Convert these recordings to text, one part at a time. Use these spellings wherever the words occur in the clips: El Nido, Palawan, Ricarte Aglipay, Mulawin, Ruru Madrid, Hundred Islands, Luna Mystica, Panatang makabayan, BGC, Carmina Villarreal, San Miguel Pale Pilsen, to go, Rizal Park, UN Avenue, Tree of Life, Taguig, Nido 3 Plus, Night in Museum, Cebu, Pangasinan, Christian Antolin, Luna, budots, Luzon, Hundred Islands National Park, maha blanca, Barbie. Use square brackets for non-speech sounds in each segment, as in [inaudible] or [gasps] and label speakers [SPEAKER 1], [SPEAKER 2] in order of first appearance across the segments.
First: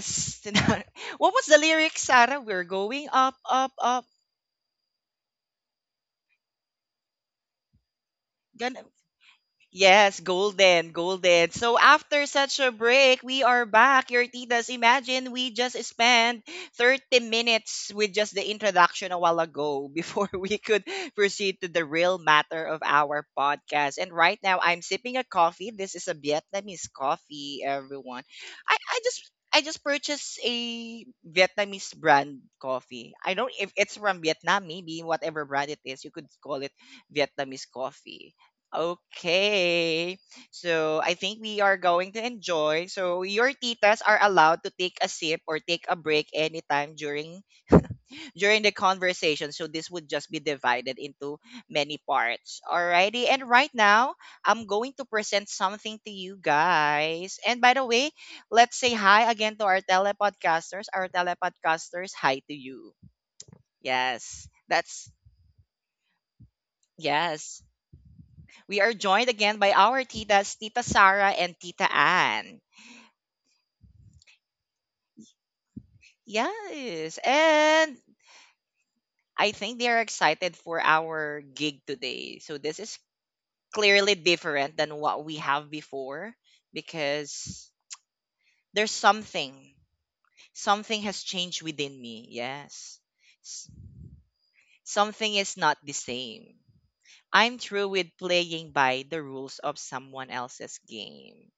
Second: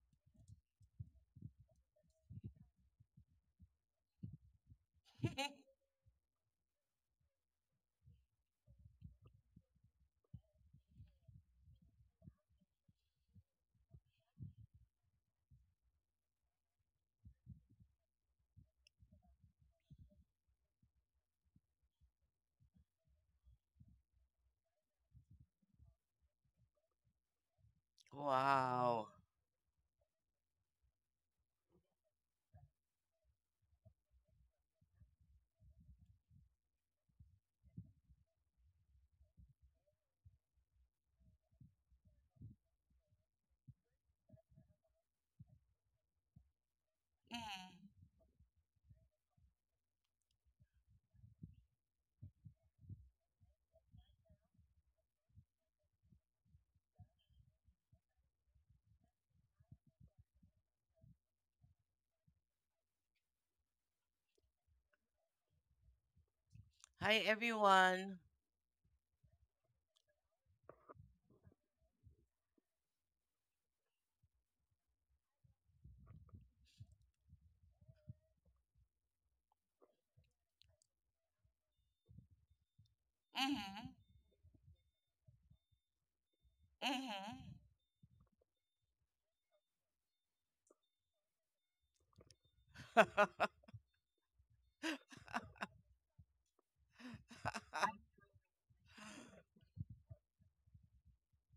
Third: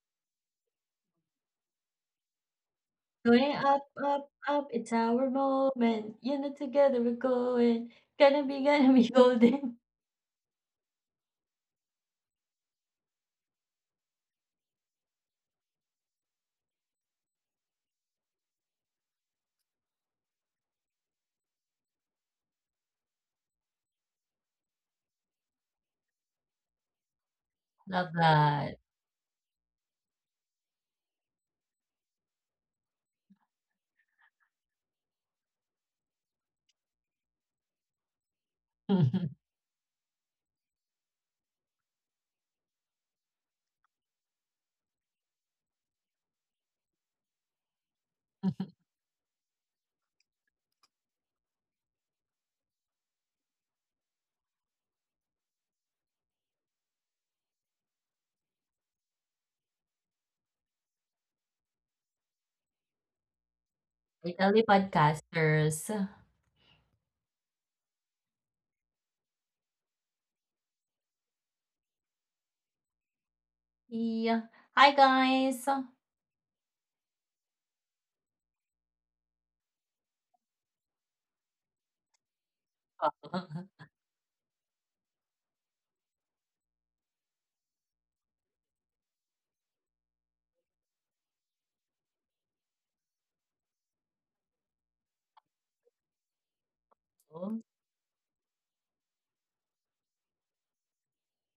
[SPEAKER 1] Yes. [laughs] What was the lyrics, Sarah? We're going up,
[SPEAKER 2] Going
[SPEAKER 1] up,
[SPEAKER 2] up,
[SPEAKER 1] up.
[SPEAKER 2] up, up, it's our
[SPEAKER 3] Mm.
[SPEAKER 2] moment. You know, together we're going. Gonna be [laughs] golden.
[SPEAKER 1] Yes, golden, golden. So after such a break, we are back. Your titas, imagine we just spent 30 minutes with just the introduction a while ago before [laughs] we could proceed to the real matter of our podcast. And right now, I'm sipping a coffee. This is a Vietnamese coffee,
[SPEAKER 2] Love
[SPEAKER 1] everyone. I,
[SPEAKER 2] that.
[SPEAKER 1] I
[SPEAKER 3] Wow.
[SPEAKER 1] just I just purchased a Vietnamese brand coffee. I don't if it's from Vietnam, maybe whatever brand it is, you could call it Vietnamese coffee.
[SPEAKER 2] [laughs]
[SPEAKER 1] Okay. So I think we are going to enjoy. So your titas are allowed to take a sip or take a break anytime during
[SPEAKER 3] Mm.
[SPEAKER 1] during the conversation. So this would just be divided into many parts. Alrighty. And right now, I'm going to present something to you guys. And by the way, let's say hi again to our telepodcasters. Our telepodcasters, hi to you. Yes.
[SPEAKER 2] Italy
[SPEAKER 1] That's
[SPEAKER 2] podcasters.
[SPEAKER 3] Hi,
[SPEAKER 1] Yes.
[SPEAKER 3] everyone.
[SPEAKER 1] We are joined again by our titas, Tita Sarah and Tita Ann.
[SPEAKER 2] Yeah. Hi, guys. [laughs]
[SPEAKER 1] Yes, and I think they are excited for our gig today. So this is
[SPEAKER 3] [laughs] Mhm,
[SPEAKER 1] clearly different than what we have before
[SPEAKER 3] mhm.
[SPEAKER 1] because there's something. Something has changed within me. Yes. S- Something is not the same. I'm
[SPEAKER 3] I
[SPEAKER 1] through with playing by the rules of someone else's game.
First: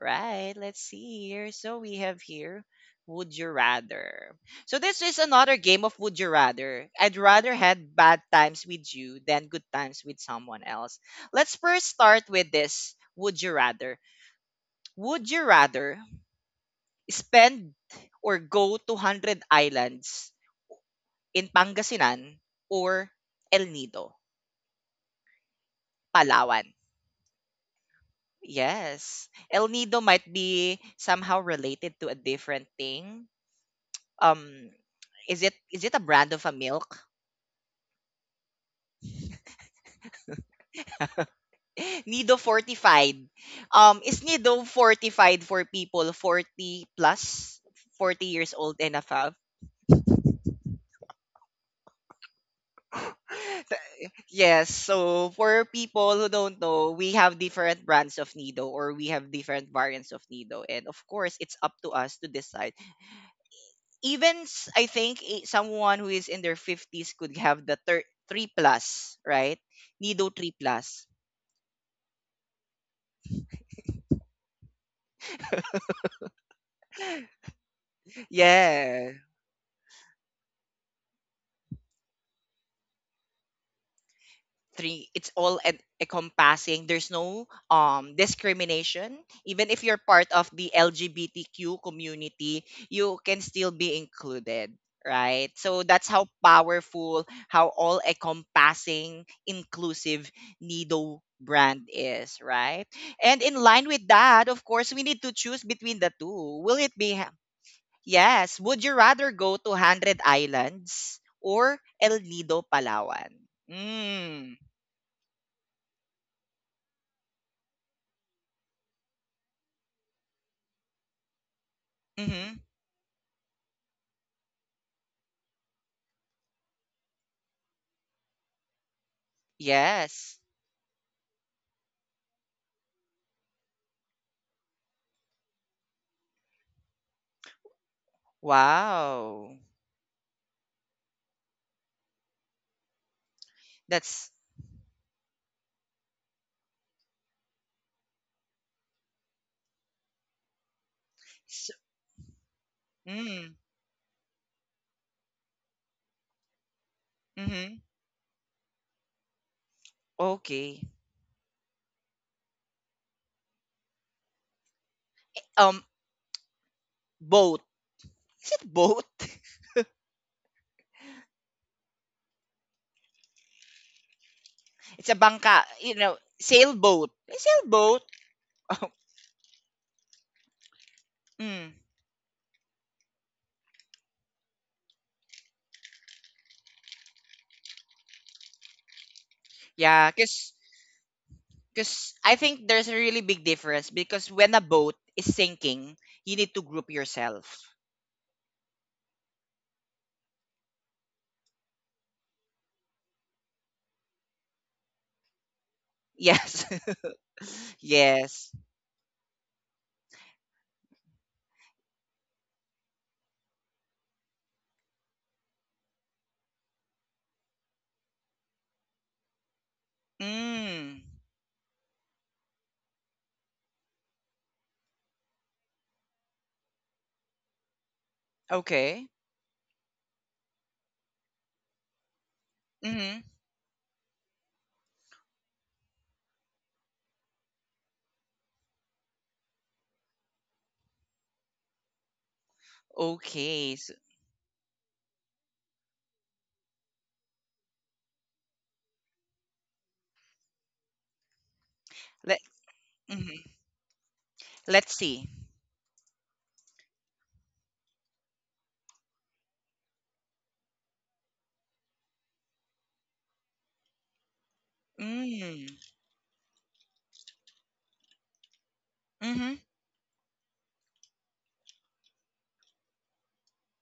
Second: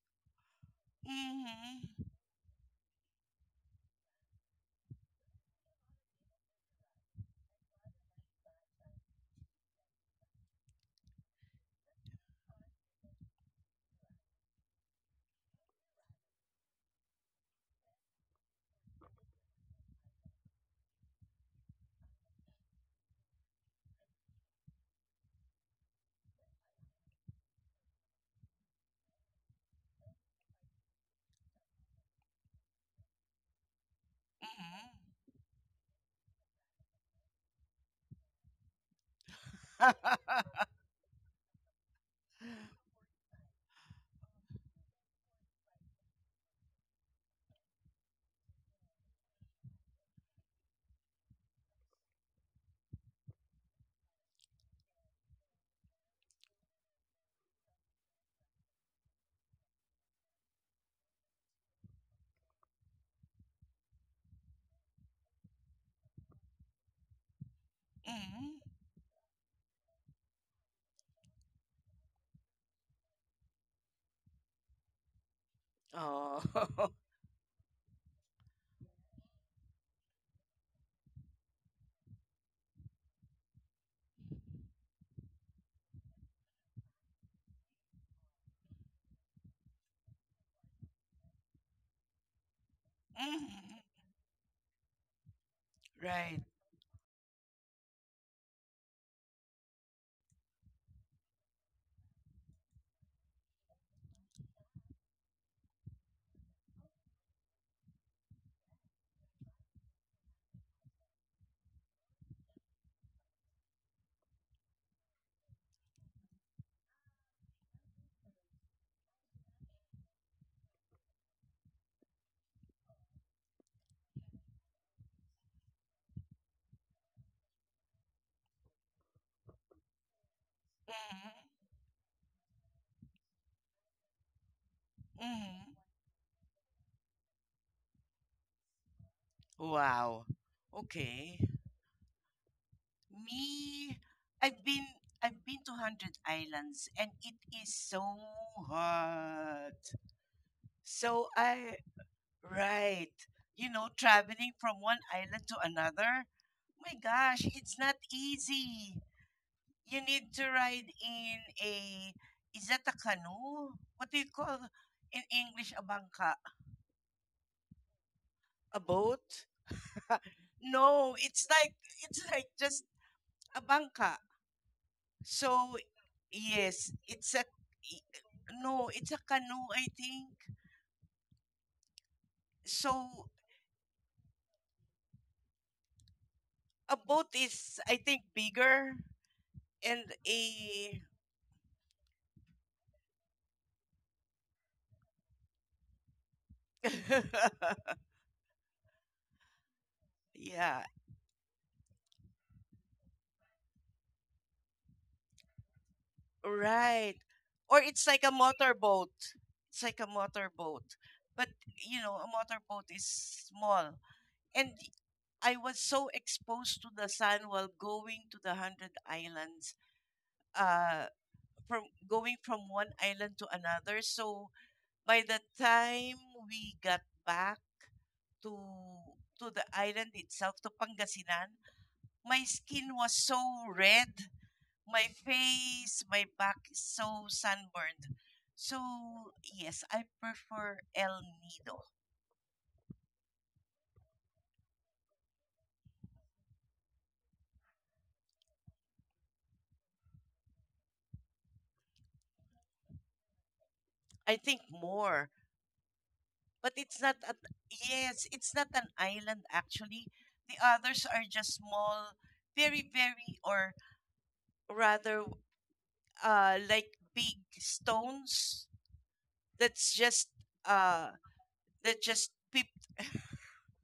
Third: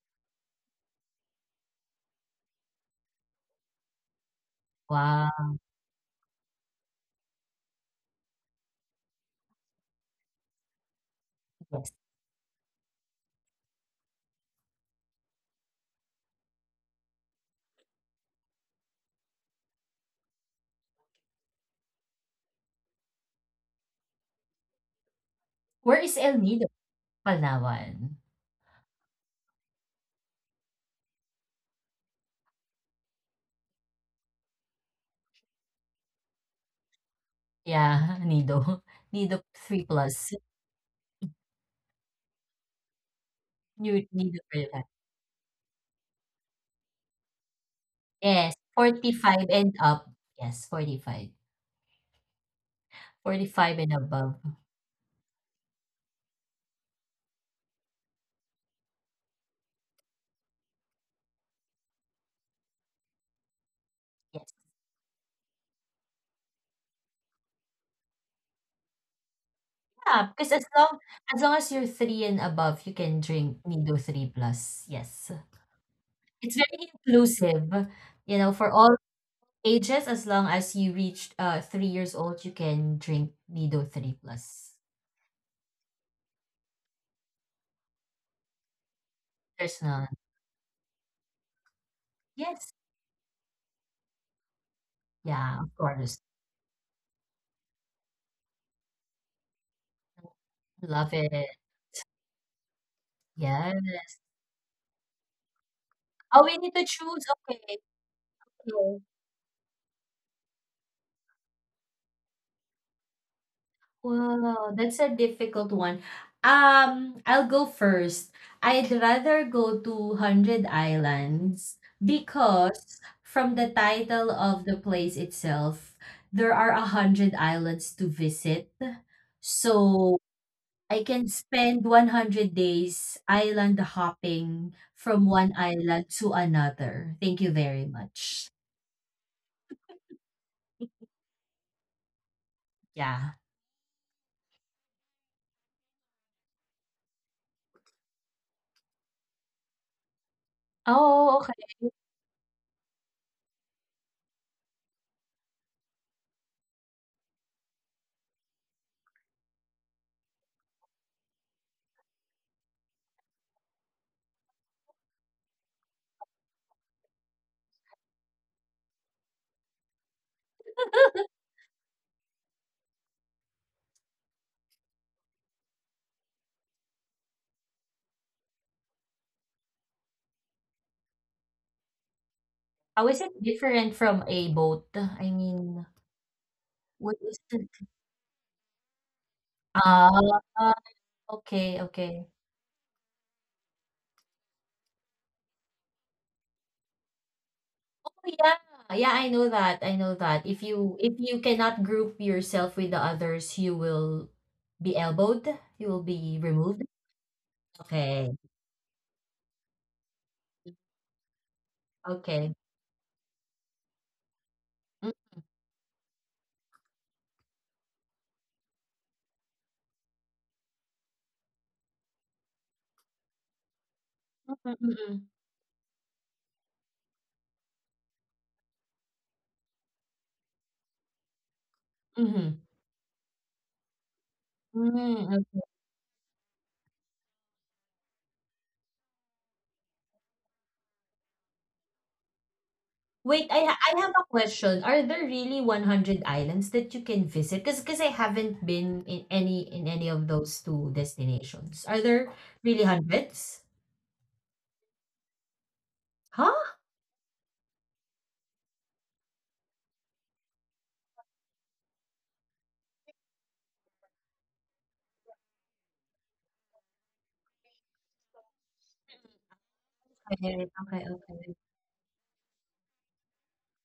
[SPEAKER 1] Right, let's see
[SPEAKER 3] can.
[SPEAKER 1] here. So we
[SPEAKER 3] Mhm,
[SPEAKER 1] have here Would You Rather. So this is
[SPEAKER 2] Wow.
[SPEAKER 1] another game of Would You Rather. I'd rather had bad times with you than good times with someone else. Let's
[SPEAKER 2] Yes.
[SPEAKER 1] first start with this Would You Rather. Would you rather spend or go to 100 islands in Pangasinan or El Nido,
[SPEAKER 2] Where is El Nido?
[SPEAKER 1] Palawan?
[SPEAKER 2] Palawan.
[SPEAKER 1] Yes. El Nido might be somehow related to a different thing, um
[SPEAKER 3] mhm,
[SPEAKER 1] is it a brand of a milk?
[SPEAKER 2] Yeah, [laughs] Nido. Nido 3 plus.
[SPEAKER 1] [laughs] Nido fortified.
[SPEAKER 2] New
[SPEAKER 1] Is
[SPEAKER 2] Nido for
[SPEAKER 1] Nido
[SPEAKER 2] that.
[SPEAKER 1] fortified for people 40 plus, 40
[SPEAKER 2] Yes,
[SPEAKER 1] years old and above?
[SPEAKER 2] 45 and up. Yes, 45. 45
[SPEAKER 1] [laughs]
[SPEAKER 2] and above.
[SPEAKER 1] Yes, so for people who don't know, we have different brands of Nido or we have different variants of Nido. And of course, it's up to us to decide. Even I think someone who is in their 50s could have the 3
[SPEAKER 3] mhm,
[SPEAKER 1] plus, right?
[SPEAKER 2] Yeah,
[SPEAKER 1] Nido
[SPEAKER 2] because
[SPEAKER 1] 3
[SPEAKER 2] as long
[SPEAKER 1] plus.
[SPEAKER 2] as long as you're 3 and above, you can drink Nido 3 Plus. Yes.
[SPEAKER 3] oh,
[SPEAKER 2] It's very
[SPEAKER 3] [laughs]
[SPEAKER 2] inclusive, you know, for all
[SPEAKER 1] Yes.
[SPEAKER 2] ages, as long as you reach 3 years old, you can drink Nido 3 Plus.
[SPEAKER 1] Three, it's all encompassing. There's no discrimination, even
[SPEAKER 2] There's
[SPEAKER 1] if you're
[SPEAKER 2] none.
[SPEAKER 1] part of the LGBTQ community,
[SPEAKER 2] Yes.
[SPEAKER 1] you can still
[SPEAKER 3] mhm,
[SPEAKER 1] be included, right?
[SPEAKER 2] Yeah, of
[SPEAKER 1] So that's
[SPEAKER 2] course.
[SPEAKER 1] how
[SPEAKER 3] right.
[SPEAKER 1] powerful, how all encompassing, inclusive
[SPEAKER 2] Love
[SPEAKER 1] Nido
[SPEAKER 2] it.
[SPEAKER 1] brand is, right? And in line with
[SPEAKER 2] Yes.
[SPEAKER 1] that, of course, we need to choose between the
[SPEAKER 2] Oh, we
[SPEAKER 1] two.
[SPEAKER 2] need to
[SPEAKER 1] Will it be
[SPEAKER 2] choose. Okay. Okay.
[SPEAKER 1] yes, would you rather go to 100 islands or El Nido, Palawan? Mm.
[SPEAKER 2] Wow, that's a difficult one. I'll go first. I'd rather go to Hundred Islands
[SPEAKER 1] Mm-hmm.
[SPEAKER 2] because from the title of the place itself, there are 100 islands to visit. So
[SPEAKER 1] Yes.
[SPEAKER 2] I can
[SPEAKER 3] Mhm,
[SPEAKER 2] spend 100 days island hopping from one
[SPEAKER 3] mhm.
[SPEAKER 2] island to another. Thank you very much.
[SPEAKER 1] Wow.
[SPEAKER 3] Wow. Okay.
[SPEAKER 2] Yeah.
[SPEAKER 3] Me,
[SPEAKER 1] That's
[SPEAKER 3] I've been I've been to 100 Islands, and it is so hot. So
[SPEAKER 2] Oh, okay.
[SPEAKER 1] s
[SPEAKER 3] I. Right.
[SPEAKER 1] mm,
[SPEAKER 3] You know, traveling from one island to another. My gosh, it's
[SPEAKER 1] mm-hmm.
[SPEAKER 3] not easy. You need to
[SPEAKER 1] Okay.
[SPEAKER 3] ride in a, is that a canoe? What do you call in English? A
[SPEAKER 1] Um,
[SPEAKER 3] bangka?
[SPEAKER 1] Boat. Is
[SPEAKER 3] A
[SPEAKER 1] it boat?
[SPEAKER 3] boat?
[SPEAKER 1] [laughs]
[SPEAKER 3] [laughs] No, it's like just a bangka.
[SPEAKER 1] It's a bangka,
[SPEAKER 3] So
[SPEAKER 1] you know,
[SPEAKER 3] yes,
[SPEAKER 1] sailboat.
[SPEAKER 3] it's a,
[SPEAKER 1] A sailboat. [laughs]
[SPEAKER 3] no,
[SPEAKER 1] Oh,
[SPEAKER 3] it's a canoe, I think.
[SPEAKER 1] mm.
[SPEAKER 2] How is
[SPEAKER 3] So
[SPEAKER 2] it different from a boat? I mean,
[SPEAKER 3] a
[SPEAKER 2] what
[SPEAKER 3] boat
[SPEAKER 2] is
[SPEAKER 3] is, I think, bigger. And
[SPEAKER 1] Yeah,
[SPEAKER 3] a,
[SPEAKER 2] ah,
[SPEAKER 1] cause,
[SPEAKER 2] okay,
[SPEAKER 1] 'cause
[SPEAKER 2] okay.
[SPEAKER 1] I think there's a really big difference because when a boat is sinking, you need to group yourself.
[SPEAKER 3] [laughs]
[SPEAKER 2] Oh, yeah. Yeah, I know that. I know that. If
[SPEAKER 3] yeah,
[SPEAKER 2] you if you cannot group yourself with the others, you will be elbowed. You will be
[SPEAKER 1] Yes.
[SPEAKER 2] removed.
[SPEAKER 3] right.
[SPEAKER 1] [laughs]
[SPEAKER 3] Or it's like
[SPEAKER 2] Okay.
[SPEAKER 3] a
[SPEAKER 1] Yes.
[SPEAKER 3] motorboat. It's like a motorboat. But, you know, a
[SPEAKER 2] Okay.
[SPEAKER 3] motorboat is small. And
[SPEAKER 2] Mm.
[SPEAKER 3] I was so exposed to the sun while going to the Hundred Islands,
[SPEAKER 1] Mm.
[SPEAKER 3] uh, from going from one island to another. So
[SPEAKER 2] Hmm. Mm.
[SPEAKER 3] by the time we got back to
[SPEAKER 1] Okay.
[SPEAKER 3] to the island itself, to Pangasinan, my
[SPEAKER 2] Mm-hmm.
[SPEAKER 3] skin was
[SPEAKER 1] Mm-hmm.
[SPEAKER 3] so red, my
[SPEAKER 2] Mm, okay.
[SPEAKER 3] face, my back is so sunburned. So, yes, I prefer El Nido.
[SPEAKER 2] Wait,
[SPEAKER 1] Okay. So,
[SPEAKER 2] I have a question. Are there really 100 islands that you can visit? Because I haven't been in any of those two destinations. Are there
[SPEAKER 1] let,
[SPEAKER 2] really
[SPEAKER 1] mm-hmm.
[SPEAKER 2] hundreds?
[SPEAKER 3] I think
[SPEAKER 1] Let's
[SPEAKER 3] more,
[SPEAKER 1] see.
[SPEAKER 2] Huh?
[SPEAKER 3] but it's not a, yes, it's not an island, actually. The others are just small, very very, or rather
[SPEAKER 1] Mm.
[SPEAKER 3] like big stones
[SPEAKER 1] Mm-hmm.
[SPEAKER 3] that's just
[SPEAKER 2] Okay, okay,
[SPEAKER 3] uh
[SPEAKER 2] okay.
[SPEAKER 3] that just peeped.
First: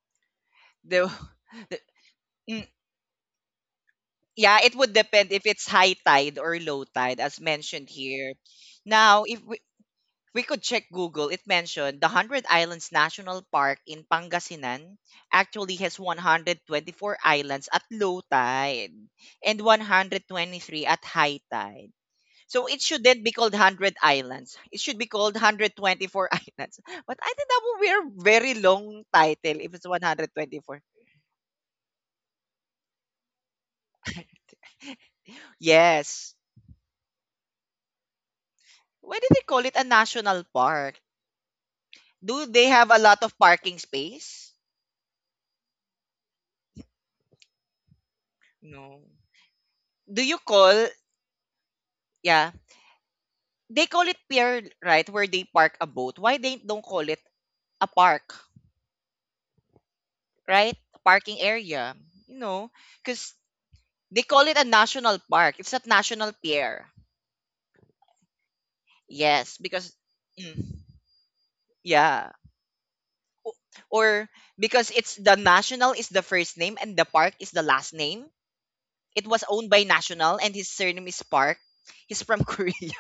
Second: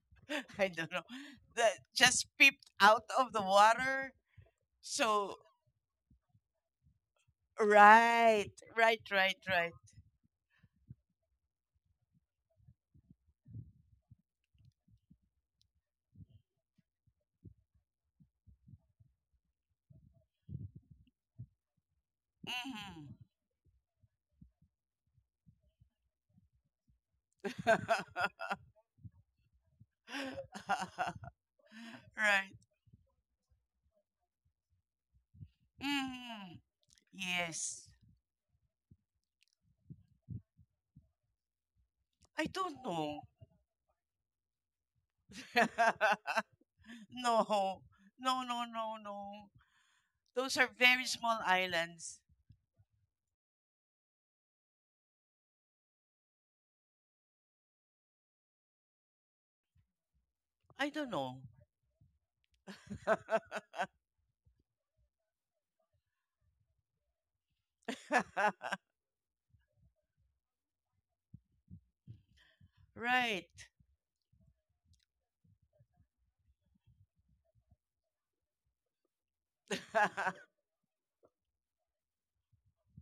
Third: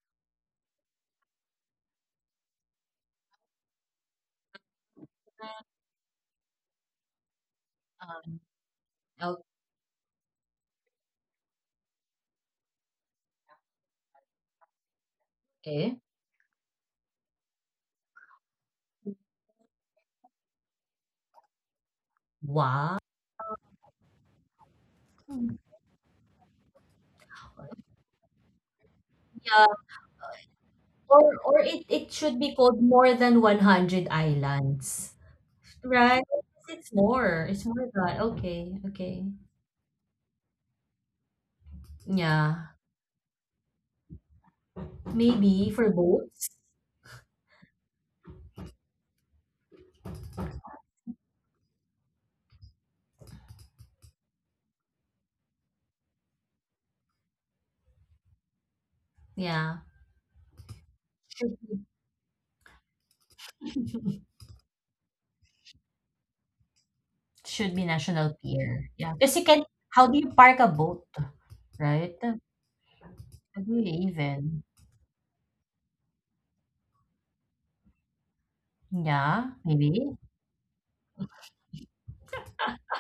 [SPEAKER 3] [laughs] I don't know.
[SPEAKER 1] The, [laughs]
[SPEAKER 3] That
[SPEAKER 1] the-
[SPEAKER 3] just peeped
[SPEAKER 1] mm,
[SPEAKER 3] out of the water.
[SPEAKER 1] yeah, it would depend
[SPEAKER 3] So,
[SPEAKER 1] if it's high tide or low tide, as mentioned here.
[SPEAKER 3] right, right,
[SPEAKER 1] Now,
[SPEAKER 2] Um,
[SPEAKER 3] right,
[SPEAKER 1] if we,
[SPEAKER 3] right.
[SPEAKER 1] we could check Google, it mentioned the Hundred Islands National Park in Pangasinan actually has
[SPEAKER 2] Okay.
[SPEAKER 1] 124 islands at low tide and 123 at high tide. So it
[SPEAKER 2] Wow.
[SPEAKER 3] Mhm.
[SPEAKER 1] shouldn't be called 100 islands. It should be called
[SPEAKER 2] Mm.
[SPEAKER 1] 124 [laughs] islands. But I think that will be a very long title
[SPEAKER 2] Yeah,
[SPEAKER 1] if it's 124.
[SPEAKER 2] or it
[SPEAKER 3] [laughs]
[SPEAKER 2] should
[SPEAKER 3] right.
[SPEAKER 2] be called more than 100
[SPEAKER 1] [laughs]
[SPEAKER 2] islands, right?
[SPEAKER 1] Yes.
[SPEAKER 3] Mhm.
[SPEAKER 2] It's more. It's more
[SPEAKER 3] Yes.
[SPEAKER 2] than okay,
[SPEAKER 1] Why
[SPEAKER 2] okay.
[SPEAKER 1] do they call it a national park?
[SPEAKER 3] I
[SPEAKER 1] Do they
[SPEAKER 2] Yeah,
[SPEAKER 3] don't
[SPEAKER 1] have a
[SPEAKER 3] know.
[SPEAKER 1] lot of parking space?
[SPEAKER 2] maybe for boats.
[SPEAKER 3] [laughs] no. No, no, no,
[SPEAKER 1] No.
[SPEAKER 3] no.
[SPEAKER 1] Do you
[SPEAKER 3] Those are
[SPEAKER 1] call
[SPEAKER 3] very small islands.
[SPEAKER 1] Yeah, they call it pier, right, where they park a boat. Why they don't call it a park,
[SPEAKER 2] Yeah,
[SPEAKER 1] right?
[SPEAKER 3] I don't know.
[SPEAKER 1] Parking area. You know, Cuz they call it a national park. It's not national pier.
[SPEAKER 2] should be national
[SPEAKER 3] [laughs]
[SPEAKER 2] pier. Yeah, because you
[SPEAKER 1] Yes,
[SPEAKER 2] can.
[SPEAKER 1] because,
[SPEAKER 2] How do you park a
[SPEAKER 1] mm,
[SPEAKER 2] boat, right?
[SPEAKER 1] yeah.
[SPEAKER 3] right.
[SPEAKER 1] O-
[SPEAKER 2] How do you
[SPEAKER 1] Or
[SPEAKER 2] even?
[SPEAKER 1] because it's the national is the first name and the park is the last name. It was
[SPEAKER 2] Yeah,
[SPEAKER 1] owned by
[SPEAKER 2] maybe.
[SPEAKER 1] National
[SPEAKER 3] [laughs]
[SPEAKER 1] and his surname is Park. He's from [laughs] Korea.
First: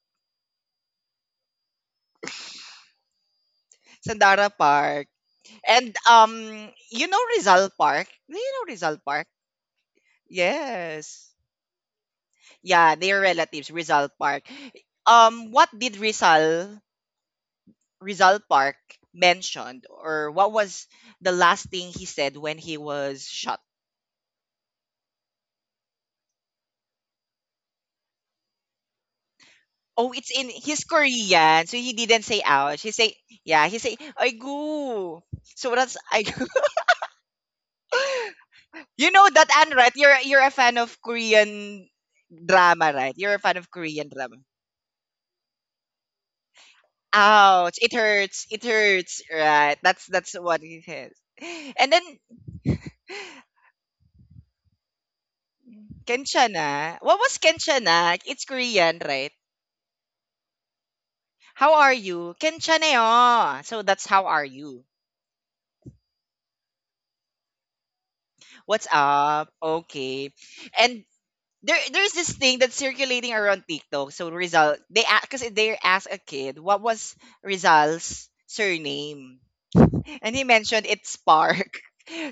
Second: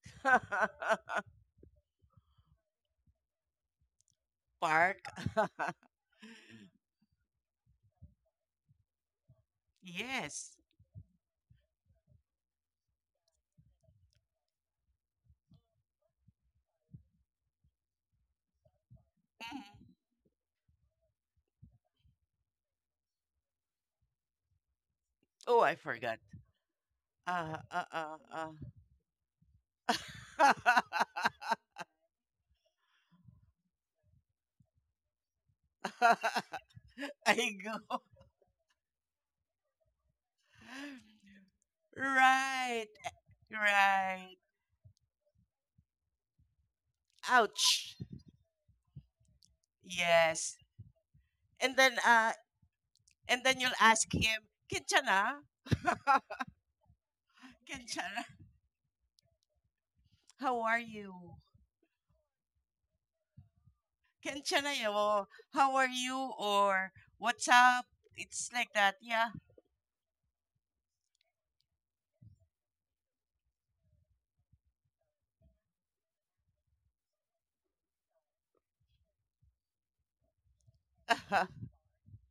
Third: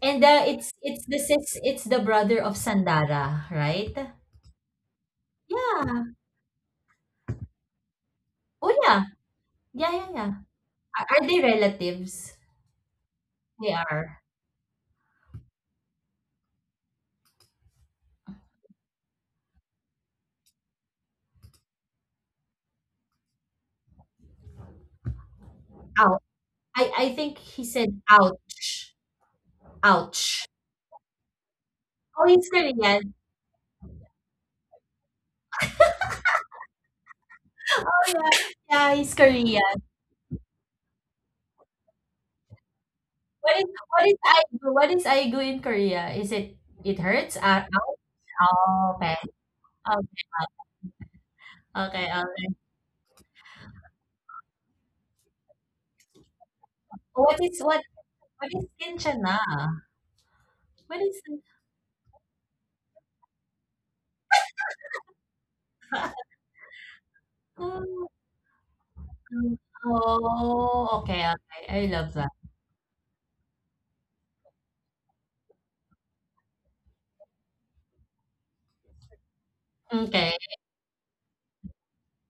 [SPEAKER 2] And it's the brother of Sandara, right?
[SPEAKER 1] Sandara
[SPEAKER 3] Park.
[SPEAKER 1] Park.
[SPEAKER 3] [laughs]
[SPEAKER 1] And
[SPEAKER 2] Yeah.
[SPEAKER 1] you know Rizal Park? Do you know
[SPEAKER 2] Oh
[SPEAKER 1] Rizal
[SPEAKER 2] yeah.
[SPEAKER 1] Park?
[SPEAKER 2] Yeah, yeah, yeah.
[SPEAKER 3] Yes.
[SPEAKER 2] Are
[SPEAKER 1] Yes.
[SPEAKER 2] they relatives?
[SPEAKER 1] Yeah, they are relatives,
[SPEAKER 2] They
[SPEAKER 1] Rizal
[SPEAKER 2] are.
[SPEAKER 1] Park. What did Rizal Park mentioned
[SPEAKER 3] Mhm.
[SPEAKER 1] or what was the last thing he said when he was shot?
[SPEAKER 3] Oh, I forgot.
[SPEAKER 2] Ouch. I think
[SPEAKER 3] Uh,
[SPEAKER 2] he said
[SPEAKER 3] uh,
[SPEAKER 2] ouch.
[SPEAKER 1] Oh, it's
[SPEAKER 2] Ouch.
[SPEAKER 1] in
[SPEAKER 3] uh,
[SPEAKER 1] his Korean, so he didn't
[SPEAKER 2] Oh,
[SPEAKER 1] say
[SPEAKER 2] he's
[SPEAKER 1] ouch. He say,
[SPEAKER 2] Korean.
[SPEAKER 1] yeah, he say aigu. So that's
[SPEAKER 3] uh.
[SPEAKER 1] I. [laughs]
[SPEAKER 3] [laughs] I
[SPEAKER 2] Oh
[SPEAKER 3] go.
[SPEAKER 2] yeah. Yeah,
[SPEAKER 1] You
[SPEAKER 2] he's
[SPEAKER 1] know that
[SPEAKER 2] Korean.
[SPEAKER 1] Anne, right? You're a fan of Korean
[SPEAKER 3] Right,
[SPEAKER 1] drama, right? You're a fan
[SPEAKER 2] What is
[SPEAKER 1] of
[SPEAKER 2] what
[SPEAKER 1] Korean
[SPEAKER 2] is
[SPEAKER 3] right.
[SPEAKER 1] drama.
[SPEAKER 2] aigu? What is aigu in Korea? Is it it hurts?
[SPEAKER 1] Ouch! It
[SPEAKER 3] Ouch.
[SPEAKER 1] hurts. It
[SPEAKER 2] Oh, okay.
[SPEAKER 1] hurts. Right.
[SPEAKER 2] Oh,
[SPEAKER 1] That's
[SPEAKER 3] Yes.
[SPEAKER 1] what it is.
[SPEAKER 3] And
[SPEAKER 1] And
[SPEAKER 3] then
[SPEAKER 1] then
[SPEAKER 2] okay,
[SPEAKER 3] uh
[SPEAKER 2] okay.
[SPEAKER 3] and then you'll ask him, Kinchana? [laughs]
[SPEAKER 1] Kenchana. What was
[SPEAKER 2] What is what
[SPEAKER 1] Kenchana?
[SPEAKER 3] Kinchana,
[SPEAKER 1] It's
[SPEAKER 2] what is
[SPEAKER 1] Korean, right?
[SPEAKER 2] kinchana?
[SPEAKER 3] how are
[SPEAKER 2] What
[SPEAKER 3] you?
[SPEAKER 2] is
[SPEAKER 1] How are you? Kenchaneyo. So that's how are
[SPEAKER 3] Kinchana,
[SPEAKER 1] you?
[SPEAKER 3] yo, how are
[SPEAKER 2] [laughs]
[SPEAKER 3] you? Or what's up?
[SPEAKER 2] mm,
[SPEAKER 3] It's like
[SPEAKER 1] What's
[SPEAKER 3] that, yeah.
[SPEAKER 1] up?
[SPEAKER 2] mm.
[SPEAKER 1] Okay.
[SPEAKER 2] Oh,
[SPEAKER 1] And
[SPEAKER 2] okay,
[SPEAKER 1] there
[SPEAKER 2] okay. I
[SPEAKER 1] there's
[SPEAKER 2] love
[SPEAKER 1] this
[SPEAKER 2] that.
[SPEAKER 1] thing that's circulating around TikTok. So Rizal, they because they asked a kid what was Rizal's surname. And
[SPEAKER 2] Okay.
[SPEAKER 1] he mentioned it's
[SPEAKER 3] [laughs]
[SPEAKER 1] Spark. [laughs]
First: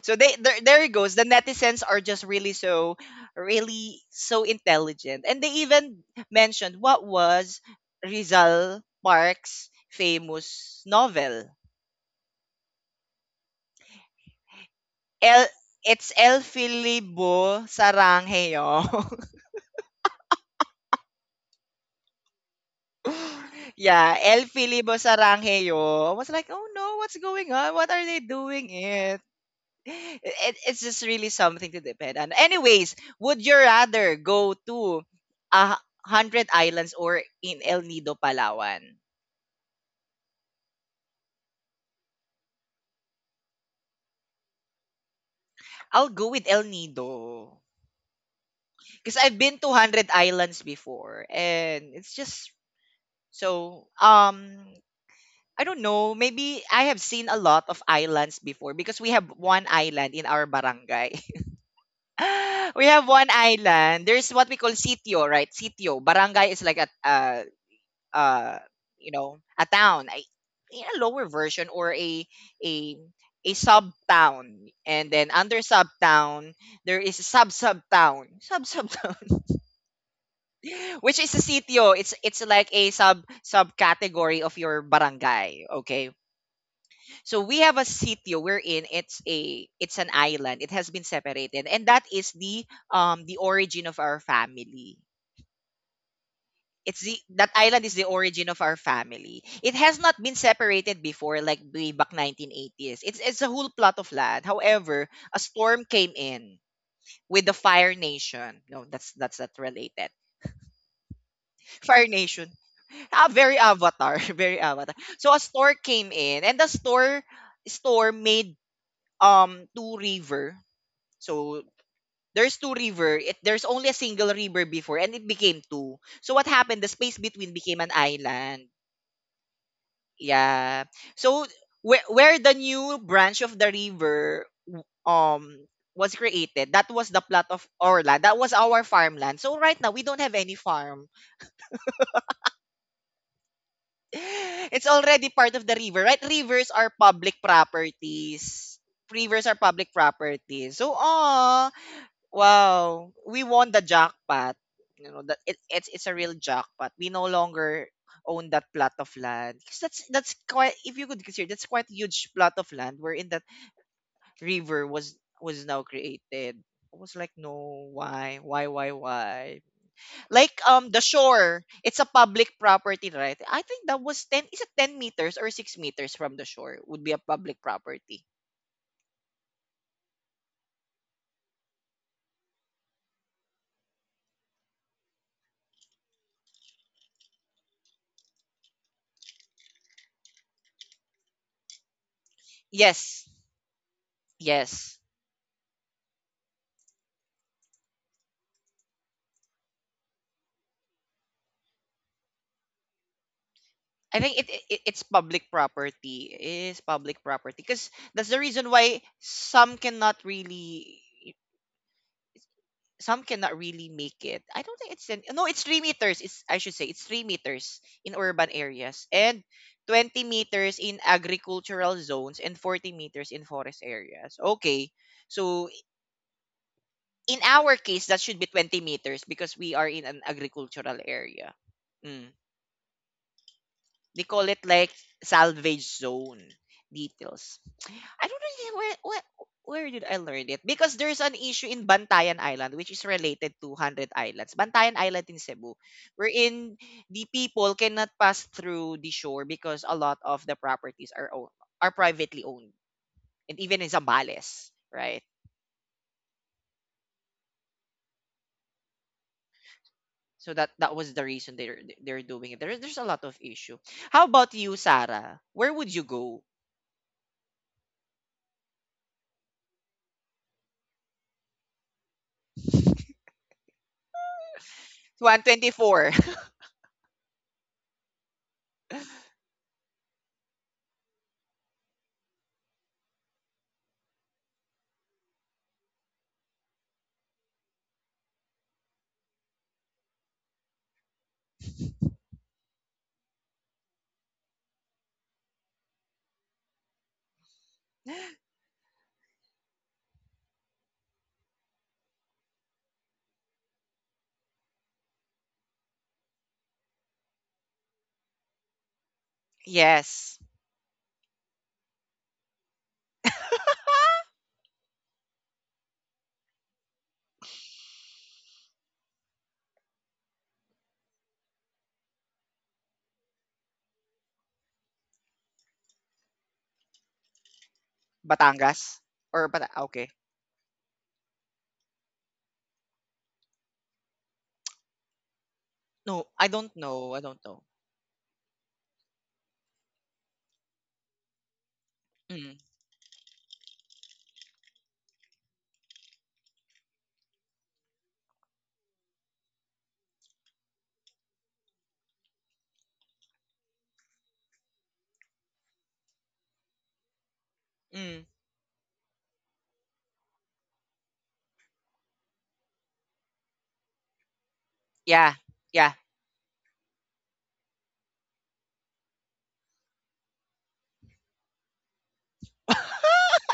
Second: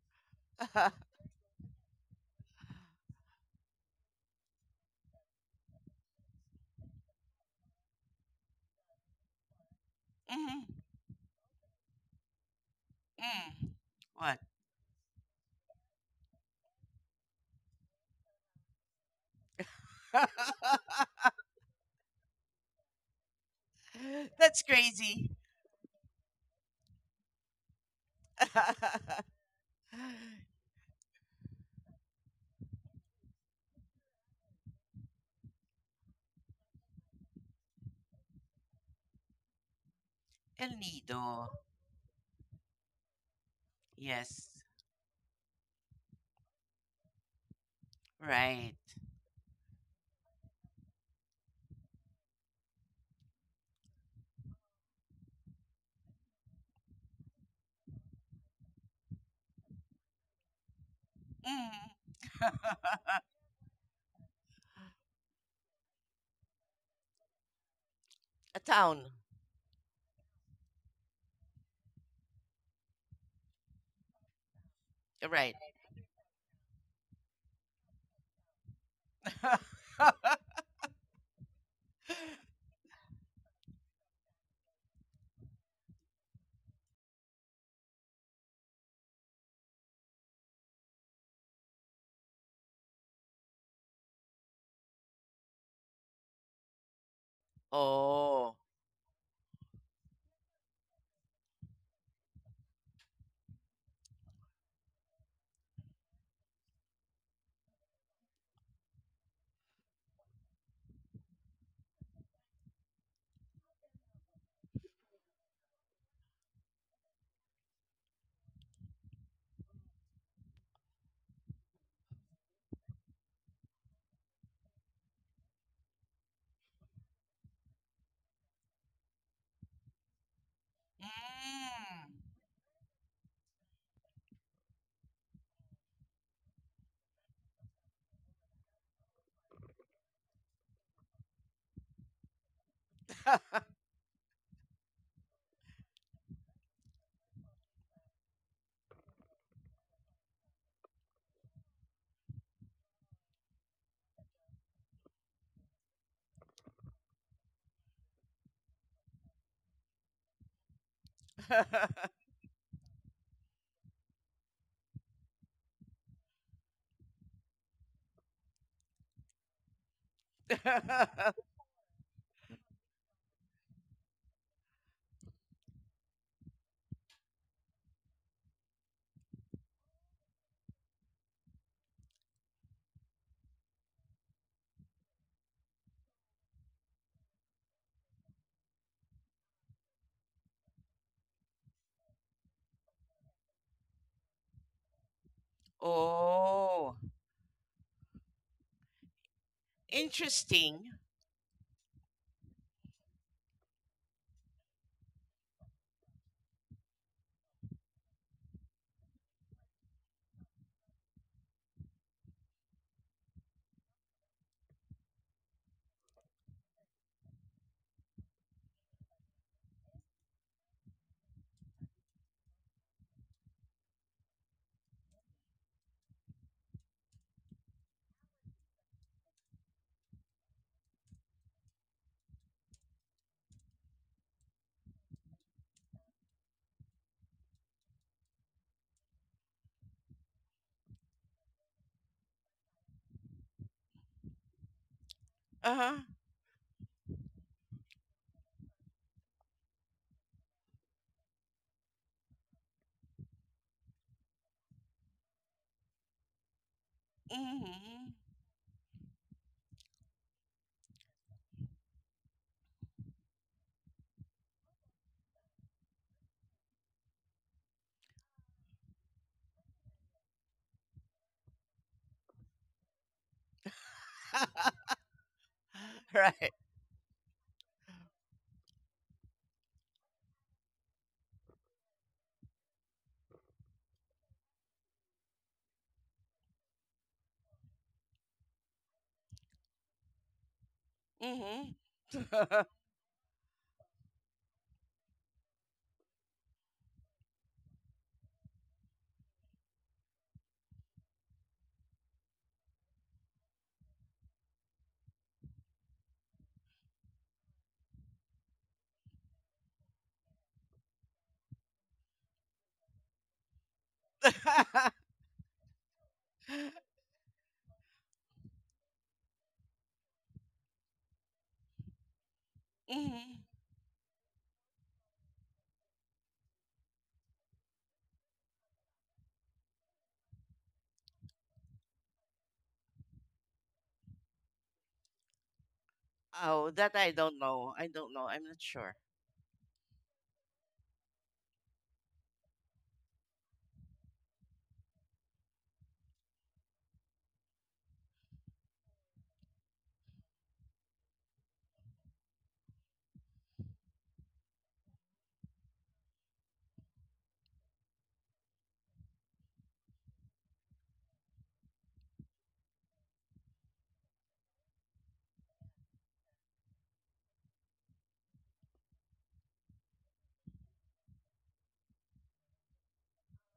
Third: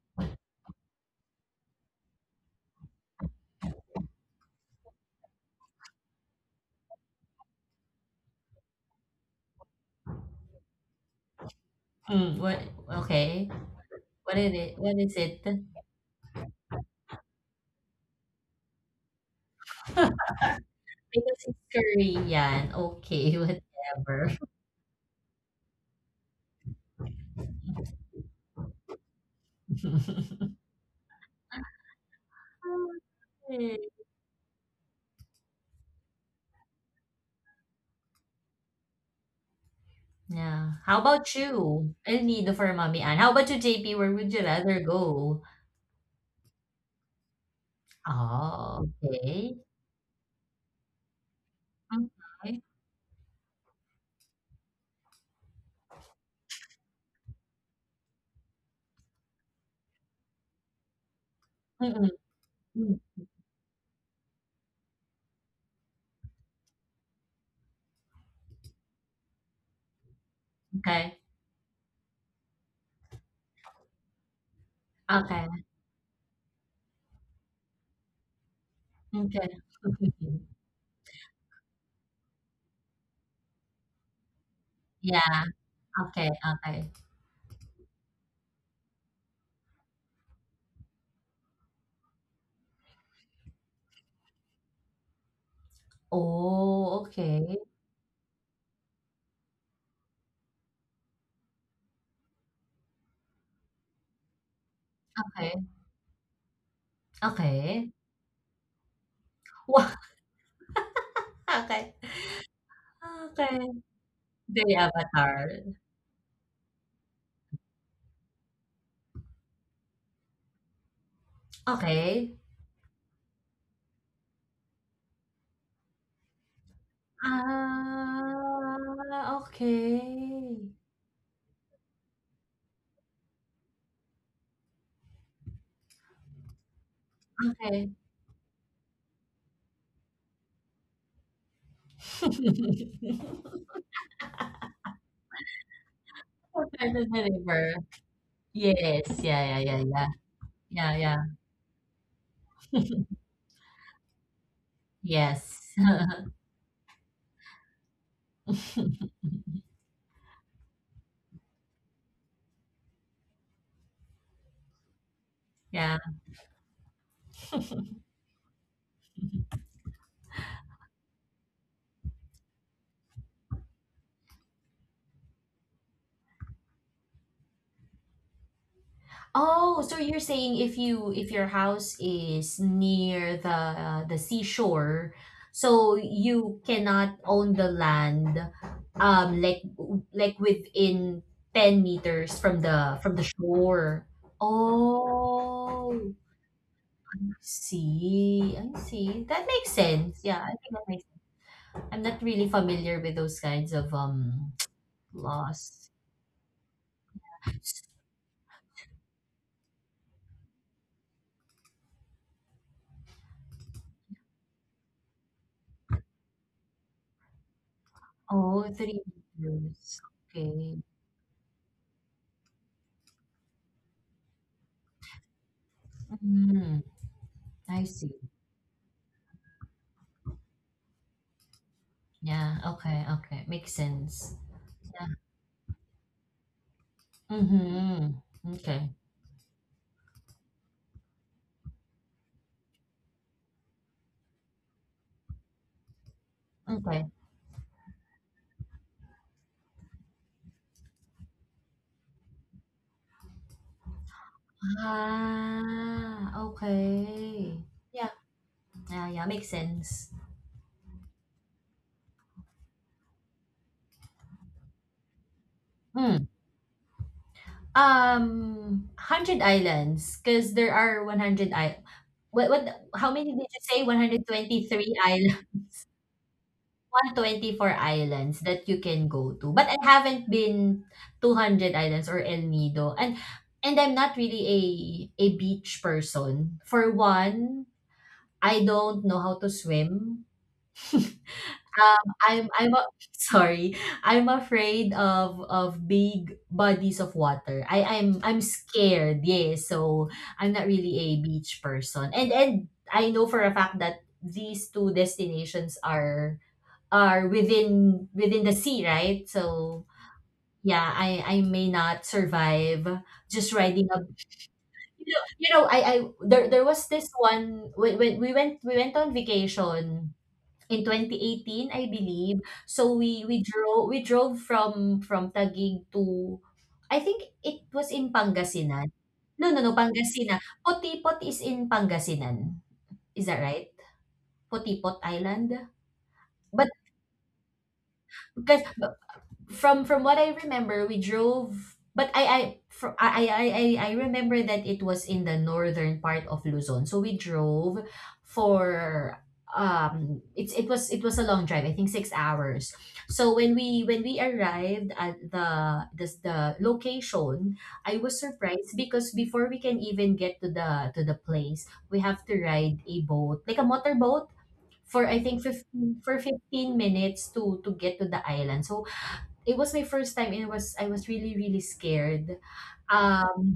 [SPEAKER 1] So they there it
[SPEAKER 3] mm-hmm.
[SPEAKER 1] goes. The netizens are just really so intelligent. And they even mentioned what was Rizal Park's famous novel.
[SPEAKER 2] Mm, what? Okay.
[SPEAKER 3] Mm.
[SPEAKER 2] What
[SPEAKER 3] What?
[SPEAKER 2] is it? What is it?
[SPEAKER 1] El it's El Filibo Saranghayo. [laughs]
[SPEAKER 3] [laughs]
[SPEAKER 2] Because it's Korean. Okay, [laughs]
[SPEAKER 1] Yeah,
[SPEAKER 2] whatever.
[SPEAKER 1] El
[SPEAKER 3] That's
[SPEAKER 1] Filibo
[SPEAKER 3] crazy. [laughs]
[SPEAKER 1] Saranghayo. I was like, oh no, what's going on? What are they doing it?
[SPEAKER 2] [laughs]
[SPEAKER 1] It's just really something to depend on. Anyways,
[SPEAKER 2] Mm.
[SPEAKER 1] would you rather go to a hundred islands or in El Nido, Palawan?
[SPEAKER 2] Yeah.
[SPEAKER 3] El
[SPEAKER 2] How about
[SPEAKER 3] Nido.
[SPEAKER 2] you? El Nido for Mommy Ann. How about you, JP? Where would you
[SPEAKER 3] Yes.
[SPEAKER 2] rather go?
[SPEAKER 1] I'll go with El Nido
[SPEAKER 3] Right.
[SPEAKER 2] Oh,
[SPEAKER 1] because I've
[SPEAKER 2] okay.
[SPEAKER 1] been to hundred islands before, and it's just
[SPEAKER 2] Okay.
[SPEAKER 1] so um. I don't know. Maybe I have seen a lot of islands before because we have one island in our barangay.
[SPEAKER 2] Mm-mm.
[SPEAKER 3] Mm. [laughs]
[SPEAKER 1] [laughs] We
[SPEAKER 2] Mm,
[SPEAKER 1] have one island. There's what we call sitio, right? Sitio. Barangay is like
[SPEAKER 3] A
[SPEAKER 1] uh,
[SPEAKER 3] town.
[SPEAKER 1] a town, a
[SPEAKER 2] okay.
[SPEAKER 1] lower version or a a sub town, and then
[SPEAKER 3] Right.
[SPEAKER 2] Okay.
[SPEAKER 1] under sub town there is a sub sub town,
[SPEAKER 2] Okay.
[SPEAKER 3] [laughs]
[SPEAKER 2] [laughs]
[SPEAKER 1] [laughs] which is a sitio. It's like a sub sub category of your
[SPEAKER 2] Yeah.
[SPEAKER 1] barangay. Okay,
[SPEAKER 2] Okay. Okay.
[SPEAKER 1] so we have a sitio wherein it's an island. It has been separated, and that is the origin of our family. It's
[SPEAKER 2] Oh,
[SPEAKER 1] the That
[SPEAKER 2] okay.
[SPEAKER 1] island is the origin
[SPEAKER 3] Oh.
[SPEAKER 1] of our family. It has not been separated before, like way back 1980s. It's a whole plot of land. However, a
[SPEAKER 2] Okay.
[SPEAKER 1] storm came in with the
[SPEAKER 2] Okay.
[SPEAKER 1] Fire Nation. No, that's not
[SPEAKER 2] Wow. [laughs]
[SPEAKER 1] related. [laughs]
[SPEAKER 2] Okay.
[SPEAKER 1] Fire Nation. Ah, very
[SPEAKER 2] Okay.
[SPEAKER 1] avatar, [laughs] very
[SPEAKER 2] The
[SPEAKER 1] avatar. So a
[SPEAKER 2] avatar.
[SPEAKER 1] storm came in, and the store storm made two river. So
[SPEAKER 2] Okay.
[SPEAKER 1] there's two river. There's only a single river before, and it became two. So what happened? The space between became an island.
[SPEAKER 2] Ah, okay.
[SPEAKER 1] Yeah. So where
[SPEAKER 3] Mm.
[SPEAKER 1] where the new branch of the river um was created, that was the plot of
[SPEAKER 2] Okay.
[SPEAKER 1] Orla. That was our farmland. So right now we don't have any farm.
[SPEAKER 2] [laughs]
[SPEAKER 1] It's already part of the river, right?
[SPEAKER 2] What
[SPEAKER 1] Rivers are
[SPEAKER 2] kind of
[SPEAKER 1] public
[SPEAKER 2] maneuver?
[SPEAKER 1] properties.
[SPEAKER 2] Yes.
[SPEAKER 1] Rivers are
[SPEAKER 2] Yeah, yeah, yeah,
[SPEAKER 1] public
[SPEAKER 2] yeah.
[SPEAKER 1] properties. So,
[SPEAKER 2] Yeah, yeah.
[SPEAKER 1] ah, wow, we won the jackpot. You know that it,
[SPEAKER 2] Yes.
[SPEAKER 1] it's it's a real
[SPEAKER 2] [laughs]
[SPEAKER 1] jackpot. We no longer own that plot of land because that's quite if you could consider that's quite huge plot of land wherein that river was now
[SPEAKER 2] Yeah.
[SPEAKER 1] created. I was like, no, why, why? Like the
[SPEAKER 3] [laughs]
[SPEAKER 1] shore, it's a public property, right? I think that was 10, is it 10 meters or 6 meters from the shore would be a public property.
[SPEAKER 2] Oh, so you're saying if your house is near the seashore, so you cannot own the land um like like within 10 meters from the
[SPEAKER 1] Yes.
[SPEAKER 2] shore.
[SPEAKER 1] Yes.
[SPEAKER 2] Oh,
[SPEAKER 3] oh.
[SPEAKER 2] I see. I see. That makes sense. Yeah, I think that
[SPEAKER 3] Interesting.
[SPEAKER 2] makes I'm not really familiar with those kinds of
[SPEAKER 1] I think it, it
[SPEAKER 2] [tsk]
[SPEAKER 1] it's public
[SPEAKER 2] laws.
[SPEAKER 1] property. It is public property because that's the reason why some cannot really make it. I don't think it's 10, no, it's 3 meters. It's I should say it's 3 meters in
[SPEAKER 2] Oh,
[SPEAKER 1] urban
[SPEAKER 2] three
[SPEAKER 1] areas and
[SPEAKER 2] years.
[SPEAKER 1] twenty
[SPEAKER 2] Okay.
[SPEAKER 1] meters in agricultural zones and 40 meters in forest areas. Okay, so
[SPEAKER 2] Mm,
[SPEAKER 1] in
[SPEAKER 2] I
[SPEAKER 1] our
[SPEAKER 2] see.
[SPEAKER 1] case that should be 20 meters because we are in an agricultural area. Mm.
[SPEAKER 2] Yeah. Okay. Okay. Makes sense.
[SPEAKER 1] They call it like salvage zone details.
[SPEAKER 2] Mm-hmm.
[SPEAKER 1] I don't
[SPEAKER 2] Okay.
[SPEAKER 1] really Where did I learn it? Because there's an issue in Bantayan Island which is related to Hundred Islands. Bantayan Island in Cebu,
[SPEAKER 3] Uh-huh.
[SPEAKER 1] wherein
[SPEAKER 2] Okay.
[SPEAKER 1] the people cannot pass through the shore because a lot of the properties are privately owned, and even in Zambales, right?
[SPEAKER 2] Ah. Okay.
[SPEAKER 3] Hmm.
[SPEAKER 2] Yeah. Yeah. Yeah. Makes sense.
[SPEAKER 1] So that was the reason they're doing it. There's a lot of issue. How about you, Sarah? Where would you
[SPEAKER 2] Mm.
[SPEAKER 1] go?
[SPEAKER 2] Um. Hundred islands, because there are one hundred I. What? What? How many did you say? One hundred
[SPEAKER 3] [laughs]
[SPEAKER 2] twenty-three
[SPEAKER 1] 124.
[SPEAKER 3] right.
[SPEAKER 2] 124 islands that you can go to, but I haven't been 200 Islands or El Nido, and I'm not really a beach person. For one, I don't know how to swim.
[SPEAKER 3] Hmm.
[SPEAKER 2] Um, I'm I'm a, [laughs] Sorry. I'm afraid of big bodies of water. I'm
[SPEAKER 1] [laughs]
[SPEAKER 2] scared. Yeah, so I'm not really a beach person. And I know for a fact that these two destinations are within the sea, right? So
[SPEAKER 1] Yes.
[SPEAKER 2] yeah, I may not survive just riding a. You know I there there was this one when, when we went on vacation in 2018 I believe. So we
[SPEAKER 3] Hmm.
[SPEAKER 2] we
[SPEAKER 3] [laughs]
[SPEAKER 2] drove we drove from Taguig to I think it was in Pangasinan.
[SPEAKER 1] Batangas
[SPEAKER 2] No,
[SPEAKER 1] or
[SPEAKER 2] no, no,
[SPEAKER 1] Bata ah, okay.
[SPEAKER 2] Pangasinan. Potipot is in Pangasinan. Is that right? Potipot Island.
[SPEAKER 1] No, I
[SPEAKER 3] Oh,
[SPEAKER 2] But
[SPEAKER 1] don't
[SPEAKER 3] that I
[SPEAKER 1] know, I
[SPEAKER 3] don't
[SPEAKER 1] don't know.
[SPEAKER 3] know. I don't know. I'm not
[SPEAKER 2] because
[SPEAKER 3] sure. [laughs]
[SPEAKER 2] from what I remember, we drove, but I
[SPEAKER 1] Mm,
[SPEAKER 2] fr I remember that it was in the northern part of Luzon. So we drove for it was a long drive, I think 6 hours. So when we arrived at the location, I was
[SPEAKER 1] mm.
[SPEAKER 2] surprised because before we can even get to the place, we have to ride a boat like a motorboat for I
[SPEAKER 1] Yeah,
[SPEAKER 2] think
[SPEAKER 1] yeah.
[SPEAKER 2] 15 for 15 minutes to get to the island. So it was my first time and it was I was really, really scared.
[SPEAKER 1] [laughs]
[SPEAKER 2] Um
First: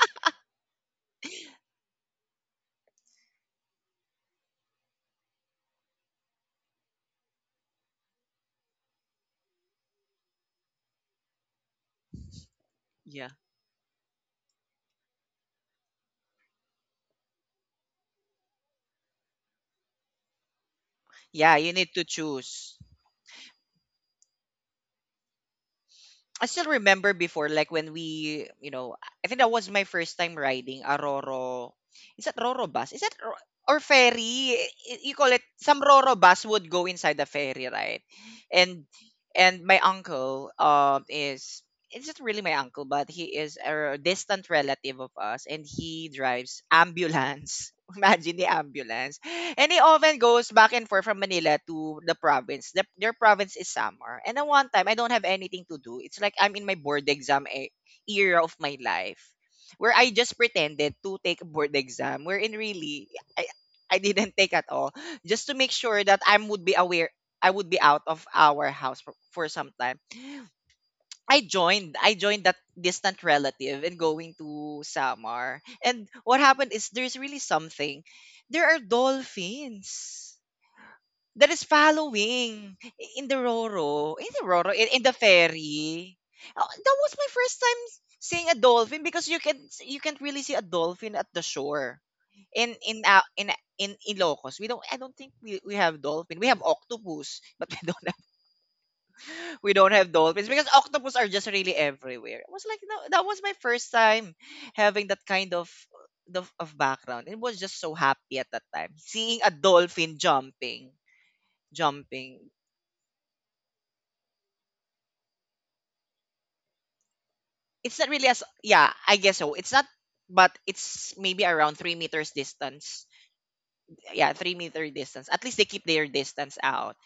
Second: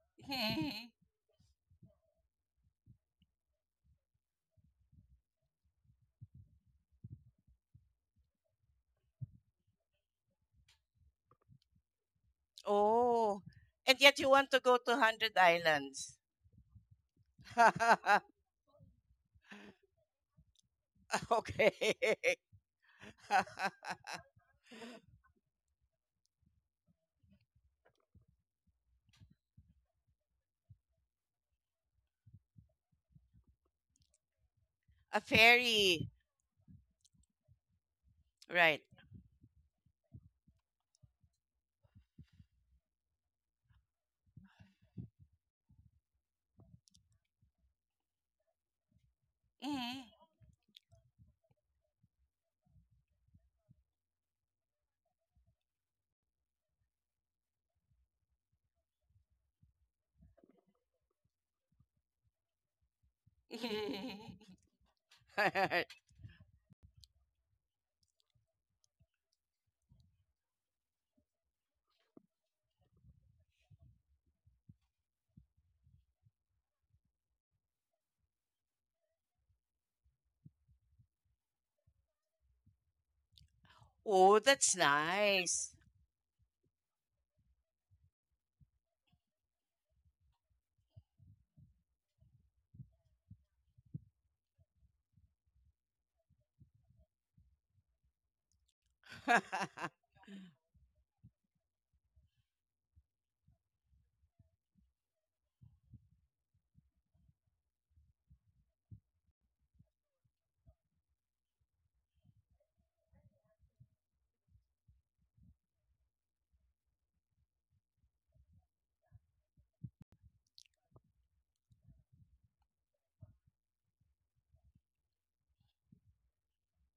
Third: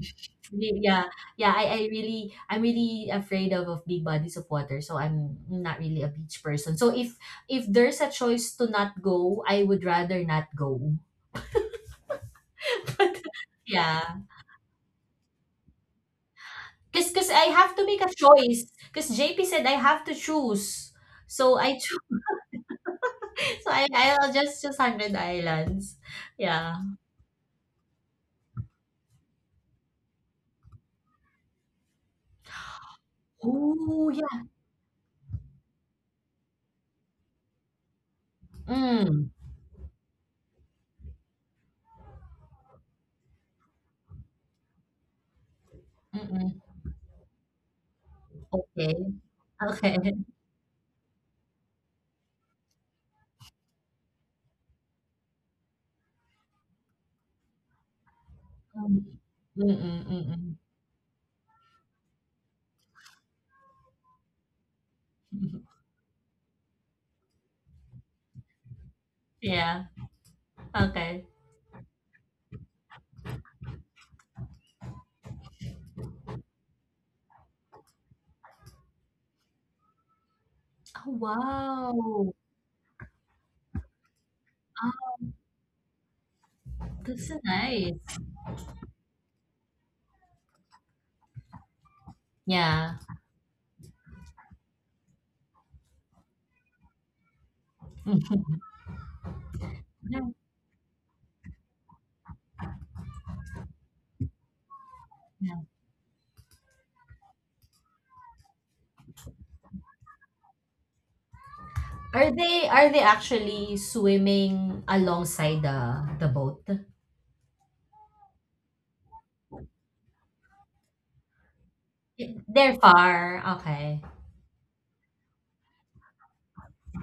[SPEAKER 3] Mhm.
[SPEAKER 2] yeah, yeah, I'm really afraid of big bodies of water, so I'm not really a beach person. So if there's a choice to not go, I would rather not go.
[SPEAKER 1] Yeah.
[SPEAKER 3] Oh. And
[SPEAKER 2] Yeah.
[SPEAKER 3] yet you want to go to 100 Islands.
[SPEAKER 2] Cause I have to make a choice. Cause JP said I
[SPEAKER 3] [laughs]
[SPEAKER 2] have to choose.
[SPEAKER 1] Yeah,
[SPEAKER 2] So
[SPEAKER 1] you
[SPEAKER 2] I
[SPEAKER 1] need
[SPEAKER 3] Okay.
[SPEAKER 1] to
[SPEAKER 2] cho-
[SPEAKER 3] [laughs]
[SPEAKER 1] choose.
[SPEAKER 2] [laughs] so I'll just choose Hundred Islands.
[SPEAKER 1] I still
[SPEAKER 2] Yeah.
[SPEAKER 1] remember before, like when we, I think that was my first time riding a Roro. Is that Roro bus? Is that or
[SPEAKER 2] Oh yeah.
[SPEAKER 1] ferry? You
[SPEAKER 3] a
[SPEAKER 1] call it some
[SPEAKER 3] fairy.
[SPEAKER 1] Roro bus would go inside the ferry, right?
[SPEAKER 3] Right.
[SPEAKER 1] And
[SPEAKER 2] Mm.
[SPEAKER 1] and my uncle, is it's not really my uncle, but he is a distant relative of us, and he drives
[SPEAKER 2] Mm-mm.
[SPEAKER 1] [laughs] ambulance. [laughs] Imagine the
[SPEAKER 2] Okay.
[SPEAKER 1] ambulance.
[SPEAKER 2] [laughs]
[SPEAKER 1] And he
[SPEAKER 2] Okay.
[SPEAKER 1] often
[SPEAKER 3] Hmm.
[SPEAKER 1] goes back and forth from Manila to the province. Their province is Samar. And at one time, I don't have anything to do. It's like I'm in my era of my life
[SPEAKER 2] Um, mm,
[SPEAKER 1] where I
[SPEAKER 2] mm,
[SPEAKER 1] just
[SPEAKER 2] mm.
[SPEAKER 1] pretended to take a board exam, wherein really, I, I didn't take at
[SPEAKER 3] [laughs]
[SPEAKER 1] all, just to make sure that I would be aware, I would be out of our house for
[SPEAKER 2] [laughs]
[SPEAKER 1] some
[SPEAKER 2] Yeah.
[SPEAKER 1] time.
[SPEAKER 2] Okay.
[SPEAKER 1] I joined. I joined that distant relative and going to Samar. And what happened is there's really something. There are dolphins
[SPEAKER 2] Oh,
[SPEAKER 1] that is
[SPEAKER 2] wow.
[SPEAKER 1] following in the Roro,
[SPEAKER 3] oh, that's
[SPEAKER 1] In the
[SPEAKER 2] Ah,
[SPEAKER 3] nice.
[SPEAKER 1] ferry. Oh, that was my
[SPEAKER 2] that's so
[SPEAKER 1] first time
[SPEAKER 2] nice.
[SPEAKER 1] seeing a dolphin because you can't really see a dolphin at the shore. In
[SPEAKER 2] Yeah.
[SPEAKER 1] in uh, in in Ilocos, we don't. I don't think we have dolphin. We have octopus, but we don't
[SPEAKER 2] [laughs]
[SPEAKER 1] we don't
[SPEAKER 3] [laughs]
[SPEAKER 1] have
[SPEAKER 2] Yeah,
[SPEAKER 1] dolphins because octopus are just really everywhere. I was like, no, that was my first time having that kind
[SPEAKER 2] yeah.
[SPEAKER 1] of of background. It was just so happy at that time seeing a dolphin jumping,
[SPEAKER 2] Are
[SPEAKER 1] jumping.
[SPEAKER 2] they are they actually swimming alongside the boat?
[SPEAKER 1] It's not really as yeah, I guess so. It's not, but it's maybe around 3 meters
[SPEAKER 2] They're
[SPEAKER 1] distance.
[SPEAKER 2] far. Okay.
[SPEAKER 1] Yeah, 3 meter distance. At least they keep their distance out.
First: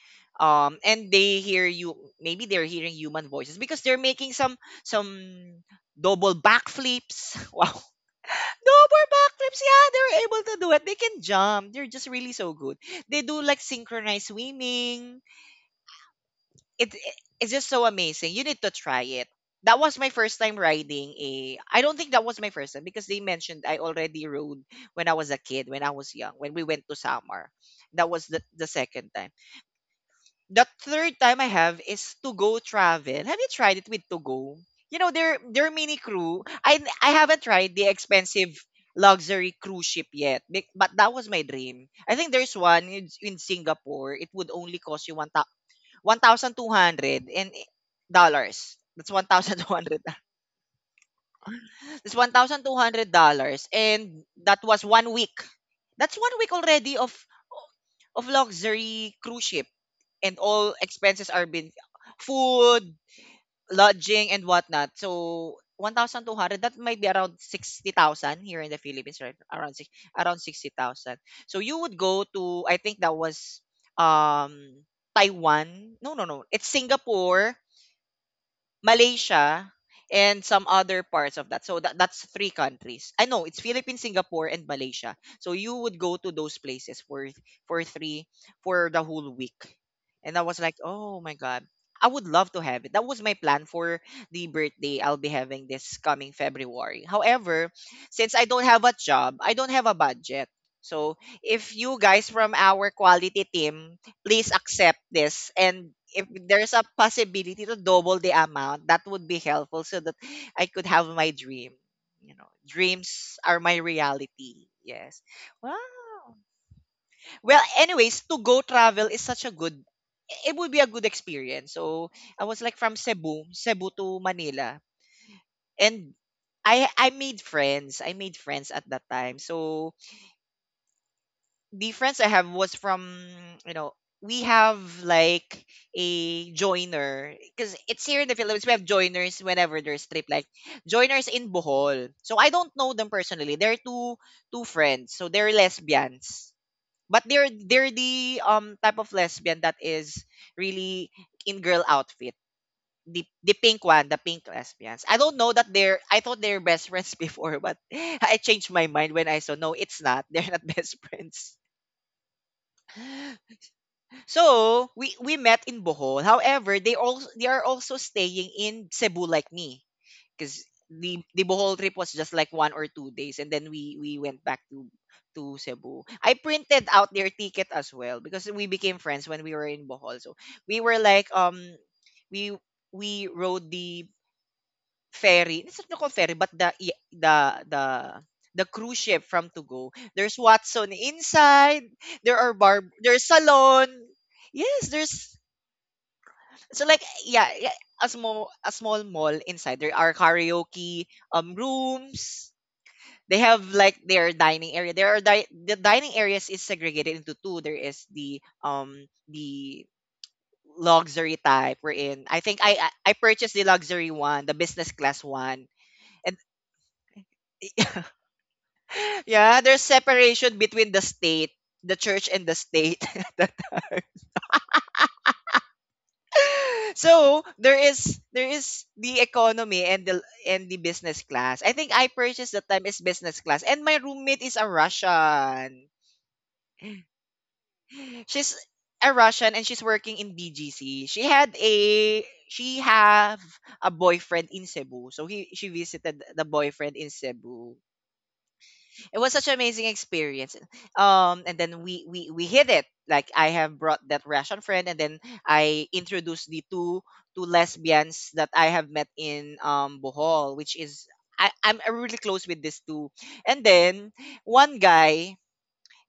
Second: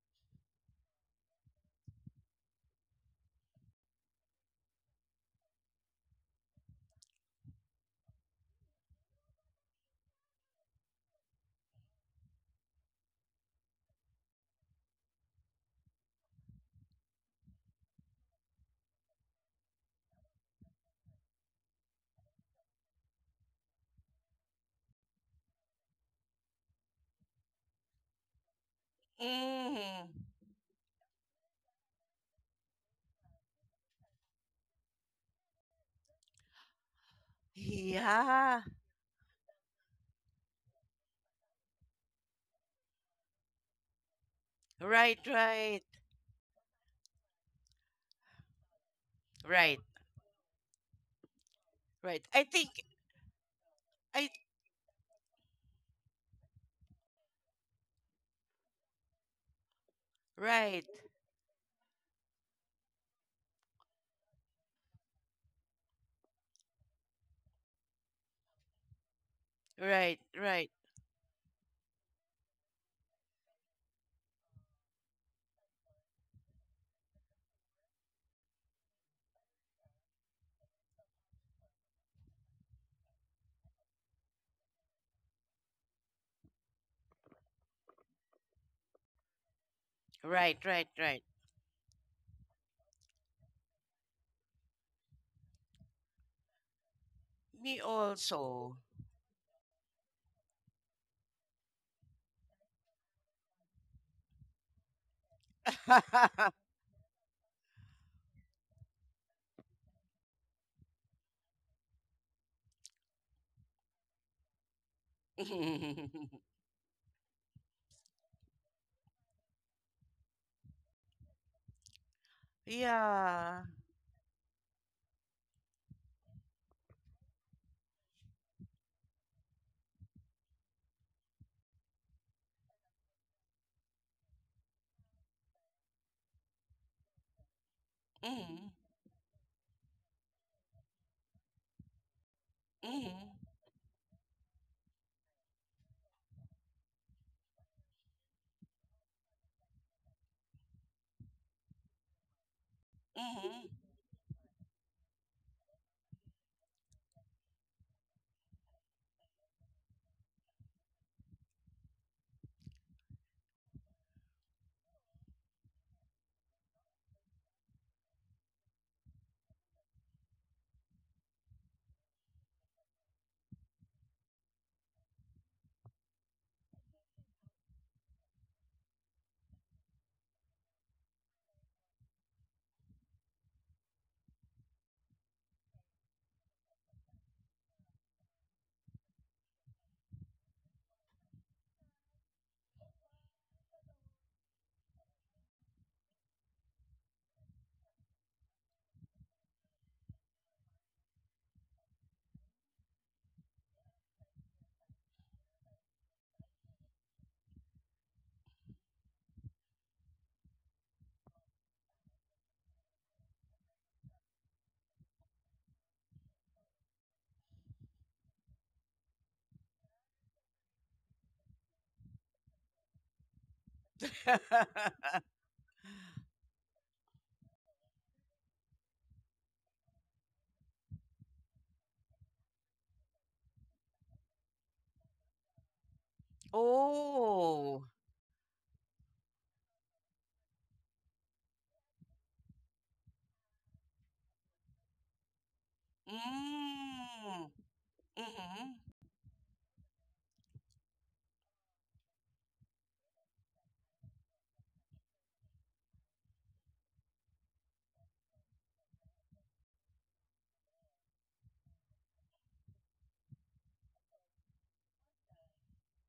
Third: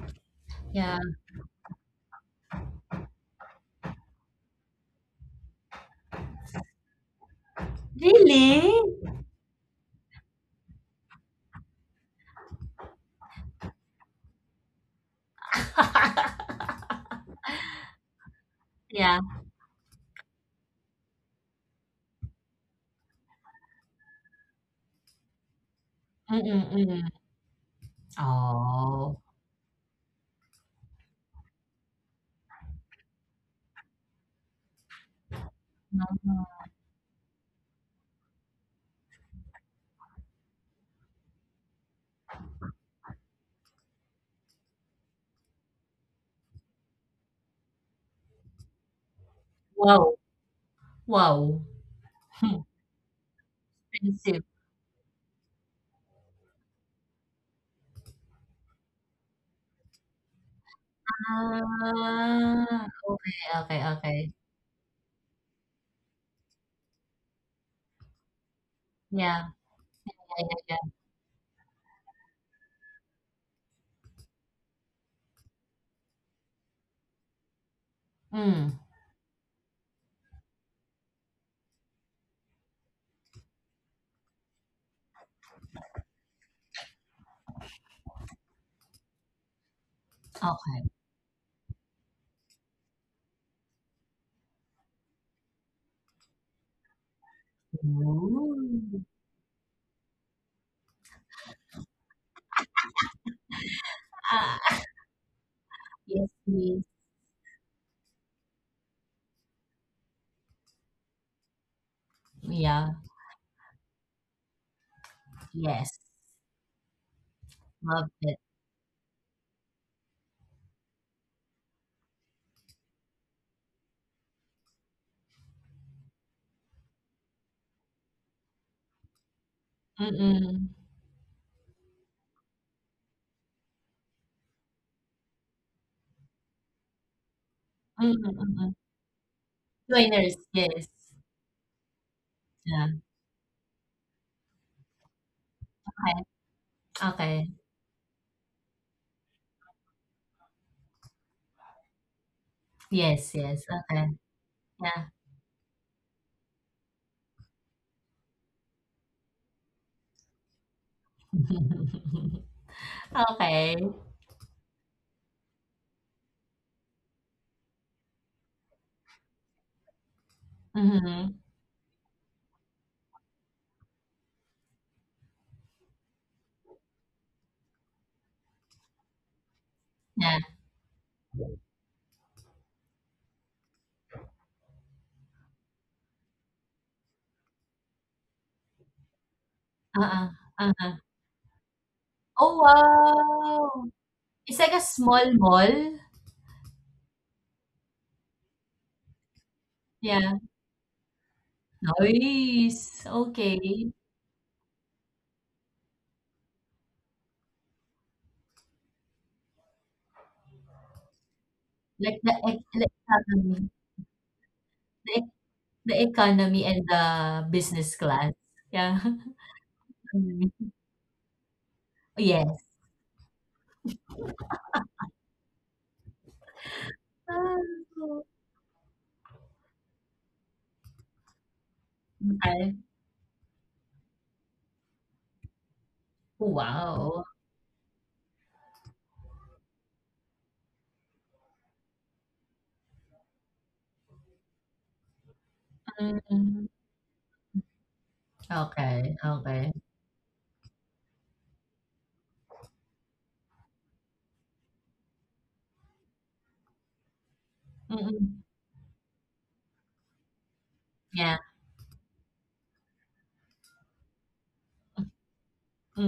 [SPEAKER 1] Um,
[SPEAKER 2] Yeah.
[SPEAKER 1] and they hear you. Maybe they're hearing human voices because they're making some double backflips. [laughs] Wow,
[SPEAKER 2] Really?
[SPEAKER 1] no more backflips. Yeah, they were able to do it. They can jump. They're just really so good. They do like synchronized swimming.
[SPEAKER 2] [laughs]
[SPEAKER 1] It, it it's just so amazing. You need to try
[SPEAKER 2] Yeah.
[SPEAKER 1] it. That was my first time riding a. I don't think that was my first time because they mentioned I already rode when I was a kid, when I was young, when we
[SPEAKER 2] Mm-mm,
[SPEAKER 1] went to
[SPEAKER 2] mm-mm.
[SPEAKER 1] Samar. That was the second
[SPEAKER 2] Oh.
[SPEAKER 1] time
[SPEAKER 3] mm.
[SPEAKER 1] the third time I have is to go travel. Have you tried it with to go? You know, their mini crew.
[SPEAKER 2] Ah,
[SPEAKER 1] I haven't tried the expensive
[SPEAKER 3] Yeah.
[SPEAKER 1] luxury cruise ship yet, but that was my dream. I think there's one in Singapore. It would only cost you
[SPEAKER 3] Right, right.
[SPEAKER 1] one thousand two hundred and dollars. That's one thousand two
[SPEAKER 3] Right.
[SPEAKER 1] hundred.
[SPEAKER 2] wow.
[SPEAKER 1] [laughs]
[SPEAKER 2] Wow. [laughs]
[SPEAKER 1] That's
[SPEAKER 3] Right.
[SPEAKER 1] one
[SPEAKER 3] I
[SPEAKER 2] Hmm,
[SPEAKER 1] thousand two
[SPEAKER 3] think
[SPEAKER 1] hundred dollars, and
[SPEAKER 3] I.
[SPEAKER 2] expensive.
[SPEAKER 1] that was one week. That's one week already of luxury cruise ship and all
[SPEAKER 3] Right.
[SPEAKER 1] expenses are been
[SPEAKER 2] Ah,
[SPEAKER 1] food,
[SPEAKER 2] okay, okay, okay.
[SPEAKER 1] lodging, and whatnot. So 1,200, that might be around 60,000 here in the Philippines, right?
[SPEAKER 2] Yeah,
[SPEAKER 1] Around six,
[SPEAKER 3] Right,
[SPEAKER 1] around
[SPEAKER 3] right.
[SPEAKER 2] yeah.
[SPEAKER 1] 60,000. So you would go to, I think that was um Taiwan. No, no, no. It's Singapore,
[SPEAKER 2] Mm.
[SPEAKER 1] Malaysia, and some other parts of that. So that's three countries. I know it's Philippines, Singapore, and Malaysia. So you would go to those places for three for the whole week. And I
[SPEAKER 3] Right,
[SPEAKER 1] was like,
[SPEAKER 2] Okay.
[SPEAKER 3] right,
[SPEAKER 1] oh
[SPEAKER 3] right.
[SPEAKER 1] my god, I would love to have it. That was my plan for the birthday I'll be having this coming February. However,
[SPEAKER 3] Me
[SPEAKER 1] since I don't
[SPEAKER 3] also.
[SPEAKER 1] have a job, I don't have a budget. So if you guys from our quality team, please
[SPEAKER 2] Ah,
[SPEAKER 1] accept this, and
[SPEAKER 2] yes,
[SPEAKER 1] if
[SPEAKER 3] [laughs]
[SPEAKER 1] there's
[SPEAKER 2] yes.
[SPEAKER 1] a possibility to double the amount, that would be helpful so that I could have my dream.
[SPEAKER 2] Yeah,
[SPEAKER 1] Dreams are my reality. Yes, wow.
[SPEAKER 2] yes.
[SPEAKER 1] Well,
[SPEAKER 2] Love
[SPEAKER 1] anyways,
[SPEAKER 2] it.
[SPEAKER 1] to go travel is such a good, it would be a good experience. So I was like, from
[SPEAKER 3] Yeah.
[SPEAKER 1] cebu to Manila. And I made friends. I made friends at that time. So
[SPEAKER 2] Mm-mm.
[SPEAKER 1] the friends I have was from, you know, we have like a joiner, because it's
[SPEAKER 2] Mm,
[SPEAKER 1] here in
[SPEAKER 2] mm,
[SPEAKER 1] the Philippines.
[SPEAKER 3] Mm-hmm.
[SPEAKER 1] We
[SPEAKER 2] mm.
[SPEAKER 1] have joiners whenever there's trip,
[SPEAKER 2] Joiners,
[SPEAKER 1] like
[SPEAKER 2] yes.
[SPEAKER 1] joiners in Bohol. So I don't
[SPEAKER 2] Yeah.
[SPEAKER 1] know them personally. They're two friends. So they're
[SPEAKER 2] Okay,
[SPEAKER 1] lesbians, but
[SPEAKER 2] okay.
[SPEAKER 1] they're the type of lesbian that is really in girl outfit, the
[SPEAKER 2] Yes, yes.
[SPEAKER 3] Mm. Mm.
[SPEAKER 1] pink
[SPEAKER 2] Okay.
[SPEAKER 1] one, the pink
[SPEAKER 2] Yeah.
[SPEAKER 1] lesbians. I don't know that they're, I thought they're best friends [laughs] before, but I changed my mind when I saw no, it's not, they're not [laughs] best friends.
[SPEAKER 2] [laughs] Okay.
[SPEAKER 1] So we met in Bohol. However, they are also staying in Cebu like me, because the
[SPEAKER 2] Mhm.
[SPEAKER 1] the Bohol trip was just like 1 or 2 days, and then we went back to Cebu. I printed out their ticket as well, because we became friends when we were in Bohol. So
[SPEAKER 2] Yeah.
[SPEAKER 1] we were like we we rode the ferry, it's not called ferry, but the I- the the cruise ship from to go.
[SPEAKER 2] Uh-uh.
[SPEAKER 1] There's
[SPEAKER 2] Uh-huh.
[SPEAKER 1] Watson inside. There are
[SPEAKER 2] Oh,
[SPEAKER 1] bar, there's
[SPEAKER 2] wow.
[SPEAKER 1] salon.
[SPEAKER 2] It's like a
[SPEAKER 1] Yes,
[SPEAKER 2] small
[SPEAKER 1] there's,
[SPEAKER 2] mall.
[SPEAKER 1] yeah, yeah, a small mall inside. There are
[SPEAKER 2] Yeah.
[SPEAKER 1] karaoke rooms.
[SPEAKER 2] Nice.
[SPEAKER 1] They
[SPEAKER 2] Okay.
[SPEAKER 1] have like their dining area. There are the dining areas is segregated into two. There is the luxury type we're
[SPEAKER 2] Like
[SPEAKER 1] in. i think i i I purchased the luxury one, the business
[SPEAKER 2] the,
[SPEAKER 1] class
[SPEAKER 2] ec-
[SPEAKER 1] one.
[SPEAKER 2] the
[SPEAKER 1] And
[SPEAKER 2] economy and the business class. Yeah.
[SPEAKER 1] yeah, there's separation
[SPEAKER 2] [laughs]
[SPEAKER 1] between the state, the church and the
[SPEAKER 2] Yes.
[SPEAKER 1] state [laughs] at that time. So
[SPEAKER 2] Ah,
[SPEAKER 1] there is the economy and the business class. I think I purchased the
[SPEAKER 2] okay.
[SPEAKER 1] time is business class. And my roommate is a Russian.
[SPEAKER 3] [laughs]
[SPEAKER 2] Wow.
[SPEAKER 3] oh.
[SPEAKER 1] She's a Russian, and she's working in DGC. She had a, she have a boyfriend in Cebu. So he she visited the
[SPEAKER 2] Hmm,
[SPEAKER 1] boyfriend in
[SPEAKER 3] Mm.
[SPEAKER 1] Cebu.
[SPEAKER 3] Mm-hmm.
[SPEAKER 2] okay.
[SPEAKER 1] It was such an
[SPEAKER 2] Okey.
[SPEAKER 1] amazing experience. And then we hit it. Like I have brought that Russian friend, and then I introduced the two lesbians
[SPEAKER 2] Mm,
[SPEAKER 1] that I have met in Bohol, which is
[SPEAKER 2] yeah,
[SPEAKER 1] I'm really close with these two. And then one guy,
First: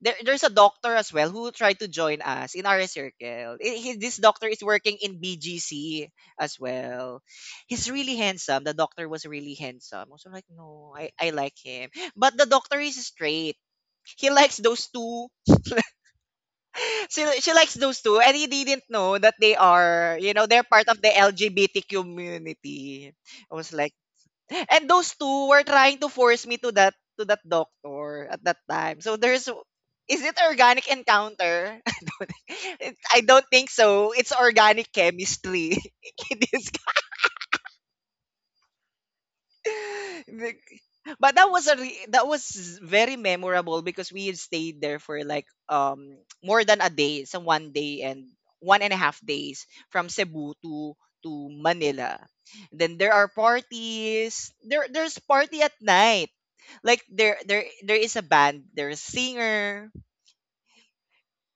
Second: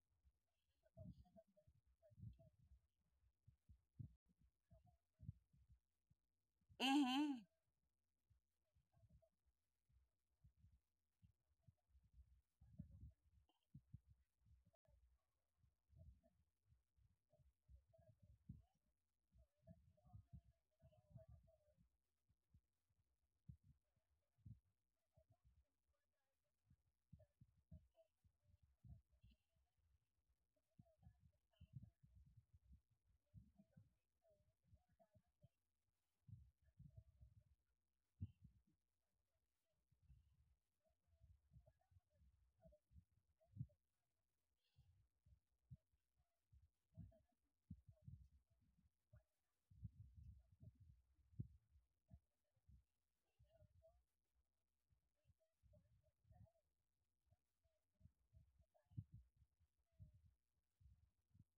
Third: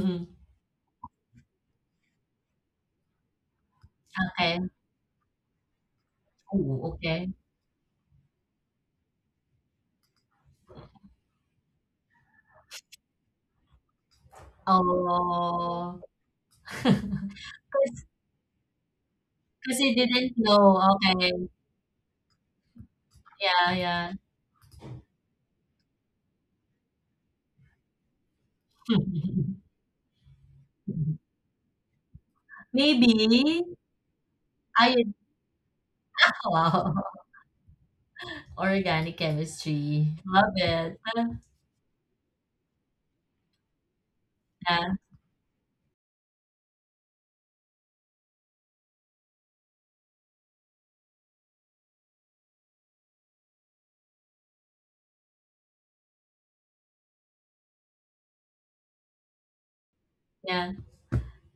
[SPEAKER 1] there there's a doctor as well who tried to join us in our circle. This doctor
[SPEAKER 2] okay.
[SPEAKER 1] is working in BGC as
[SPEAKER 2] Ooh,
[SPEAKER 1] well.
[SPEAKER 2] okay.
[SPEAKER 3] Mm-hmm.
[SPEAKER 1] He's really handsome. The doctor was really handsome. I was like, no, I like him. But the doctor is straight. He likes those two.
[SPEAKER 2] Oh.
[SPEAKER 1] She,
[SPEAKER 2] [laughs]
[SPEAKER 1] she likes those two. And he didn't know that they
[SPEAKER 2] Because you
[SPEAKER 1] are, you
[SPEAKER 2] didn't
[SPEAKER 1] know, they're
[SPEAKER 2] know,
[SPEAKER 1] part of the
[SPEAKER 2] okay.
[SPEAKER 1] LGBTQ community. I was
[SPEAKER 2] Yeah,
[SPEAKER 1] like,
[SPEAKER 2] yeah.
[SPEAKER 1] and those two were trying to force me to that, to that doctor at that time. So there's,
[SPEAKER 2] [laughs]
[SPEAKER 1] is it organic encounter? It-
[SPEAKER 2] Maybe,
[SPEAKER 1] I don't think so. It's organic
[SPEAKER 2] I.
[SPEAKER 1] chemistry. [laughs] It is-
[SPEAKER 2] Wow, [laughs] organic chemistry. Love
[SPEAKER 1] [laughs]
[SPEAKER 2] it.
[SPEAKER 1] but that was a that was very memorable, because we had stayed
[SPEAKER 2] Yeah,
[SPEAKER 1] there for like more than a day, some one day and 1.5 days from Cebu to Manila. Then there are parties. There there's party at night. Like there is a band. There's singer.
[SPEAKER 2] yeah.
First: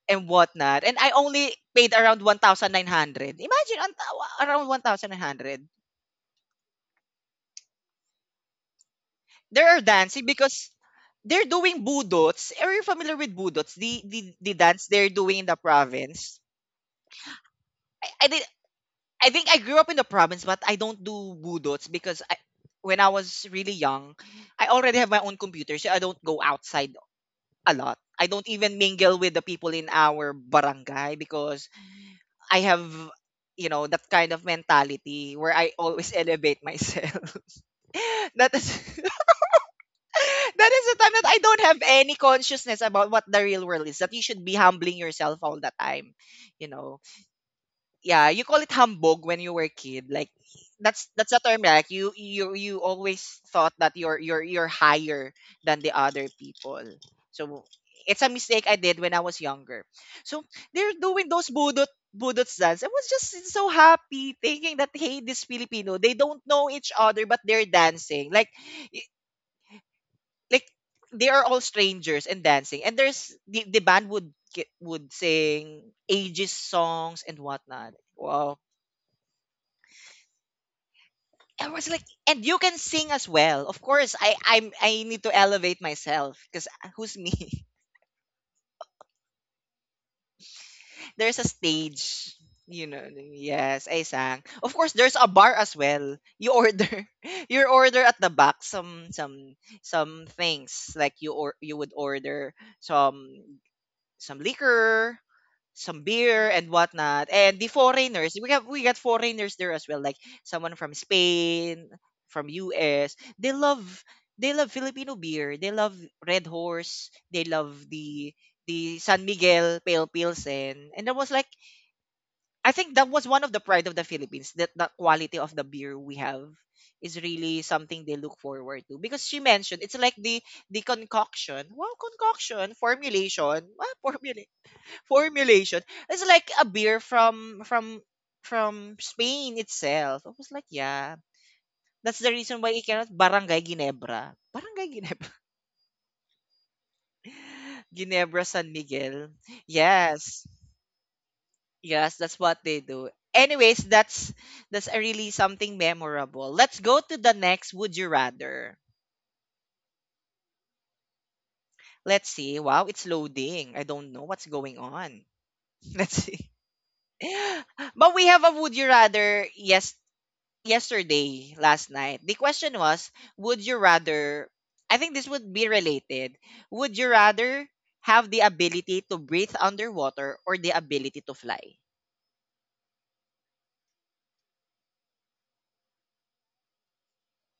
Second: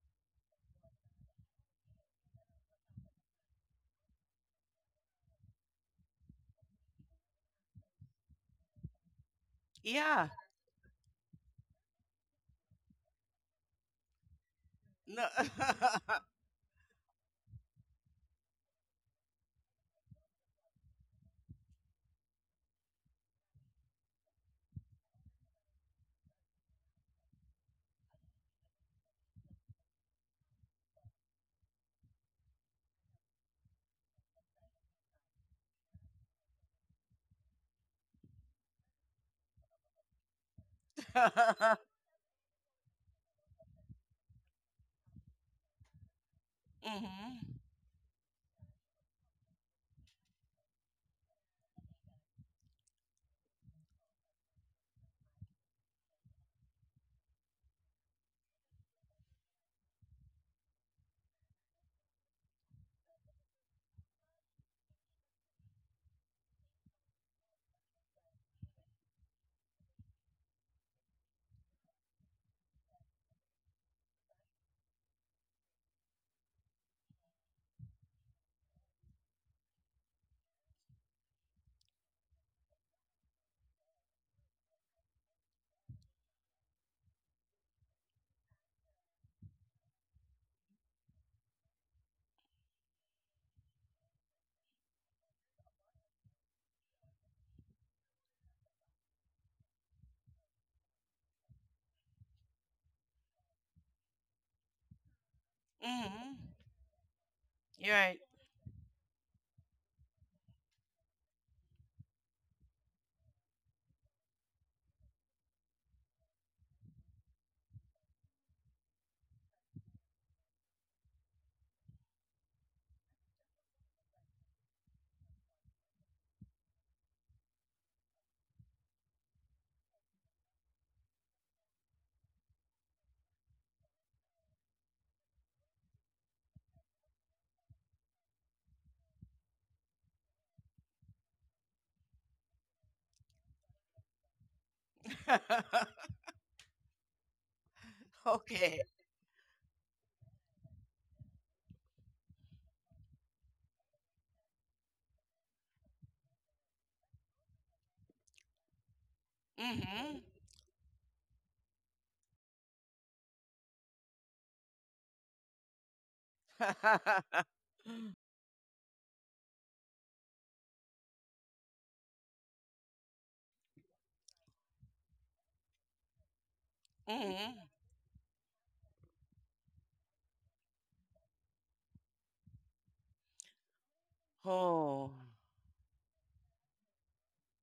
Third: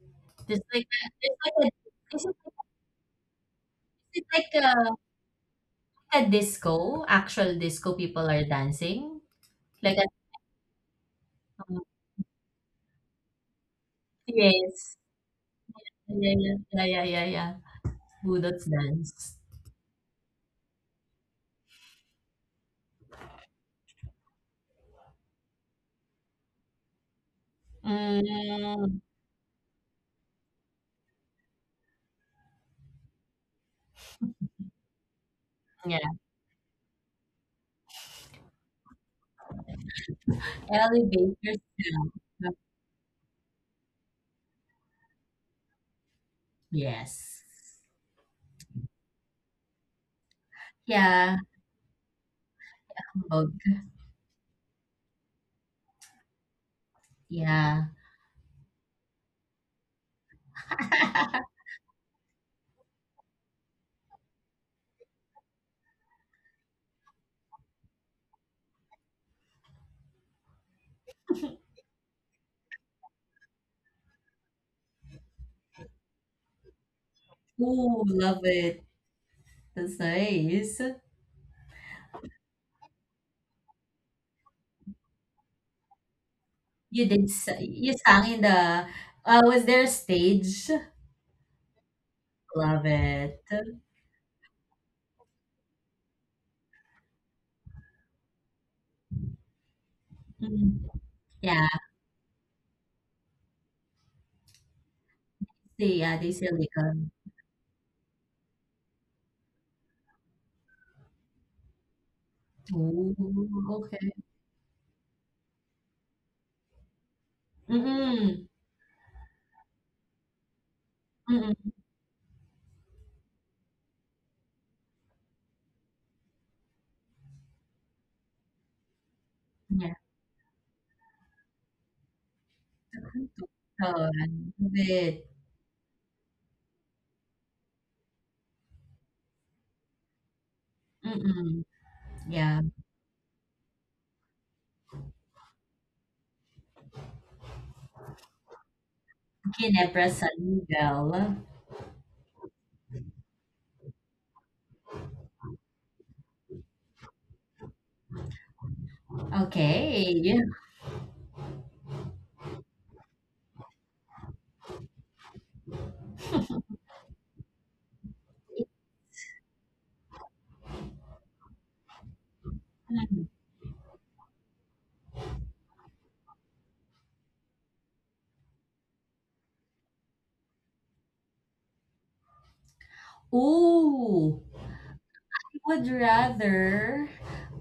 [SPEAKER 1] And
[SPEAKER 2] Just
[SPEAKER 1] whatnot. And I only
[SPEAKER 2] like
[SPEAKER 1] paid
[SPEAKER 2] a
[SPEAKER 1] around
[SPEAKER 2] is it
[SPEAKER 1] 1,900. Imagine, ang
[SPEAKER 2] is it
[SPEAKER 1] tawa-
[SPEAKER 2] like
[SPEAKER 1] around
[SPEAKER 2] a
[SPEAKER 1] 1,900.
[SPEAKER 2] a disco, actual disco people are dancing?
[SPEAKER 1] They are
[SPEAKER 2] Like
[SPEAKER 1] dancing
[SPEAKER 3] Yeah.
[SPEAKER 1] because they're
[SPEAKER 2] a.
[SPEAKER 1] doing budots. Are you familiar with budots? The dance
[SPEAKER 2] Yes.
[SPEAKER 1] they're
[SPEAKER 3] No.
[SPEAKER 1] doing in the
[SPEAKER 3] [laughs]
[SPEAKER 2] Yeah,
[SPEAKER 1] province.
[SPEAKER 2] yeah, yeah, yeah, yeah, yeah.
[SPEAKER 1] Did,
[SPEAKER 2] Budot
[SPEAKER 1] I
[SPEAKER 2] dance.
[SPEAKER 1] think I grew up in the province, but I don't do budots because when I was really young, I already have my own computer, so I don't go outside a lot. I don't even
[SPEAKER 2] Mm,
[SPEAKER 1] mingle with the people in our barangay because I have, you know, that kind of mentality where I
[SPEAKER 2] yeah.
[SPEAKER 1] always elevate myself. [laughs] That is [laughs] that is the time that I don't
[SPEAKER 2] Elevator
[SPEAKER 1] have
[SPEAKER 2] sound.
[SPEAKER 1] any consciousness about what the real world is. That you should be humbling yourself all the time, you know.
[SPEAKER 2] Yes.
[SPEAKER 3] mm-hmm.
[SPEAKER 1] Yeah, you call it hambog when you were a kid. Like that's
[SPEAKER 2] Yeah.
[SPEAKER 1] a term, like you always
[SPEAKER 2] Kabog.
[SPEAKER 1] thought that you're you're higher than the other people. So
[SPEAKER 2] Yeah.
[SPEAKER 1] it's a mistake I did when I was younger. So they're doing those
[SPEAKER 2] [laughs]
[SPEAKER 1] budot dance. I was just so happy thinking that hey, this Filipino, they don't know each other but they're dancing. Y- like they are all strangers and dancing. And there's the band would would sing ages songs and whatnot.
[SPEAKER 2] Oh, love
[SPEAKER 1] Wow,
[SPEAKER 2] it. That's nice.
[SPEAKER 1] I was like, and you can sing as well. Of course, I need to elevate myself because
[SPEAKER 2] You
[SPEAKER 1] who's
[SPEAKER 2] did.
[SPEAKER 1] me? [laughs]
[SPEAKER 2] You sang in the. Was there a stage?
[SPEAKER 1] There's a stage, you
[SPEAKER 2] Love
[SPEAKER 1] know.
[SPEAKER 2] it.
[SPEAKER 1] Yes, I sang. Of course, there's a bar as well. You order [laughs] you order at the back some
[SPEAKER 2] Mm.
[SPEAKER 1] things, like you or
[SPEAKER 2] Yeah.
[SPEAKER 1] you would order some some liquor,
[SPEAKER 2] See,
[SPEAKER 1] some
[SPEAKER 2] yeah, they
[SPEAKER 3] Mm-hmm.
[SPEAKER 1] beer
[SPEAKER 2] still
[SPEAKER 1] and
[SPEAKER 2] Silicon.
[SPEAKER 1] whatnot. And the
[SPEAKER 3] You're right.
[SPEAKER 1] foreigners, we got foreigners there as well, like someone from Spain, from US.
[SPEAKER 2] Oh, okay.
[SPEAKER 1] They love Filipino beer. They love Red Horse. They love
[SPEAKER 2] Mm-mm.
[SPEAKER 1] the San Miguel Pale Pilsen. And that was like,
[SPEAKER 2] Mm-mm.
[SPEAKER 1] I think that was one of the pride of the Philippines. That the quality of the beer we have is really something they look forward to, because she mentioned it's
[SPEAKER 2] Yeah.
[SPEAKER 1] like the concoction, well, concoction formulation
[SPEAKER 2] So,
[SPEAKER 1] ah, [laughs] formulation
[SPEAKER 2] love it.
[SPEAKER 1] formulation. It's like a beer from Spain itself. I was like, yeah,
[SPEAKER 2] Mm-mm.
[SPEAKER 1] that's the reason
[SPEAKER 2] Yeah,
[SPEAKER 1] why it cannot Barangay Ginebra. Barangay Ginebra.
[SPEAKER 3] [laughs]
[SPEAKER 1] [laughs] Ginebra San
[SPEAKER 3] okay.
[SPEAKER 1] Miguel.
[SPEAKER 2] Ginebra San
[SPEAKER 1] Yes.
[SPEAKER 2] Miguel.
[SPEAKER 1] Yes, that's what they do. Anyways, that's a really something memorable. Let's go to the next would you rather.
[SPEAKER 2] Okay.
[SPEAKER 3] Mm-hmm.
[SPEAKER 2] Yeah.
[SPEAKER 1] Let's see. Wow, it's loading. I don't know what's going on. [laughs] Let's see. [laughs] But
[SPEAKER 3] [laughs]
[SPEAKER 1] we have a would you rather yes yesterday, last night. The question was, would you rather, I think this would be related. Would you
[SPEAKER 3] mm-hmm.
[SPEAKER 1] rather have the ability to breathe underwater or the ability to fly? [gasps]
[SPEAKER 2] Ooh,
[SPEAKER 3] Oh.
[SPEAKER 2] I would rather,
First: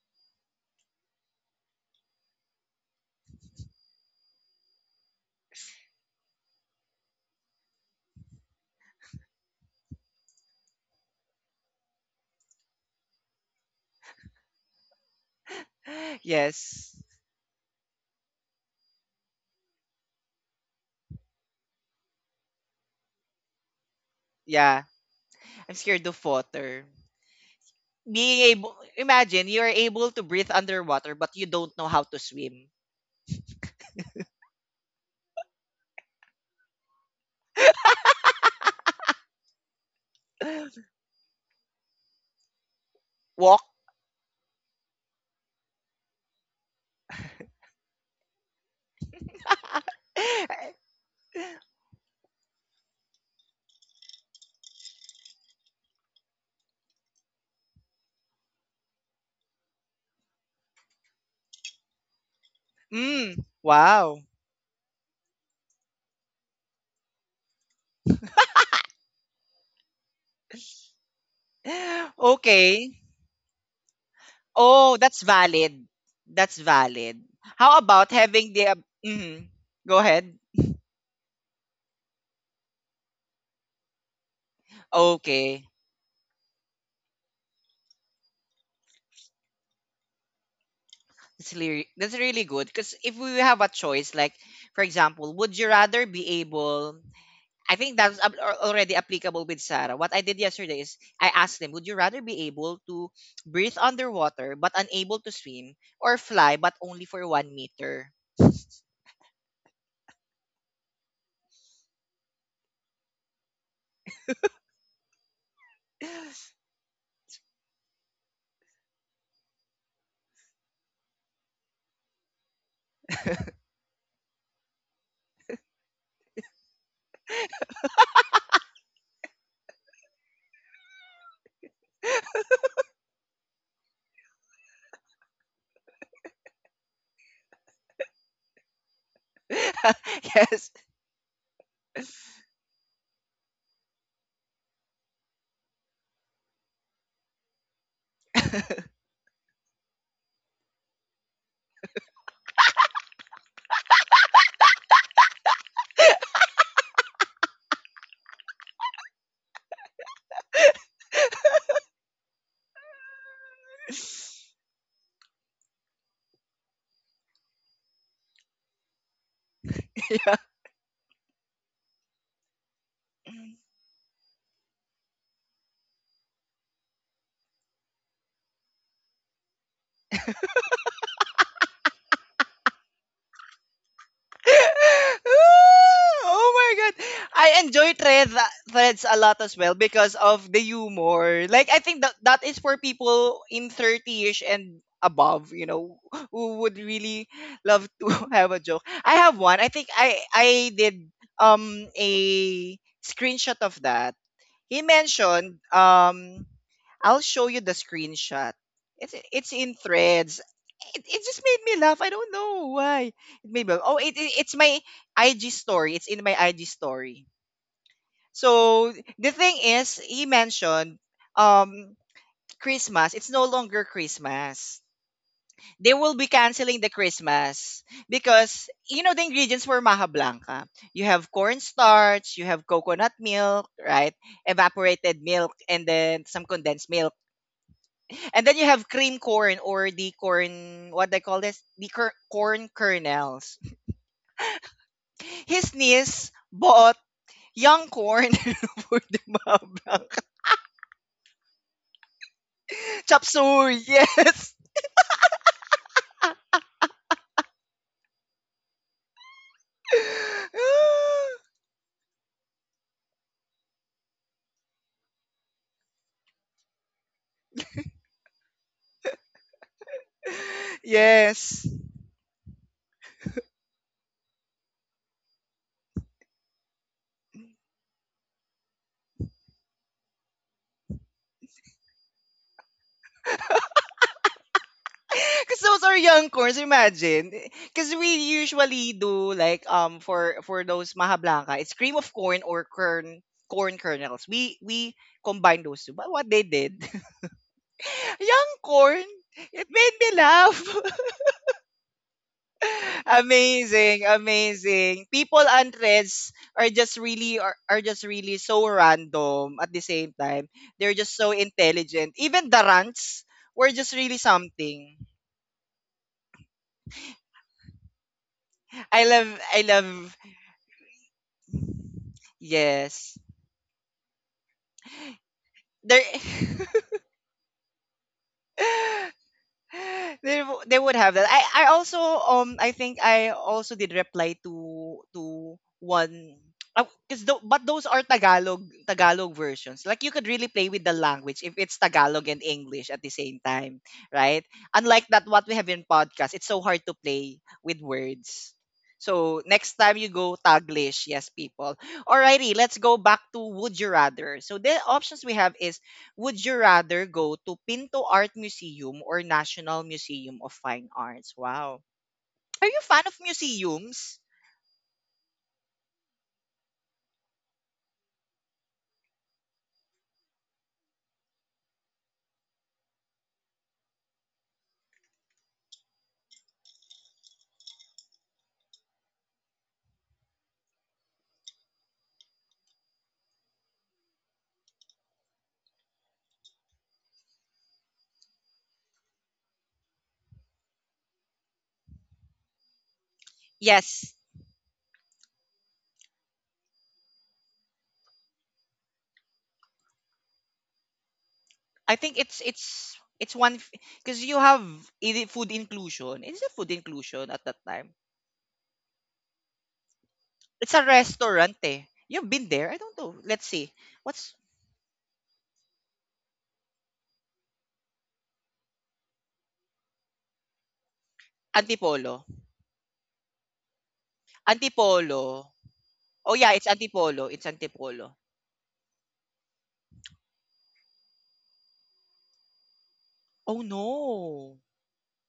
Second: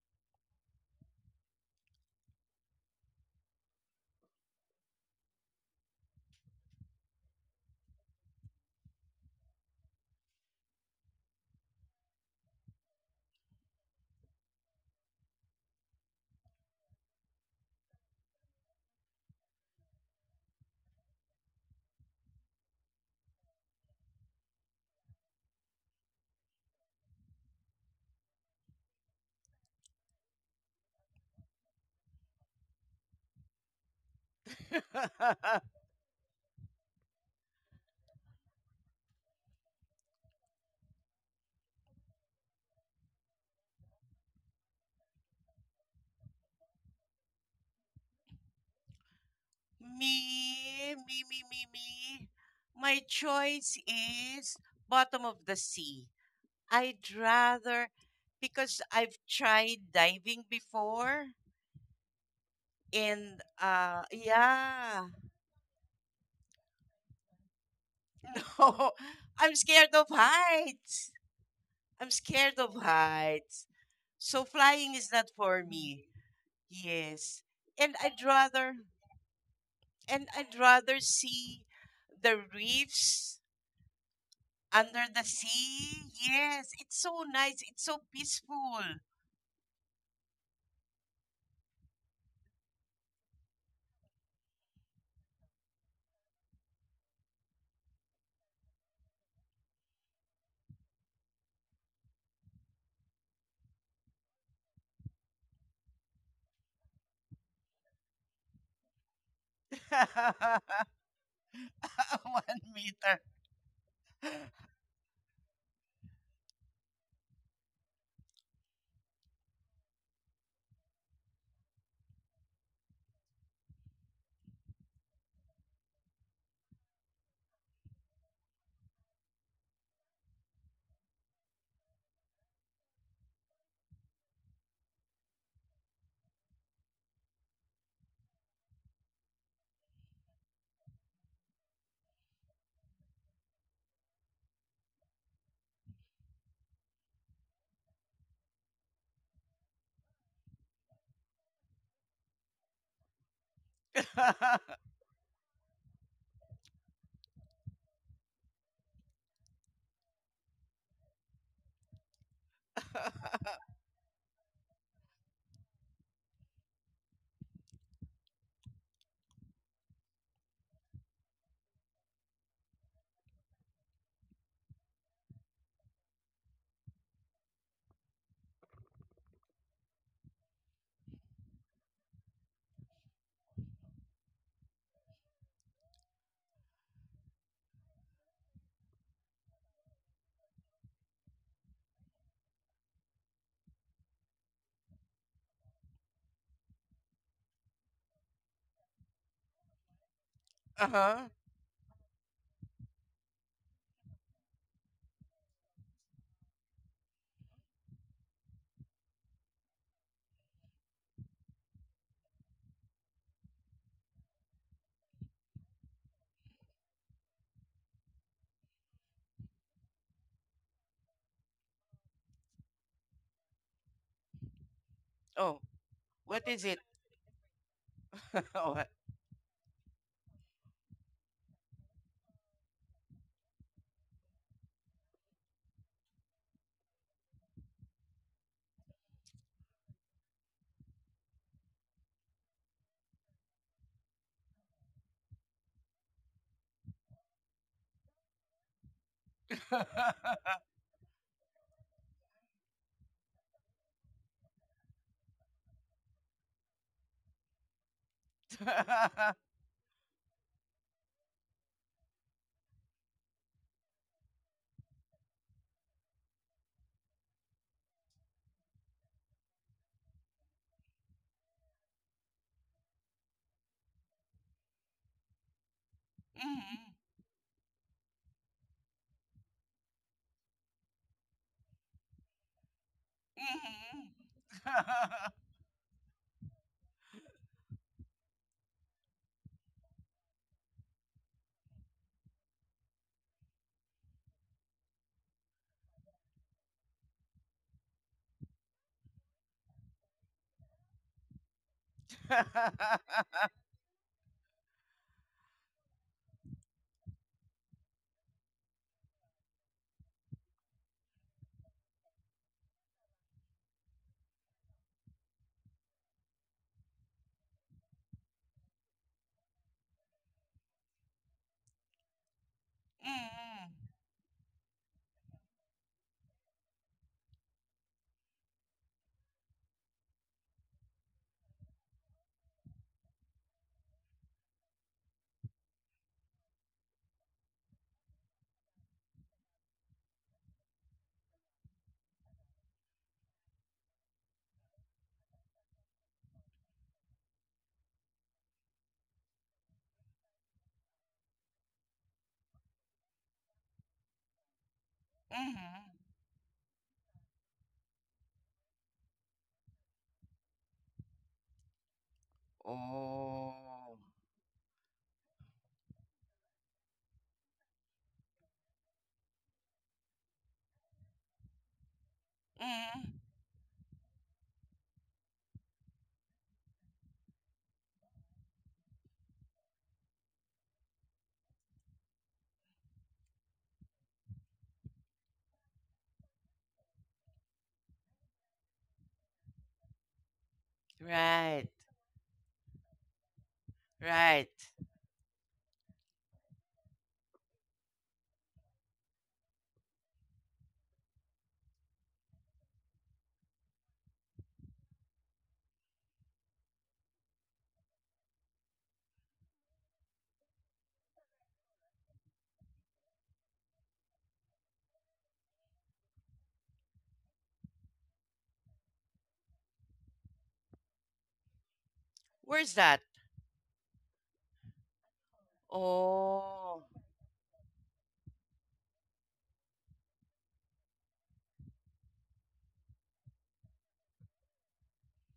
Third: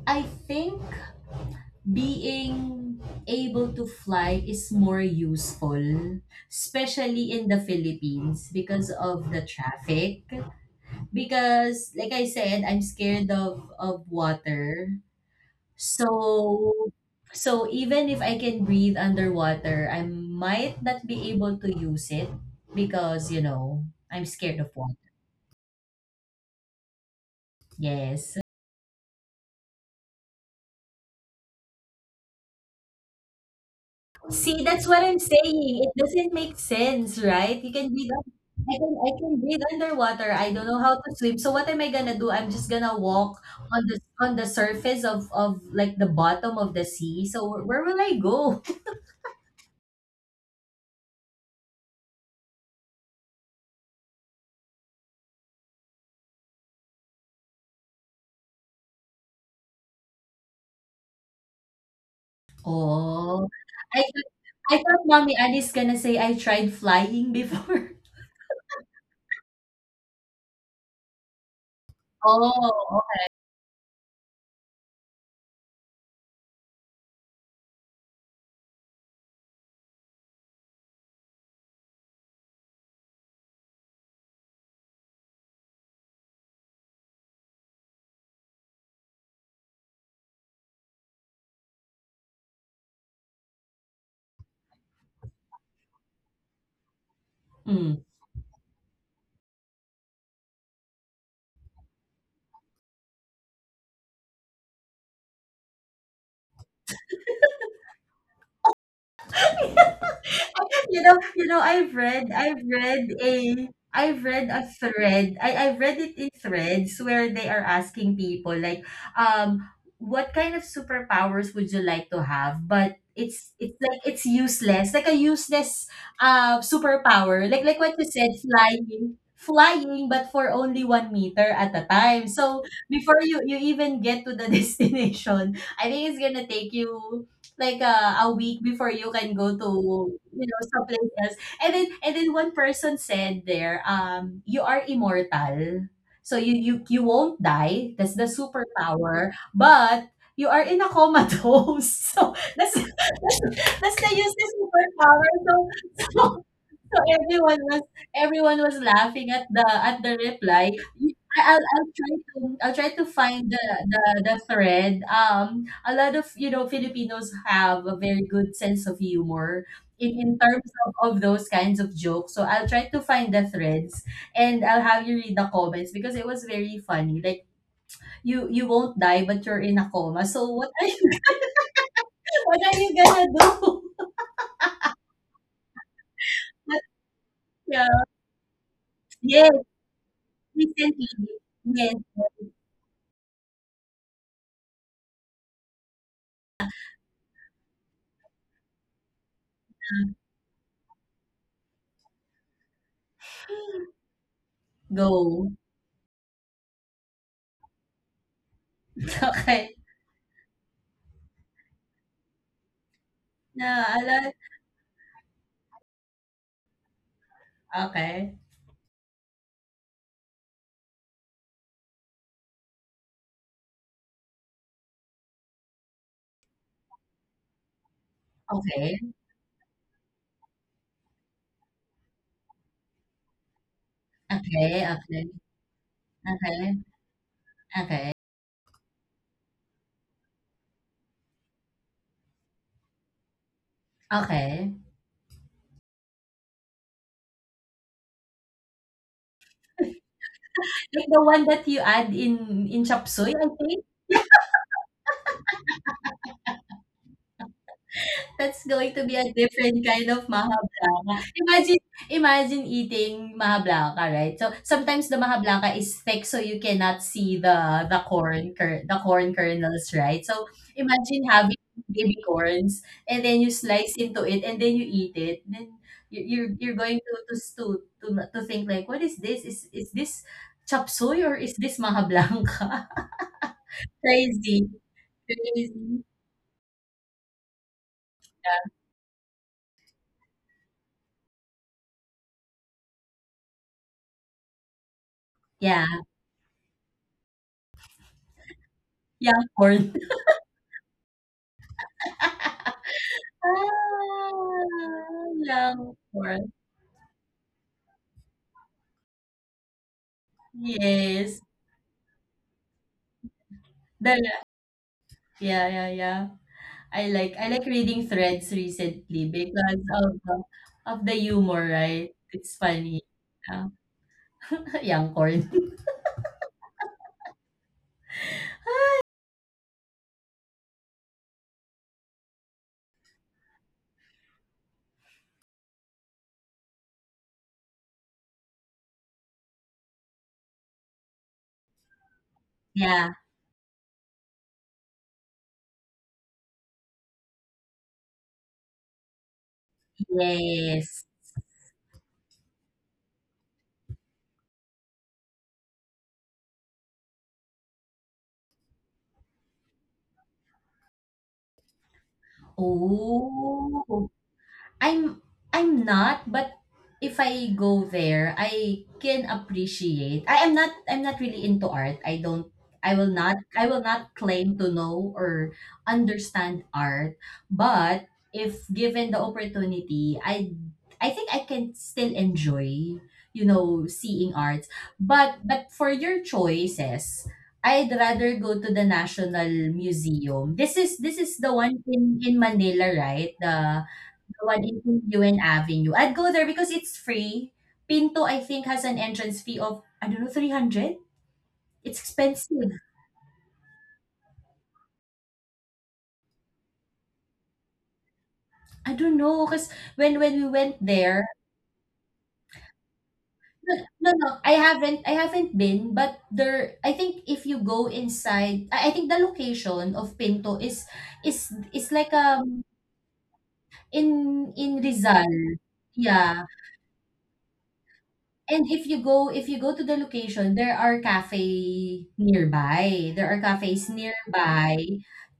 [SPEAKER 2] I think being able to fly is more useful, especially in the Philippines because of the traffic. Because, like I said, I'm scared of water.
[SPEAKER 1] [laughs]
[SPEAKER 2] So
[SPEAKER 1] Yes.
[SPEAKER 2] even if I can breathe underwater, I might not be able to use it because, I'm scared of
[SPEAKER 1] Yeah.
[SPEAKER 2] water.
[SPEAKER 1] I'm scared of water.
[SPEAKER 2] Yes.
[SPEAKER 1] Being able, imagine you're able to breathe underwater but you don't know how to swim.
[SPEAKER 2] See, that's what I'm
[SPEAKER 3] [laughs]
[SPEAKER 2] saying. It doesn't make sense, right? You can breathe. I can breathe underwater. I don't know
[SPEAKER 1] [gasps]
[SPEAKER 2] how to swim. So what am I gonna do? I'm just gonna
[SPEAKER 1] [laughs]
[SPEAKER 2] walk
[SPEAKER 1] Walk.
[SPEAKER 2] on the on the surface of like the bottom of the sea. So where will I go? [laughs]
[SPEAKER 3] Me, me, me, me,
[SPEAKER 1] [laughs]
[SPEAKER 3] me. My choice is bottom of the sea. I'd rather, because I've tried diving before, and
[SPEAKER 2] Oh, I
[SPEAKER 1] Wow. [gasps]
[SPEAKER 2] I thought
[SPEAKER 3] yeah.
[SPEAKER 2] Mommy Annie's gonna say, "I tried flying before." [laughs]
[SPEAKER 3] No, [laughs] I'm scared of heights.
[SPEAKER 1] [laughs]
[SPEAKER 3] I'm
[SPEAKER 2] Oh,
[SPEAKER 3] scared of
[SPEAKER 1] Okay.
[SPEAKER 2] okay.
[SPEAKER 3] heights. So
[SPEAKER 1] Oh,
[SPEAKER 3] flying is
[SPEAKER 1] that's
[SPEAKER 3] not for
[SPEAKER 1] valid.
[SPEAKER 3] me.
[SPEAKER 1] That's valid.
[SPEAKER 3] Yes.
[SPEAKER 1] How
[SPEAKER 3] And
[SPEAKER 1] about
[SPEAKER 3] I'd
[SPEAKER 1] having
[SPEAKER 3] rather
[SPEAKER 1] mhm. Go
[SPEAKER 3] and
[SPEAKER 1] ahead.
[SPEAKER 3] I'd rather see the reefs under the
[SPEAKER 1] Okay.
[SPEAKER 3] sea. Yes, it's so nice. It's so peaceful.
[SPEAKER 1] That's really good. Because if we have a choice, like, for example, would you rather be able, I
[SPEAKER 2] Hmm.
[SPEAKER 1] think that's already applicable with Sarah. What I did yesterday is I asked them, would you rather be able to breathe underwater but unable to swim or fly but only for 1 meter?
[SPEAKER 3] [laughs] One
[SPEAKER 2] I've read,
[SPEAKER 3] meter.
[SPEAKER 2] I've read a thread. I've read it in threads where they are asking people like, um, what kind of superpowers would you like to have? But it's like it's useless, like a useless superpower, like what you said, flying, flying, but for only 1 meter at a time. So before you even get to the [laughs] destination, I think it's gonna take you. Like a week before you can go to
[SPEAKER 1] [laughs] Yes.
[SPEAKER 2] someplace else. And then one person said there, you are immortal. So you won't die. That's the superpower. But you are in a comatose. [laughs] So that's the useless
[SPEAKER 3] [laughs]
[SPEAKER 2] superpower. So, so So everyone was laughing at the reply. I'll try to find the thread. A lot of Filipinos have a very good sense of humor in terms of those kinds of jokes. So I'll try to find the threads and I'll have you read the comments because it was very funny. Like you won't die but you're in a coma. So what are you [laughs] what are you gonna do?
[SPEAKER 1] [laughs] Oh
[SPEAKER 2] [laughs]
[SPEAKER 1] my
[SPEAKER 2] But,
[SPEAKER 1] god. I enjoy
[SPEAKER 2] yeah.
[SPEAKER 1] threads a lot
[SPEAKER 2] Yes,
[SPEAKER 1] as well because of the
[SPEAKER 2] recently.
[SPEAKER 1] humor. Like, I
[SPEAKER 2] Yes,
[SPEAKER 1] think that that is for people in 30ish and above, who would really love to [laughs] have a joke. I have one. I think I did
[SPEAKER 3] uh-huh.
[SPEAKER 1] a screenshot of that. He
[SPEAKER 2] go.
[SPEAKER 1] mentioned. I'll show you the screenshot. It's
[SPEAKER 2] Okay.
[SPEAKER 1] in threads. It just made me laugh. I don't know why. It made me laugh. Oh, it,
[SPEAKER 2] Naalala.
[SPEAKER 1] it it's my IG story. It's in my IG story.
[SPEAKER 2] Okey,
[SPEAKER 1] So the thing is, he mentioned um Christmas. It's no longer Christmas.
[SPEAKER 3] Oh,
[SPEAKER 1] They will be
[SPEAKER 3] what is
[SPEAKER 1] canceling
[SPEAKER 3] it?
[SPEAKER 1] the Christmas
[SPEAKER 3] [laughs]
[SPEAKER 1] because
[SPEAKER 3] what?
[SPEAKER 2] okay,
[SPEAKER 1] you know the ingredients for maha blanca. You have cornstarch, you have coconut milk, right?
[SPEAKER 2] okay,
[SPEAKER 1] Evaporated
[SPEAKER 2] okay,
[SPEAKER 1] milk, and then some
[SPEAKER 2] okay,
[SPEAKER 1] condensed milk.
[SPEAKER 2] okay,
[SPEAKER 1] And then you have cream corn or the corn, what they call this? The corn kernels.
[SPEAKER 2] okay.
[SPEAKER 1] His niece bought young corn [laughs] for the mabang.
[SPEAKER 2] Like the one that you add in chop
[SPEAKER 1] Chop
[SPEAKER 2] suey, I
[SPEAKER 1] suey,
[SPEAKER 2] think?
[SPEAKER 1] yes.
[SPEAKER 2] That's going to be a
[SPEAKER 3] [laughs]
[SPEAKER 2] different kind of maha
[SPEAKER 1] [sighs]
[SPEAKER 2] blanca. Imagine eating maha blanca, right? So sometimes the maha blanca is thick so you cannot see the corn kernels, right? So imagine having
[SPEAKER 1] [laughs] Yes.
[SPEAKER 2] baby corns and then you slice into it and then you eat it. Then you're
[SPEAKER 3] Mhm.
[SPEAKER 2] going to, to think, like, what is this? Is this chop soy or is this maha blanca?
[SPEAKER 3] [laughs]
[SPEAKER 2] [laughs]
[SPEAKER 3] Mhm.
[SPEAKER 2] Crazy.
[SPEAKER 1] Because those are
[SPEAKER 2] Crazy.
[SPEAKER 1] young corns, imagine. Because we usually do, like for those maha blanca, it's cream of corn or kern corn kernels. We combine those
[SPEAKER 2] Yeah.
[SPEAKER 1] two. But what they did, [laughs] young corn,
[SPEAKER 2] Yeah,
[SPEAKER 1] it made
[SPEAKER 2] corn.
[SPEAKER 1] me laugh. [laughs] Amazing,
[SPEAKER 2] Ah,
[SPEAKER 1] amazing. People
[SPEAKER 2] yeah,
[SPEAKER 1] on
[SPEAKER 2] of
[SPEAKER 1] threads
[SPEAKER 2] course.
[SPEAKER 1] are just really so random at the same time. They're just so
[SPEAKER 2] Yes.
[SPEAKER 1] intelligent. Even the rants were just really
[SPEAKER 2] The,
[SPEAKER 1] something.
[SPEAKER 2] yeah, yeah, yeah. I like reading threads
[SPEAKER 1] I
[SPEAKER 2] recently
[SPEAKER 1] love I
[SPEAKER 2] because
[SPEAKER 1] love
[SPEAKER 2] of the humor, right? It's funny.
[SPEAKER 1] Yes.
[SPEAKER 2] Yeah.
[SPEAKER 3] Mhm.
[SPEAKER 2] [laughs] Young corn.
[SPEAKER 1] There, [laughs] they would have that. I also I think I also did reply to one, because, but those are Tagalog versions. Like, you could really play with the language if it's Tagalog and English at the
[SPEAKER 2] Yeah.
[SPEAKER 1] same time, right? Unlike that what we have in podcast, it's so hard to play with words. So next time you go
[SPEAKER 2] Yes.
[SPEAKER 1] Taglish, yes, people. Alrighty, let's go back to would you rather. So the options we have is,
[SPEAKER 3] Mhm.
[SPEAKER 1] would you rather go to Pinto Art Museum or National Museum of Fine Arts? Wow. Are you a fan of
[SPEAKER 3] Oh.
[SPEAKER 2] Oh.
[SPEAKER 1] museums?
[SPEAKER 2] I'm I'm not, but if I go there, I can appreciate. I'm not really into art.
[SPEAKER 3] Mm.
[SPEAKER 2] I will not claim to know or understand art, but if given the opportunity, I think I can still enjoy seeing arts. But for your choices, I'd rather go to the National Museum. This is the
[SPEAKER 3] Right.
[SPEAKER 2] one in Manila, right? The
[SPEAKER 1] Yes.
[SPEAKER 3] Right.
[SPEAKER 2] one in UN Avenue. I'd go there because it's free. Pinto, I think, has an entrance fee of, I don't know, 300.
[SPEAKER 1] I
[SPEAKER 2] It's
[SPEAKER 1] think it's
[SPEAKER 2] expensive.
[SPEAKER 1] it's it's one because you have food inclusion. Is it food inclusion at that time?
[SPEAKER 2] I don't know, because when we
[SPEAKER 1] It's a
[SPEAKER 2] went there.
[SPEAKER 1] restaurant, eh. You've been there? I don't know. Let's see.
[SPEAKER 2] No, no, no,
[SPEAKER 1] What's
[SPEAKER 2] I haven't been, but there, I think if you go inside, I think the location of Pinto is like,
[SPEAKER 1] Antipolo?
[SPEAKER 3] Where's that?
[SPEAKER 2] in Rizal.
[SPEAKER 1] Antipolo.
[SPEAKER 2] Yeah.
[SPEAKER 1] Oh yeah, it's
[SPEAKER 3] Oh.
[SPEAKER 1] Antipolo. It's Antipolo.
[SPEAKER 2] And if you go to the location, there are cafe nearby. There are
[SPEAKER 1] Oh
[SPEAKER 2] cafes
[SPEAKER 1] no.
[SPEAKER 2] nearby.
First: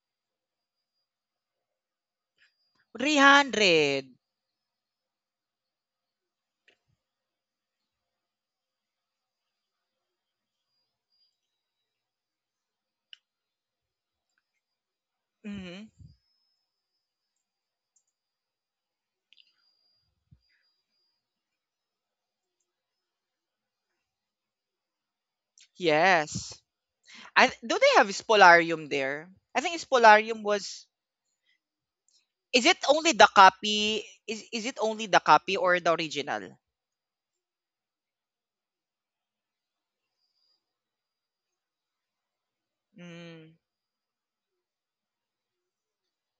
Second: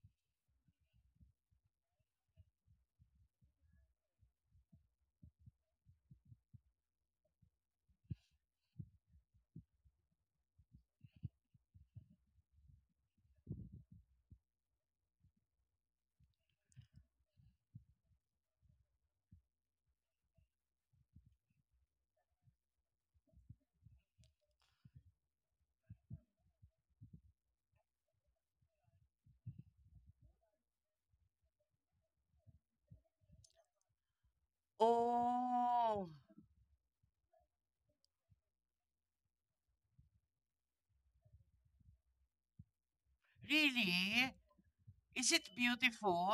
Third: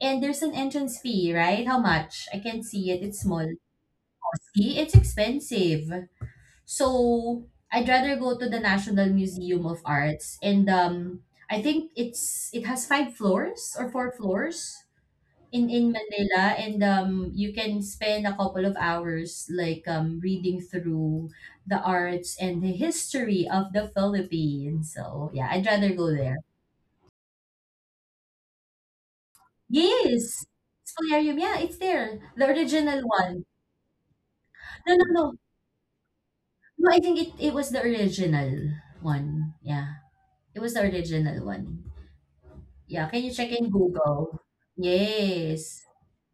[SPEAKER 2] And there's an entrance fee, right? How much? I can't see it. It's small.
[SPEAKER 1] 300.
[SPEAKER 2] See, it's expensive. So I'd rather go to the National Museum of Arts. And I think it has five floors or four floors in
[SPEAKER 1] Mm-hmm.
[SPEAKER 2] Manila, and you can spend a couple of hours, like, reading through the arts and the history of the Philippines. So, yeah, I'd rather go there.
[SPEAKER 1] Yes. I do they have Spolarium there? I think Spolarium
[SPEAKER 2] Yes.
[SPEAKER 1] was,
[SPEAKER 2] Solarium, yeah, it's there. The
[SPEAKER 1] is it
[SPEAKER 2] original
[SPEAKER 1] only the
[SPEAKER 2] one.
[SPEAKER 1] copy? Is it
[SPEAKER 2] No,
[SPEAKER 1] only
[SPEAKER 2] no,
[SPEAKER 1] the
[SPEAKER 2] no.
[SPEAKER 1] copy or the
[SPEAKER 3] Oh.
[SPEAKER 1] original?
[SPEAKER 2] No, I think it was the original one. Yeah. It was the original one. Yeah, can you
[SPEAKER 1] Mm,
[SPEAKER 2] check in
[SPEAKER 3] Really?
[SPEAKER 2] Google?
[SPEAKER 3] Is it
[SPEAKER 2] Yes.
[SPEAKER 3] beautiful?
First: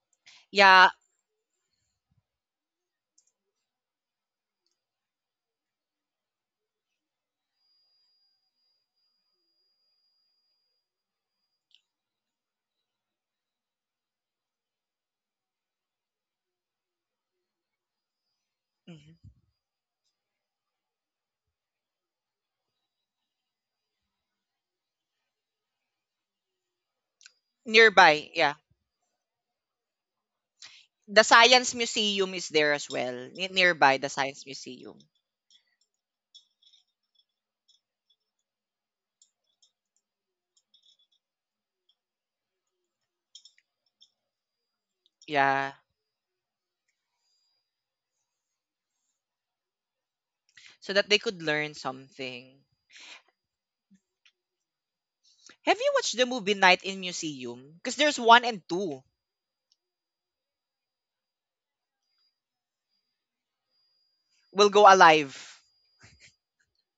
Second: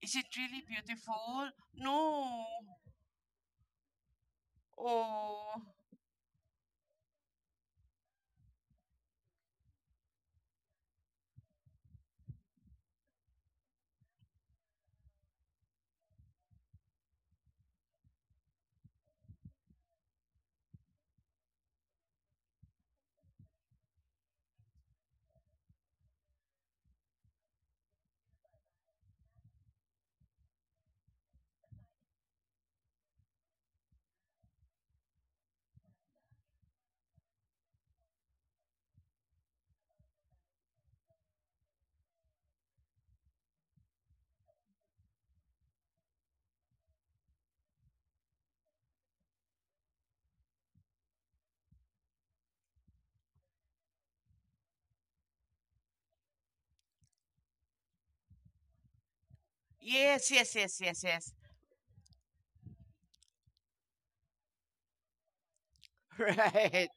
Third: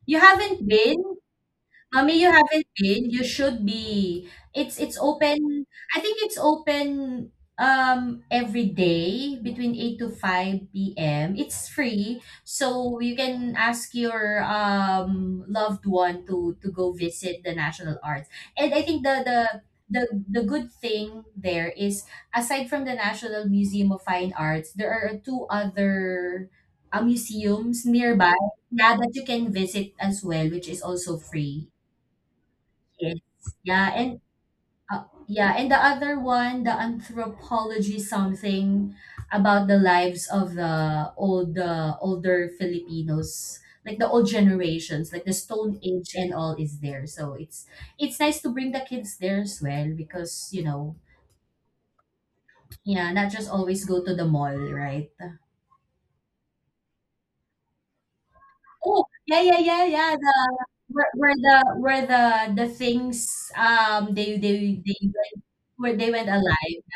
[SPEAKER 3] Is
[SPEAKER 2] You
[SPEAKER 3] it really
[SPEAKER 2] haven't
[SPEAKER 1] yeah,
[SPEAKER 2] been?
[SPEAKER 3] beautiful?
[SPEAKER 2] Mommy, you
[SPEAKER 3] No.
[SPEAKER 2] haven't been. You should be. It's
[SPEAKER 3] Oh.
[SPEAKER 2] open. I think it's open every day between 8 to 5 p.m. It's free. So you can ask your loved one to go visit the National Arts. And I think
[SPEAKER 1] mhm.
[SPEAKER 2] the the good thing there is, aside from the National Museum of Fine Arts, there are two other museums
[SPEAKER 1] Nearby,
[SPEAKER 2] nearby,
[SPEAKER 1] yeah.
[SPEAKER 2] yeah, that you can visit as well, which is also
[SPEAKER 1] The
[SPEAKER 2] free.
[SPEAKER 1] Science Museum is there as well.
[SPEAKER 2] Yes. Yeah,
[SPEAKER 1] Nearby the
[SPEAKER 2] and
[SPEAKER 1] Science Museum.
[SPEAKER 2] yeah, and the other one, the anthropology, something about the lives of the old older Filipinos, like the old generations, like the
[SPEAKER 1] Yeah,
[SPEAKER 2] Stone Age and all, is there. So it's nice to bring the kids there as well, because, you
[SPEAKER 1] so
[SPEAKER 2] know,
[SPEAKER 1] that they could learn something.
[SPEAKER 2] yeah, not just always go to the mall, right?
[SPEAKER 1] Have you watched the movie Night in Museum? Because there's one and two.
[SPEAKER 2] Oh, yeah, yeah, yeah, yeah.
[SPEAKER 3] Yes,
[SPEAKER 2] The
[SPEAKER 3] yes, yes, yes, yes.
[SPEAKER 2] where the things, they
[SPEAKER 1] Will
[SPEAKER 2] they
[SPEAKER 1] go
[SPEAKER 2] they
[SPEAKER 1] alive.
[SPEAKER 2] where they
[SPEAKER 3] [laughs]
[SPEAKER 2] went alive.
[SPEAKER 3] Right.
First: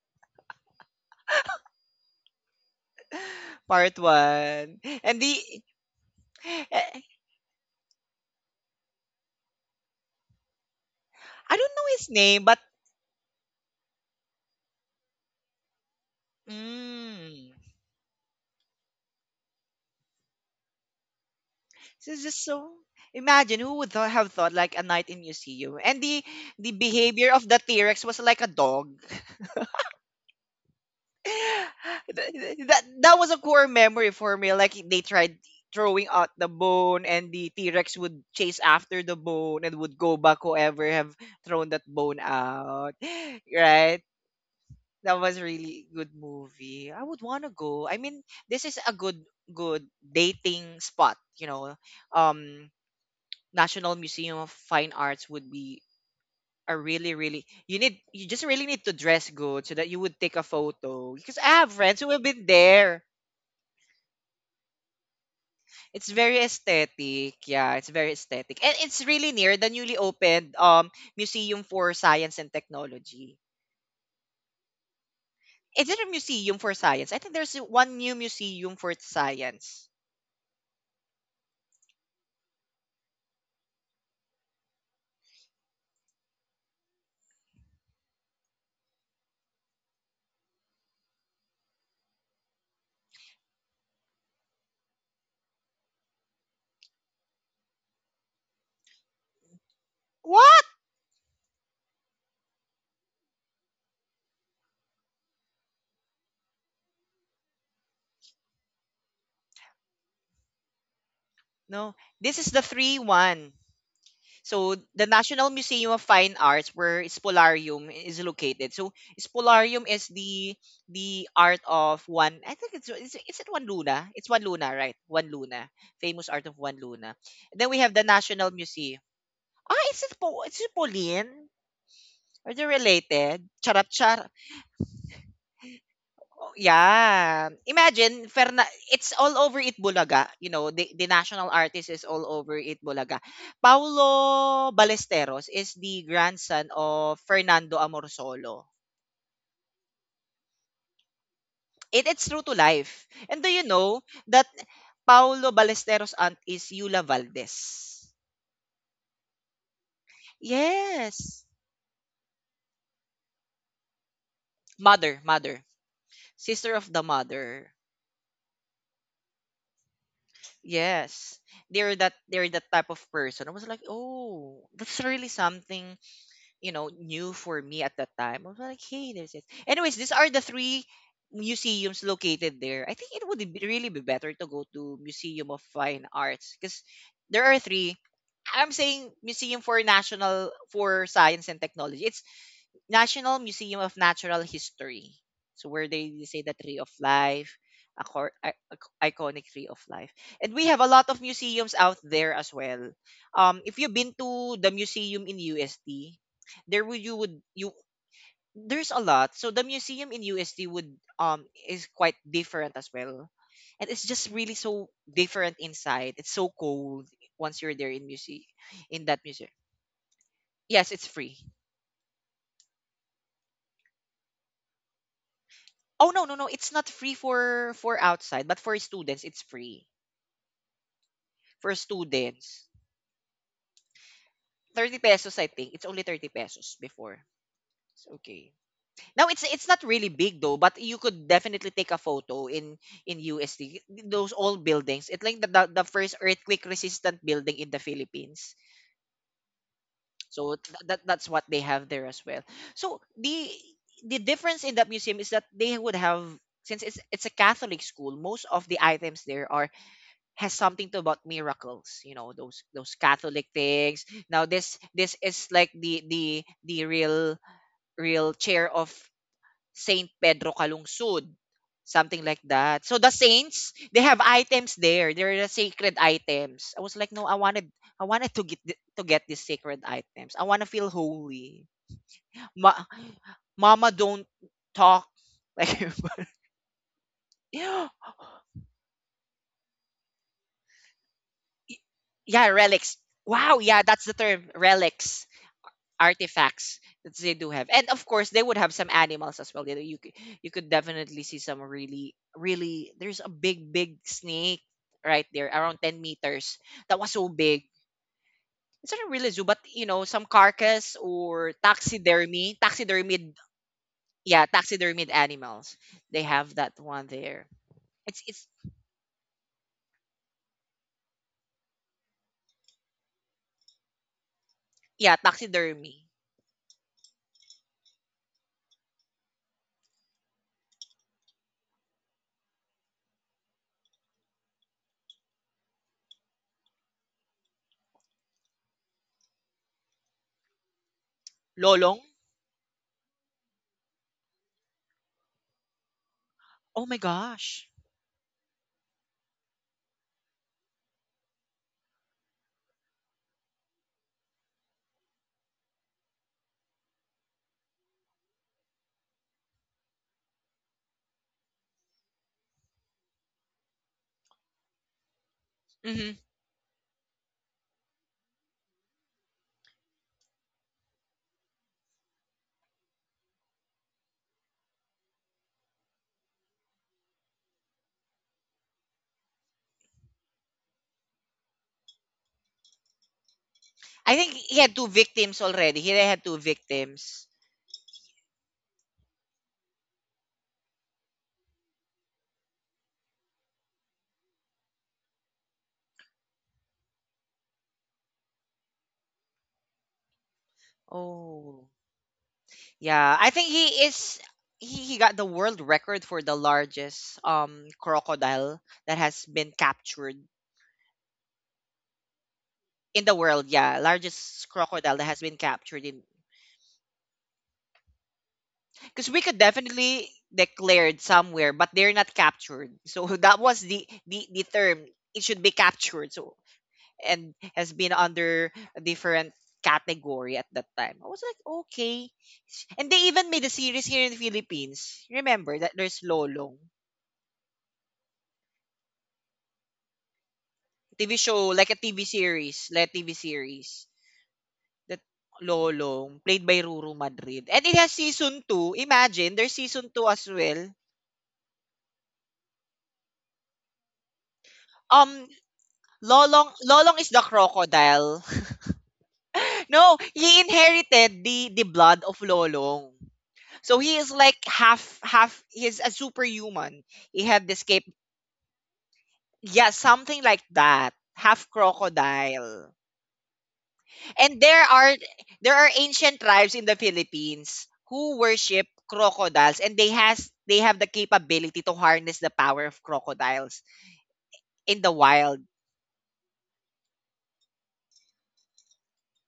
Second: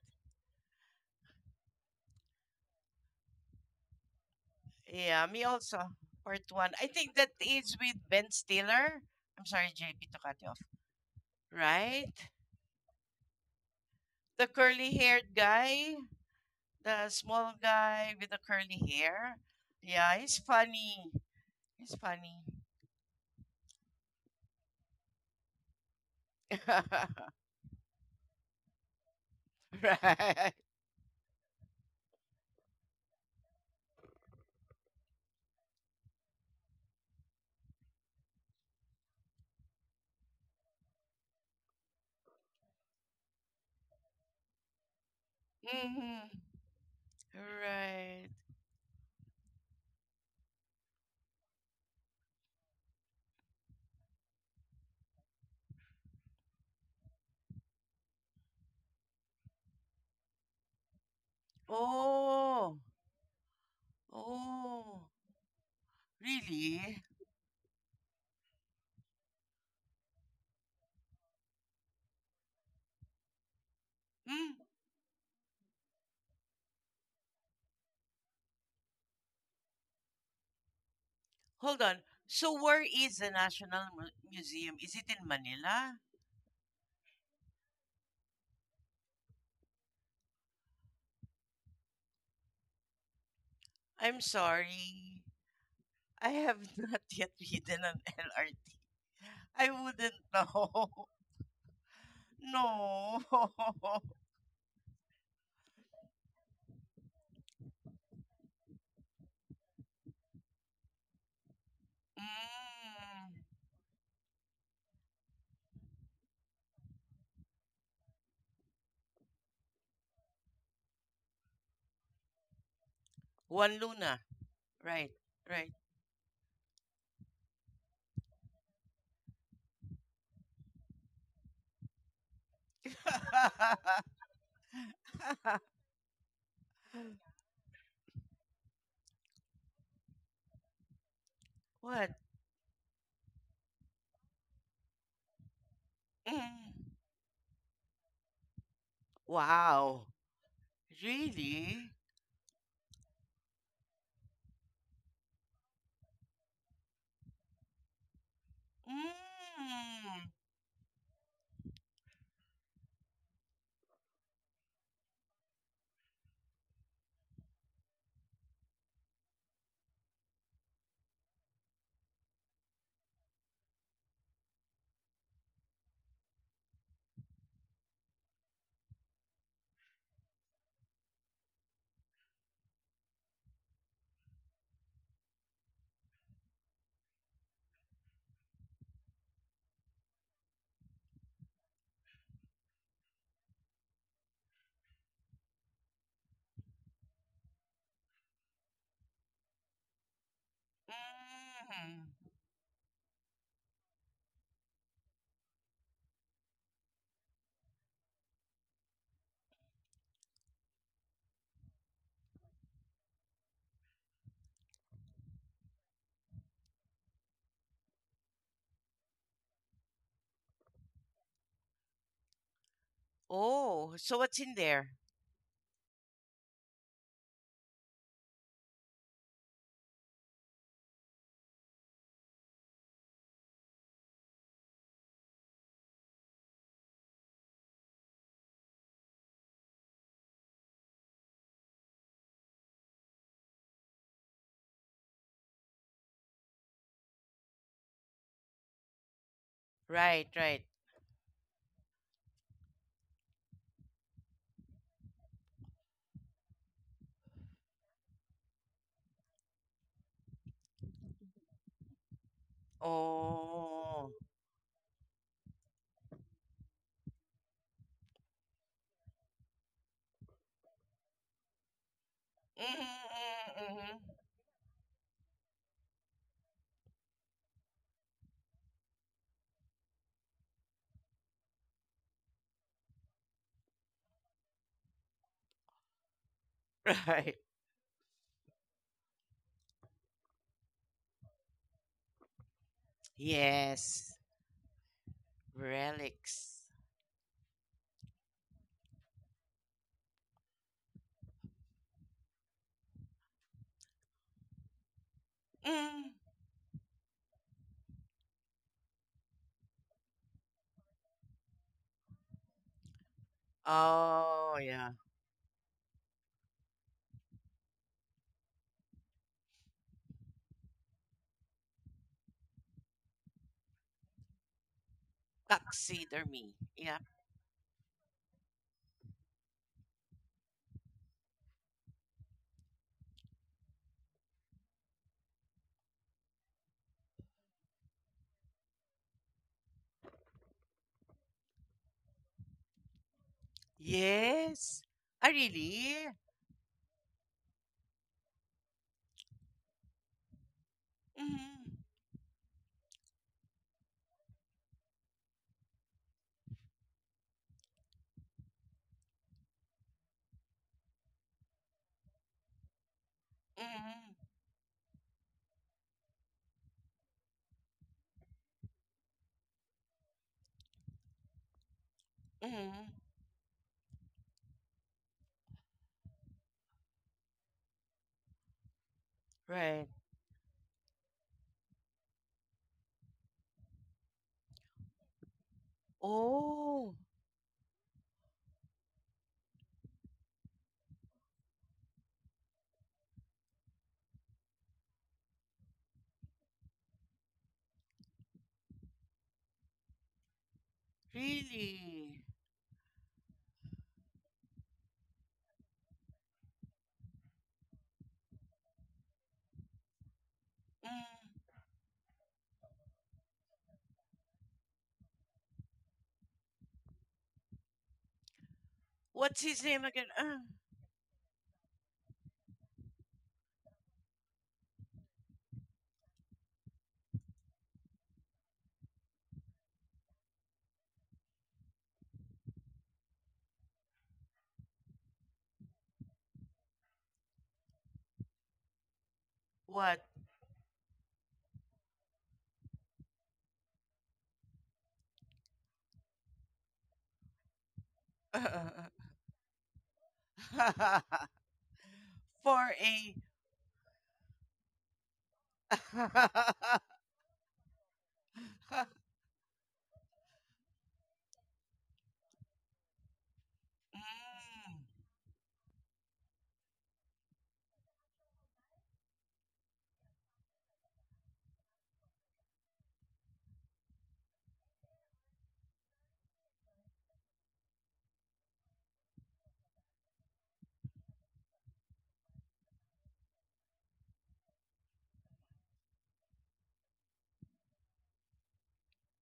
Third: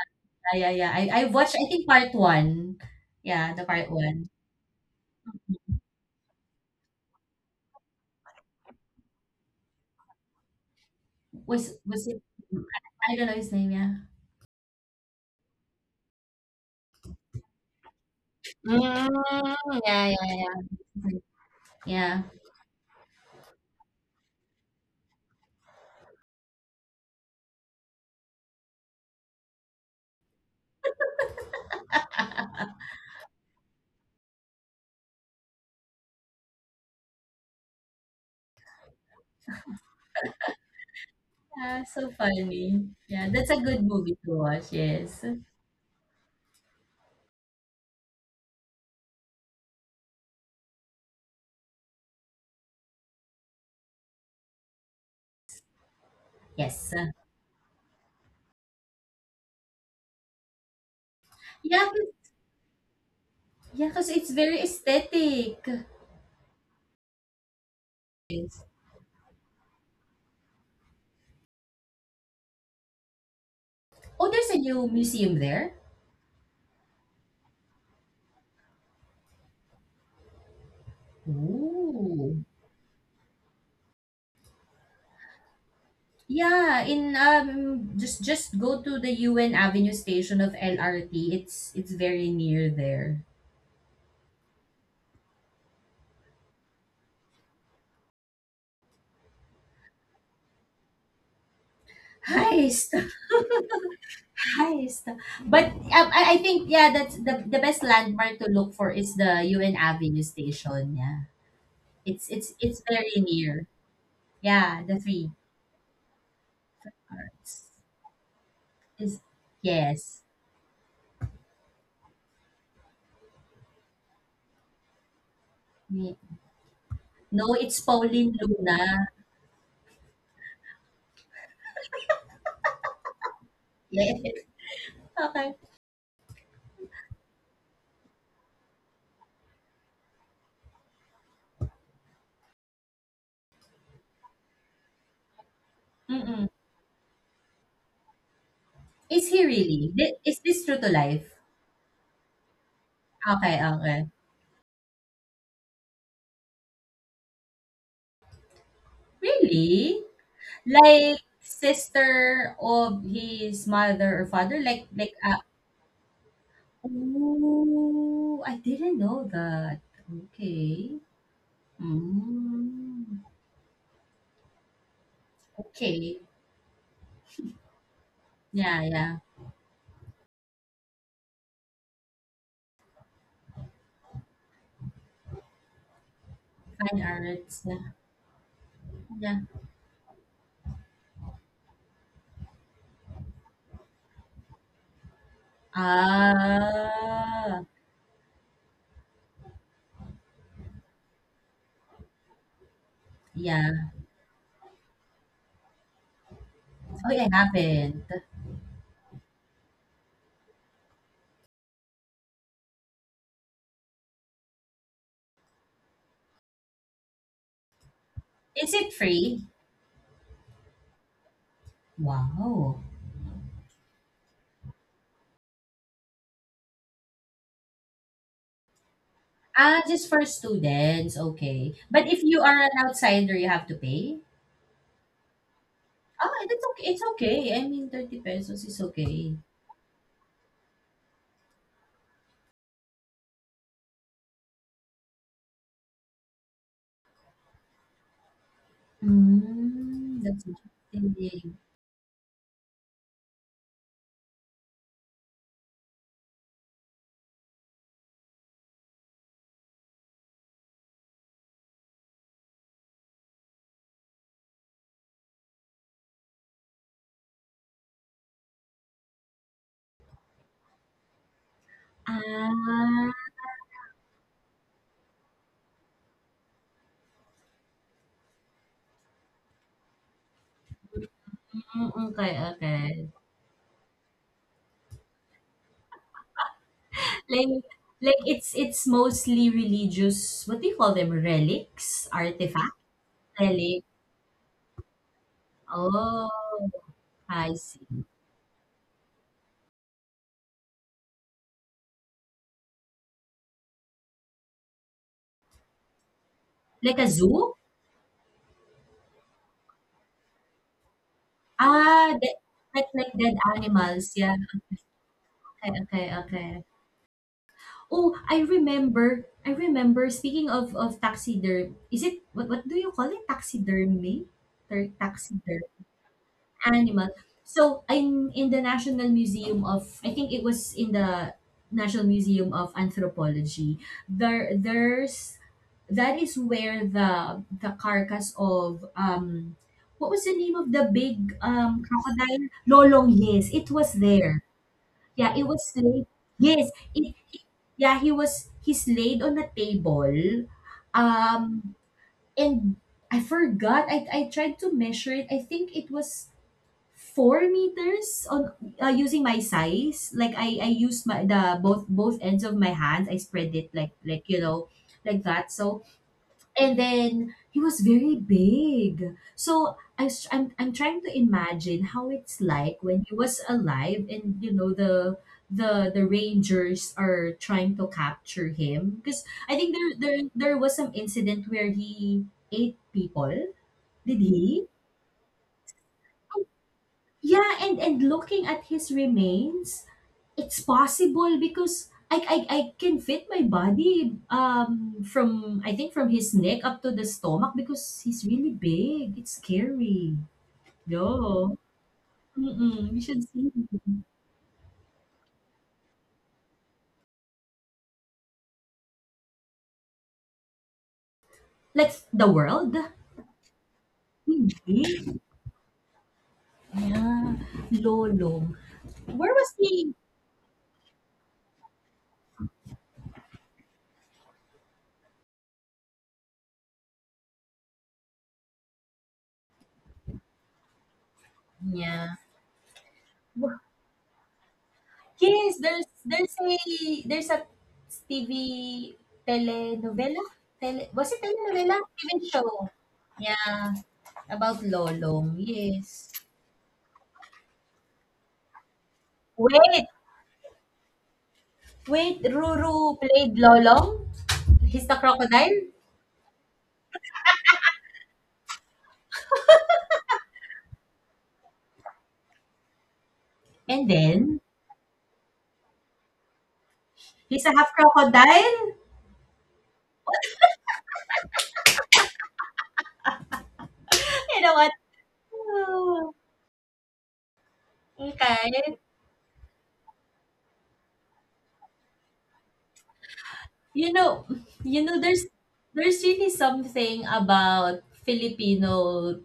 [SPEAKER 2] Yeah, yeah, yeah. I watched, I think, part one. Yeah, the
[SPEAKER 1] [laughs]
[SPEAKER 2] part
[SPEAKER 1] Part
[SPEAKER 2] one.
[SPEAKER 1] one. And
[SPEAKER 3] Yeah,
[SPEAKER 1] the
[SPEAKER 3] me also. Part one. I
[SPEAKER 1] eh,
[SPEAKER 3] think that is with Ben Stiller. I'm sorry, JP, to cut you off.
[SPEAKER 1] I don't
[SPEAKER 2] Was
[SPEAKER 1] know
[SPEAKER 2] was
[SPEAKER 3] Right?
[SPEAKER 1] his
[SPEAKER 2] it
[SPEAKER 1] name, but
[SPEAKER 2] I don't know his name, yeah.
[SPEAKER 3] The curly haired guy, the
[SPEAKER 1] mm,
[SPEAKER 3] small guy with the curly
[SPEAKER 2] Mm,
[SPEAKER 3] hair.
[SPEAKER 2] yeah, yeah,
[SPEAKER 3] Yeah, he's
[SPEAKER 2] yeah.
[SPEAKER 3] funny. He's
[SPEAKER 1] this is
[SPEAKER 2] Yeah.
[SPEAKER 1] just
[SPEAKER 3] funny.
[SPEAKER 1] so. Imagine who would have thought, like a night in museum, and the
[SPEAKER 3] [laughs] right.
[SPEAKER 1] behavior of the T Rex was like a dog. [sighs] [laughs] That was a core memory for me. Like, they tried throwing out the bone, and the T Rex would chase after the bone and would go back whoever have thrown that
[SPEAKER 2] Yeah, so
[SPEAKER 1] bone
[SPEAKER 2] funny.
[SPEAKER 1] out. [gasps]
[SPEAKER 2] Yeah, that's
[SPEAKER 1] [laughs]
[SPEAKER 2] a good
[SPEAKER 1] Right?
[SPEAKER 2] movie to watch,
[SPEAKER 1] That
[SPEAKER 2] yes.
[SPEAKER 1] was really good
[SPEAKER 3] Mm-hmm.
[SPEAKER 1] movie. I would want to go. I mean,
[SPEAKER 3] Right.
[SPEAKER 1] this is a good dating spot. You know, um National Museum of Fine Arts would be a
[SPEAKER 2] Yes.
[SPEAKER 1] really, really, you just really need to dress good so that you would take a photo. Because I have
[SPEAKER 2] Yeah,
[SPEAKER 1] friends who have been
[SPEAKER 3] Oh.
[SPEAKER 1] there.
[SPEAKER 2] yeah, because it's very
[SPEAKER 3] Oh.
[SPEAKER 2] aesthetic.
[SPEAKER 1] It's very
[SPEAKER 3] Really?
[SPEAKER 1] aesthetic. Yeah, it's very
[SPEAKER 2] Yes.
[SPEAKER 1] aesthetic. And it's really near the newly opened Museum for Science and Technology.
[SPEAKER 2] Oh, there's
[SPEAKER 3] Hmm.
[SPEAKER 2] a new museum there.
[SPEAKER 1] Is it a museum for science? I think there's one new museum for science.
[SPEAKER 3] Hold on.
[SPEAKER 2] Ooh.
[SPEAKER 3] So where is the National Mu- Museum? Is it in Manila?
[SPEAKER 2] Yeah, in just go to the UN Avenue station of LRT. It's very near there.
[SPEAKER 3] I'm sorry. I have [laughs] not yet ridden an LRT. I wouldn't
[SPEAKER 1] What?
[SPEAKER 3] know. [laughs]
[SPEAKER 2] Hi,
[SPEAKER 3] No. [laughs]
[SPEAKER 2] Highest, but, I think, yeah, that's the best landmark to look for is the UN Avenue station, yeah.
[SPEAKER 1] No.
[SPEAKER 2] It's it's
[SPEAKER 1] This is
[SPEAKER 2] it's
[SPEAKER 1] the
[SPEAKER 2] very
[SPEAKER 1] three
[SPEAKER 3] Mm.
[SPEAKER 2] near.
[SPEAKER 1] one.
[SPEAKER 2] Yeah,
[SPEAKER 1] So
[SPEAKER 2] the
[SPEAKER 1] the
[SPEAKER 2] three
[SPEAKER 1] National Museum of Fine Arts, where
[SPEAKER 2] arts
[SPEAKER 1] Spolarium is located. So
[SPEAKER 2] is,
[SPEAKER 1] Spolarium
[SPEAKER 2] yes.
[SPEAKER 1] is the art of one. I think it's is it
[SPEAKER 3] One
[SPEAKER 1] one
[SPEAKER 3] Luna.
[SPEAKER 1] Luna? It's one Luna, right?
[SPEAKER 3] Right,
[SPEAKER 1] One
[SPEAKER 3] right.
[SPEAKER 1] Luna,
[SPEAKER 2] Ye
[SPEAKER 1] famous art of one Luna.
[SPEAKER 2] No, it's
[SPEAKER 1] Then we have the
[SPEAKER 2] Pauline
[SPEAKER 1] National
[SPEAKER 2] Luna.
[SPEAKER 1] Museum. Ah, is it po? Is it Pauline? Are they related? Charap
[SPEAKER 2] Yes,
[SPEAKER 3] [laughs]
[SPEAKER 1] charap.
[SPEAKER 2] [laughs] okey.
[SPEAKER 1] Yeah. Imagine, Ferna it's all over Itbulaga, the national artist is
[SPEAKER 3] what?
[SPEAKER 1] all over Itbulaga. Paulo Balesteros is the
[SPEAKER 2] Mm.
[SPEAKER 1] grandson
[SPEAKER 3] Mm.
[SPEAKER 1] of Fernando Amorsolo.
[SPEAKER 2] Is he really? Thi
[SPEAKER 3] Wow.
[SPEAKER 2] is this true to life?
[SPEAKER 3] Really?
[SPEAKER 1] It's true to life. And
[SPEAKER 2] Okey,
[SPEAKER 1] do you
[SPEAKER 2] okey.
[SPEAKER 1] know that Paulo Balesteros' aunt is Yula Valdez?
[SPEAKER 2] Really?
[SPEAKER 3] Mm.
[SPEAKER 2] Like,
[SPEAKER 1] Yes.
[SPEAKER 2] sister of his mother or father?
[SPEAKER 1] Mother, mother. Sister of the mother.
[SPEAKER 2] Oh, I didn't know that. Okay.
[SPEAKER 1] Yes. They're that type of
[SPEAKER 2] Mm.
[SPEAKER 1] person. I was like, "Oh, that's really something
[SPEAKER 2] Okay.
[SPEAKER 1] new for me at that time." I was
[SPEAKER 2] Yeah,
[SPEAKER 1] like, hey,
[SPEAKER 2] yeah.
[SPEAKER 1] there's this. Anyways, these are the three museums located there. I think it would be better to go to Museum of Fine Arts because
[SPEAKER 2] Fine
[SPEAKER 1] there are
[SPEAKER 2] arts. Yeah,
[SPEAKER 1] three. I'm saying
[SPEAKER 2] yeah.
[SPEAKER 1] Museum for National for Science and Technology. It's National Museum of Natural History. So where they say the Tree of Life,
[SPEAKER 2] Ah,
[SPEAKER 1] a iconic Tree of Life. And we have a lot of museums out
[SPEAKER 3] Mm.
[SPEAKER 1] there as well. If
[SPEAKER 2] yeah.
[SPEAKER 1] you've been to the museum in UST, there
[SPEAKER 2] Oh, I
[SPEAKER 1] would you
[SPEAKER 2] haven't.
[SPEAKER 1] there's a lot. So the museum in UST would is quite different as well. And it's just really so different inside. It's so cold once you're there,
[SPEAKER 2] Is it
[SPEAKER 1] in that
[SPEAKER 2] free?
[SPEAKER 1] museum. Yes, it's free.
[SPEAKER 2] Wow.
[SPEAKER 3] Oh, so what's in there?
[SPEAKER 1] Oh, no, no, no. It's not free for outside, but for students, it's
[SPEAKER 2] Ah,
[SPEAKER 1] free.
[SPEAKER 2] just for students. Okay.
[SPEAKER 1] For
[SPEAKER 2] But if you are an
[SPEAKER 1] students,
[SPEAKER 2] outsider, you have to pay?
[SPEAKER 1] 30 pesos, I think. It's only 30
[SPEAKER 2] Oh, that's
[SPEAKER 1] pesos
[SPEAKER 2] okay. It's
[SPEAKER 1] before.
[SPEAKER 2] okay. I mean,
[SPEAKER 1] It's
[SPEAKER 2] 30
[SPEAKER 1] okay.
[SPEAKER 2] pesos is
[SPEAKER 1] Now,
[SPEAKER 2] okay.
[SPEAKER 1] it's not really big though, but you could definitely take a photo in USD. Those old buildings, it's like the first earthquake resistant building in the Philippines.
[SPEAKER 2] Mm,
[SPEAKER 3] Right,
[SPEAKER 2] that's
[SPEAKER 1] So
[SPEAKER 3] right.
[SPEAKER 1] that's what
[SPEAKER 2] interesting.
[SPEAKER 1] they have there as well. So the difference in that museum is that they would have, since it's a Catholic school, most of the items there are has something to about miracles, those Catholic things.
[SPEAKER 3] Oh.
[SPEAKER 1] Now this is like the real chair of Saint Pedro Calungsod, something like
[SPEAKER 3] Mm,
[SPEAKER 1] that. So
[SPEAKER 2] Ah.
[SPEAKER 1] the saints,
[SPEAKER 3] mm,
[SPEAKER 1] they
[SPEAKER 3] mm,
[SPEAKER 1] have items there, they're the sacred items. I was like, no, I wanted to get these sacred items. I want to feel holy.
[SPEAKER 2] Mm, okay,
[SPEAKER 1] Ma-
[SPEAKER 2] okay.
[SPEAKER 1] mama don't talk [laughs] like [gasps]
[SPEAKER 3] mm. [laughs] Right.
[SPEAKER 2] Like
[SPEAKER 1] yeah,
[SPEAKER 2] like, it's mostly religious, what do you call them, relics, artifact,
[SPEAKER 1] relics. Wow, yeah,
[SPEAKER 2] relic?
[SPEAKER 1] that's the
[SPEAKER 3] Yes.
[SPEAKER 1] term, relics,
[SPEAKER 2] Oh,
[SPEAKER 3] Relics.
[SPEAKER 1] artifacts that they do
[SPEAKER 2] I
[SPEAKER 1] have. And
[SPEAKER 2] see.
[SPEAKER 1] of course they would have some animals as well, you could definitely see some really, really, there's a big, big snake right there, around 10
[SPEAKER 3] Mm.
[SPEAKER 1] meters. That
[SPEAKER 2] Like a
[SPEAKER 1] was so
[SPEAKER 2] zoo?
[SPEAKER 1] big. It's not really a really zoo, but some carcass or
[SPEAKER 2] Ah, the
[SPEAKER 1] taxidermy
[SPEAKER 2] like
[SPEAKER 1] taxidermied
[SPEAKER 2] dead animals. Yeah.
[SPEAKER 1] yeah,
[SPEAKER 3] Oh, yeah.
[SPEAKER 1] taxidermied animals,
[SPEAKER 2] Okay, okay,
[SPEAKER 1] they have
[SPEAKER 2] okay.
[SPEAKER 1] that one there.
[SPEAKER 2] Oh,
[SPEAKER 1] it's
[SPEAKER 2] I
[SPEAKER 1] it's
[SPEAKER 2] remember. I remember. Speaking of taxiderm, is it, what do you call it? Taxidermy? Ter
[SPEAKER 1] yeah,
[SPEAKER 2] Taxiderm?
[SPEAKER 1] taxidermy.
[SPEAKER 3] Taxidermy. Yeah.
[SPEAKER 2] Animal. So I'm in the National Museum of— I think it was in the National Museum of Anthropology. There's that is where the carcass of, what was the name of the big,
[SPEAKER 1] Lolong.
[SPEAKER 2] crocodile? Lolong, yes, it was there.
[SPEAKER 3] Yes. Ah,
[SPEAKER 2] Yeah, it was laid.
[SPEAKER 3] really?
[SPEAKER 2] Yes,
[SPEAKER 1] Oh my
[SPEAKER 2] it,
[SPEAKER 1] gosh.
[SPEAKER 2] yeah, he's laid on a table. Um
[SPEAKER 3] Mm-hmm.
[SPEAKER 2] and I forgot. I tried to measure it. I think it was 4 meters on, using my size. Like I used my the both ends of my hands. I spread it like
[SPEAKER 3] Mm-hmm.
[SPEAKER 2] like you know, like that. So,
[SPEAKER 1] Hmm.
[SPEAKER 2] and then he was very big. So I'm trying to imagine how it's like
[SPEAKER 3] Mm-hmm.
[SPEAKER 2] when he was alive, and you know, the rangers are trying to capture him, because I think
[SPEAKER 3] Right.
[SPEAKER 2] there was some incident where he ate people.
[SPEAKER 1] I
[SPEAKER 2] Did
[SPEAKER 1] think he
[SPEAKER 2] he?
[SPEAKER 1] had two victims already. He had two
[SPEAKER 3] Oh,
[SPEAKER 1] victims.
[SPEAKER 2] Yeah, and looking at his remains, it's possible because I can fit my body, from, I think, from his neck up to the stomach, because he's really big. It's scary. No.
[SPEAKER 1] Oh.
[SPEAKER 3] really?
[SPEAKER 2] Mm-mm, you
[SPEAKER 1] Yeah,
[SPEAKER 2] should
[SPEAKER 1] I think
[SPEAKER 2] see
[SPEAKER 1] he
[SPEAKER 2] him.
[SPEAKER 1] is he, he got the world record for the largest crocodile that has been captured
[SPEAKER 3] Mm.
[SPEAKER 2] Like the world?
[SPEAKER 1] in the world. Yeah, largest
[SPEAKER 2] Hindi.
[SPEAKER 1] crocodile that has been captured in,
[SPEAKER 2] Yeah. Lolo.
[SPEAKER 1] because we
[SPEAKER 2] Where
[SPEAKER 1] could
[SPEAKER 3] What's
[SPEAKER 2] was
[SPEAKER 3] his name
[SPEAKER 2] he?
[SPEAKER 1] definitely
[SPEAKER 3] again?
[SPEAKER 1] declared somewhere, but they're not captured. So, [laughs] that was the term. It should be captured. So, and has been under a different category at that time. I was like, okay.
[SPEAKER 2] Yeah.
[SPEAKER 1] And they even made a series here in the Philippines. Remember
[SPEAKER 2] Yes,
[SPEAKER 1] that
[SPEAKER 2] there's
[SPEAKER 1] there's
[SPEAKER 2] there's a
[SPEAKER 1] Lolong.
[SPEAKER 2] there's a TV
[SPEAKER 3] What?
[SPEAKER 2] telenovela? Tele was
[SPEAKER 1] TV
[SPEAKER 2] it
[SPEAKER 1] show, like
[SPEAKER 2] telenovela?
[SPEAKER 1] a TV
[SPEAKER 2] TV show.
[SPEAKER 1] series, like a TV
[SPEAKER 2] Yeah,
[SPEAKER 1] series
[SPEAKER 2] about
[SPEAKER 1] that
[SPEAKER 2] Lolong, yes.
[SPEAKER 1] Lolong played by Ruru Madrid. And it has season 2.
[SPEAKER 3] [laughs]
[SPEAKER 1] Imagine, there's
[SPEAKER 2] Wait,
[SPEAKER 1] season 2 as well.
[SPEAKER 2] wait,
[SPEAKER 3] For
[SPEAKER 2] Ruru
[SPEAKER 3] a.
[SPEAKER 2] played Lolong? He's the
[SPEAKER 1] Um
[SPEAKER 2] crocodile?
[SPEAKER 1] Lolong
[SPEAKER 3] [laughs]
[SPEAKER 1] Lolong is the crocodile.
[SPEAKER 3] Mm.
[SPEAKER 1] [laughs] No, he inherited the blood of Lolong. So
[SPEAKER 2] And
[SPEAKER 1] he is like
[SPEAKER 2] then,
[SPEAKER 1] half he's a superhuman. He had
[SPEAKER 2] he's a
[SPEAKER 1] this
[SPEAKER 2] half
[SPEAKER 1] cape.
[SPEAKER 2] crocodile?
[SPEAKER 1] Yeah, something like that. Half crocodile.
[SPEAKER 2] [laughs]
[SPEAKER 1] And
[SPEAKER 2] You know
[SPEAKER 1] there
[SPEAKER 2] what?
[SPEAKER 1] are there are
[SPEAKER 2] Oh,
[SPEAKER 1] ancient tribes in the Philippines who
[SPEAKER 2] okay.
[SPEAKER 1] worship crocodiles, and they have the capability to harness the power of crocodiles
[SPEAKER 2] You know,
[SPEAKER 1] in
[SPEAKER 2] you
[SPEAKER 1] the
[SPEAKER 2] know, there's
[SPEAKER 1] wild.
[SPEAKER 2] there's really something about Filipino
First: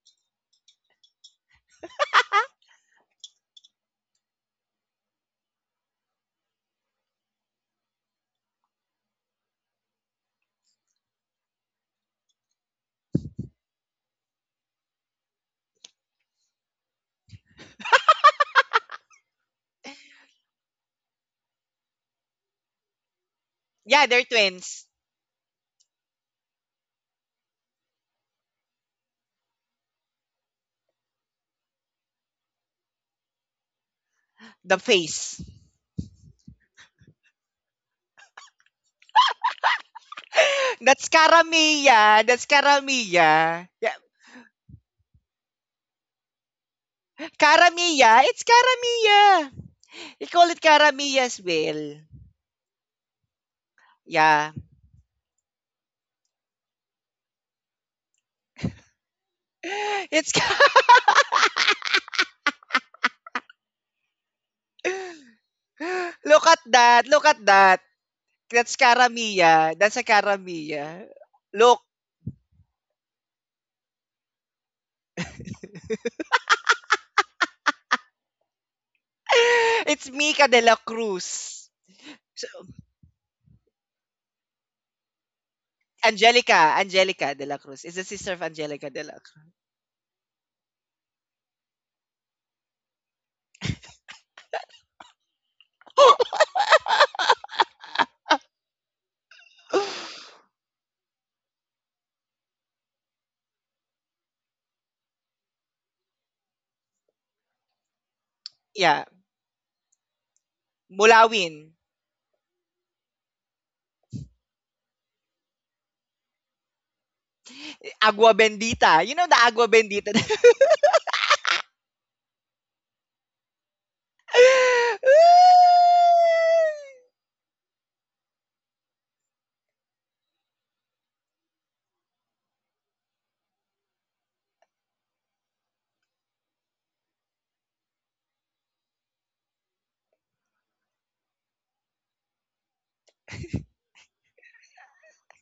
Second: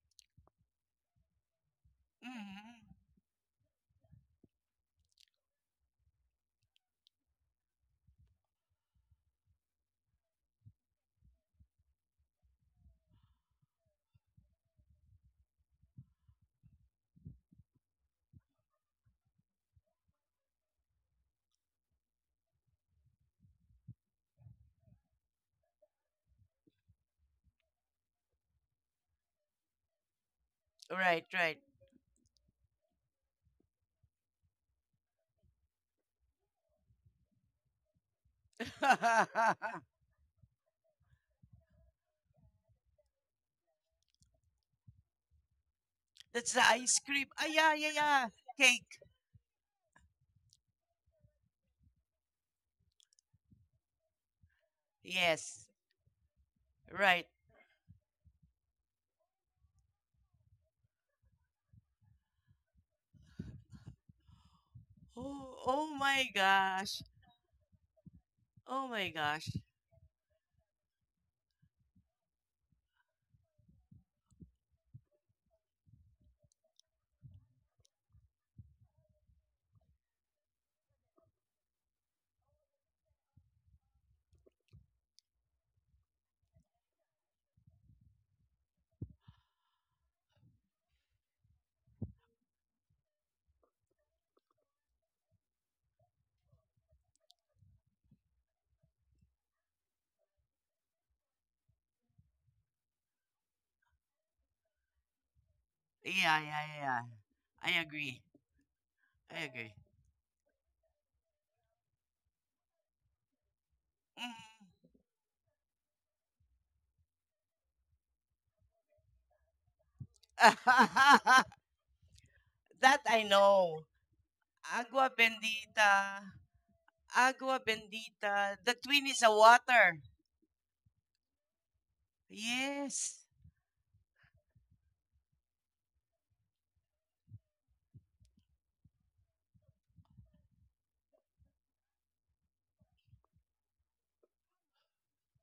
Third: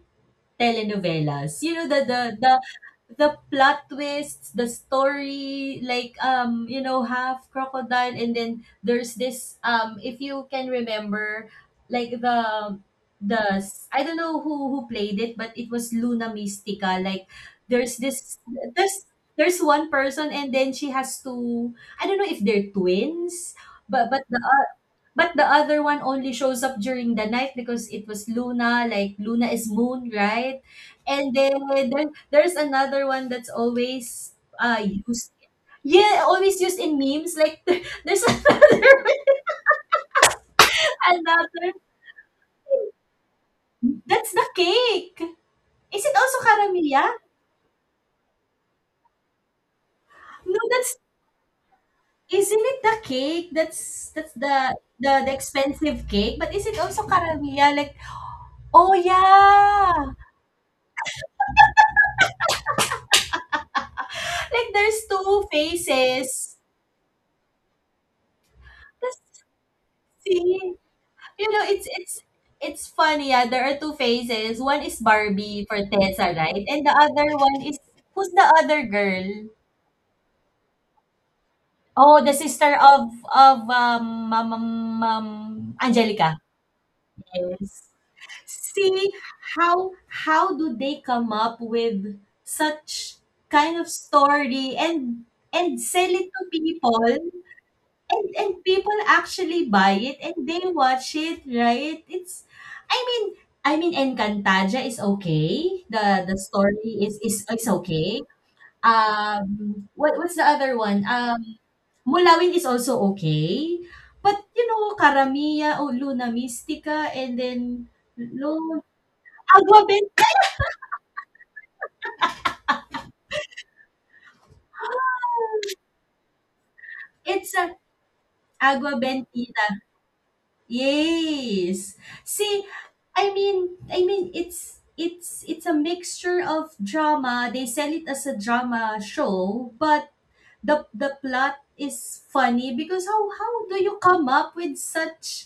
[SPEAKER 2] telenovelas. You know, the the the
[SPEAKER 3] Mhm.
[SPEAKER 2] the plot twists, the story, like, you know, half crocodile, and then there's this, if you can remember, like the I don't know who played it, but it was Luna Mystica. Like there's this there's there's one person, and then she has to— I don't know if they're twins,
[SPEAKER 1] Yeah,
[SPEAKER 2] but but
[SPEAKER 1] they're
[SPEAKER 2] the
[SPEAKER 1] twins.
[SPEAKER 2] But the other one only shows up during the night, because it was Luna, like Luna is moon, right?
[SPEAKER 3] Right,
[SPEAKER 2] And then,
[SPEAKER 3] right.
[SPEAKER 2] there's another one that's always
[SPEAKER 1] The
[SPEAKER 2] used.
[SPEAKER 1] face.
[SPEAKER 2] Yeah, always used in memes. Like, [laughs] there's, [laughs]
[SPEAKER 3] [laughs]
[SPEAKER 1] [laughs] That's
[SPEAKER 2] another—
[SPEAKER 1] Karamia. That's Karamia. Yeah.
[SPEAKER 2] that's the cake. Is it also
[SPEAKER 3] That's the ice
[SPEAKER 2] caramilla?
[SPEAKER 3] cream. Ah, yeah, yeah,
[SPEAKER 1] Karamia.
[SPEAKER 3] yeah.
[SPEAKER 1] It's
[SPEAKER 3] Cake.
[SPEAKER 1] Karamia. They call
[SPEAKER 2] No,
[SPEAKER 1] it
[SPEAKER 2] that's
[SPEAKER 1] Karamia as well.
[SPEAKER 2] isn't it the cake? That's
[SPEAKER 1] Yeah.
[SPEAKER 2] the
[SPEAKER 3] Yes.
[SPEAKER 2] expensive cake, but is it also
[SPEAKER 3] Right.
[SPEAKER 2] caramilla? Like, oh yeah.
[SPEAKER 1] [laughs] It's Ka-
[SPEAKER 2] Like, there's two
[SPEAKER 3] Oh, oh
[SPEAKER 1] [laughs]
[SPEAKER 3] my
[SPEAKER 1] Look
[SPEAKER 2] faces.
[SPEAKER 1] at
[SPEAKER 3] gosh.
[SPEAKER 1] that. Look at that. That's
[SPEAKER 3] Oh my
[SPEAKER 2] Let's
[SPEAKER 3] gosh.
[SPEAKER 1] Karamia. That's a
[SPEAKER 2] see.
[SPEAKER 1] Karamia.
[SPEAKER 2] You know, it's funny, yeah. There are two faces. One is Barbie for Tessa, right? And the other one is— who's the other girl?
[SPEAKER 1] [laughs] It's Mika de la Cruz.
[SPEAKER 2] Oh, the
[SPEAKER 1] So,
[SPEAKER 2] sister of, Ma'am Angelica.
[SPEAKER 1] Angelica de la Cruz
[SPEAKER 2] Yes.
[SPEAKER 1] is the sister of Angelica de
[SPEAKER 2] See,
[SPEAKER 1] la Cruz.
[SPEAKER 2] how how do they come up with such kind of story, and sell it to people? And people actually buy
[SPEAKER 1] [gasps]
[SPEAKER 2] it and they watch it, right? It's I mean I mean, Encantaja is okay. The
[SPEAKER 3] Yeah, yeah, yeah.
[SPEAKER 2] story is
[SPEAKER 3] I
[SPEAKER 2] okay.
[SPEAKER 3] agree.
[SPEAKER 1] Yeah,
[SPEAKER 3] I agree.
[SPEAKER 2] What's the other one?
[SPEAKER 1] Mulawin,
[SPEAKER 2] Mulawin is also okay.
[SPEAKER 3] Mm.
[SPEAKER 2] But, you know, Karamia o Luna Mystica, and then,
[SPEAKER 1] Agua
[SPEAKER 2] Lord
[SPEAKER 1] Bendita. You know the Agua
[SPEAKER 2] Agua
[SPEAKER 1] Bendita.
[SPEAKER 2] Bendita.
[SPEAKER 3] [laughs] that I know. Agua
[SPEAKER 1] [laughs]
[SPEAKER 3] bendita.
[SPEAKER 2] It's
[SPEAKER 3] Agua
[SPEAKER 2] a
[SPEAKER 3] bendita. The
[SPEAKER 2] Agua
[SPEAKER 3] twin is a
[SPEAKER 2] Bendita.
[SPEAKER 3] water.
[SPEAKER 2] Yes. See,
[SPEAKER 3] Yes.
[SPEAKER 2] I mean, it's a mixture of drama. They sell it as a drama show, but the plot is funny, because how do you come up with such,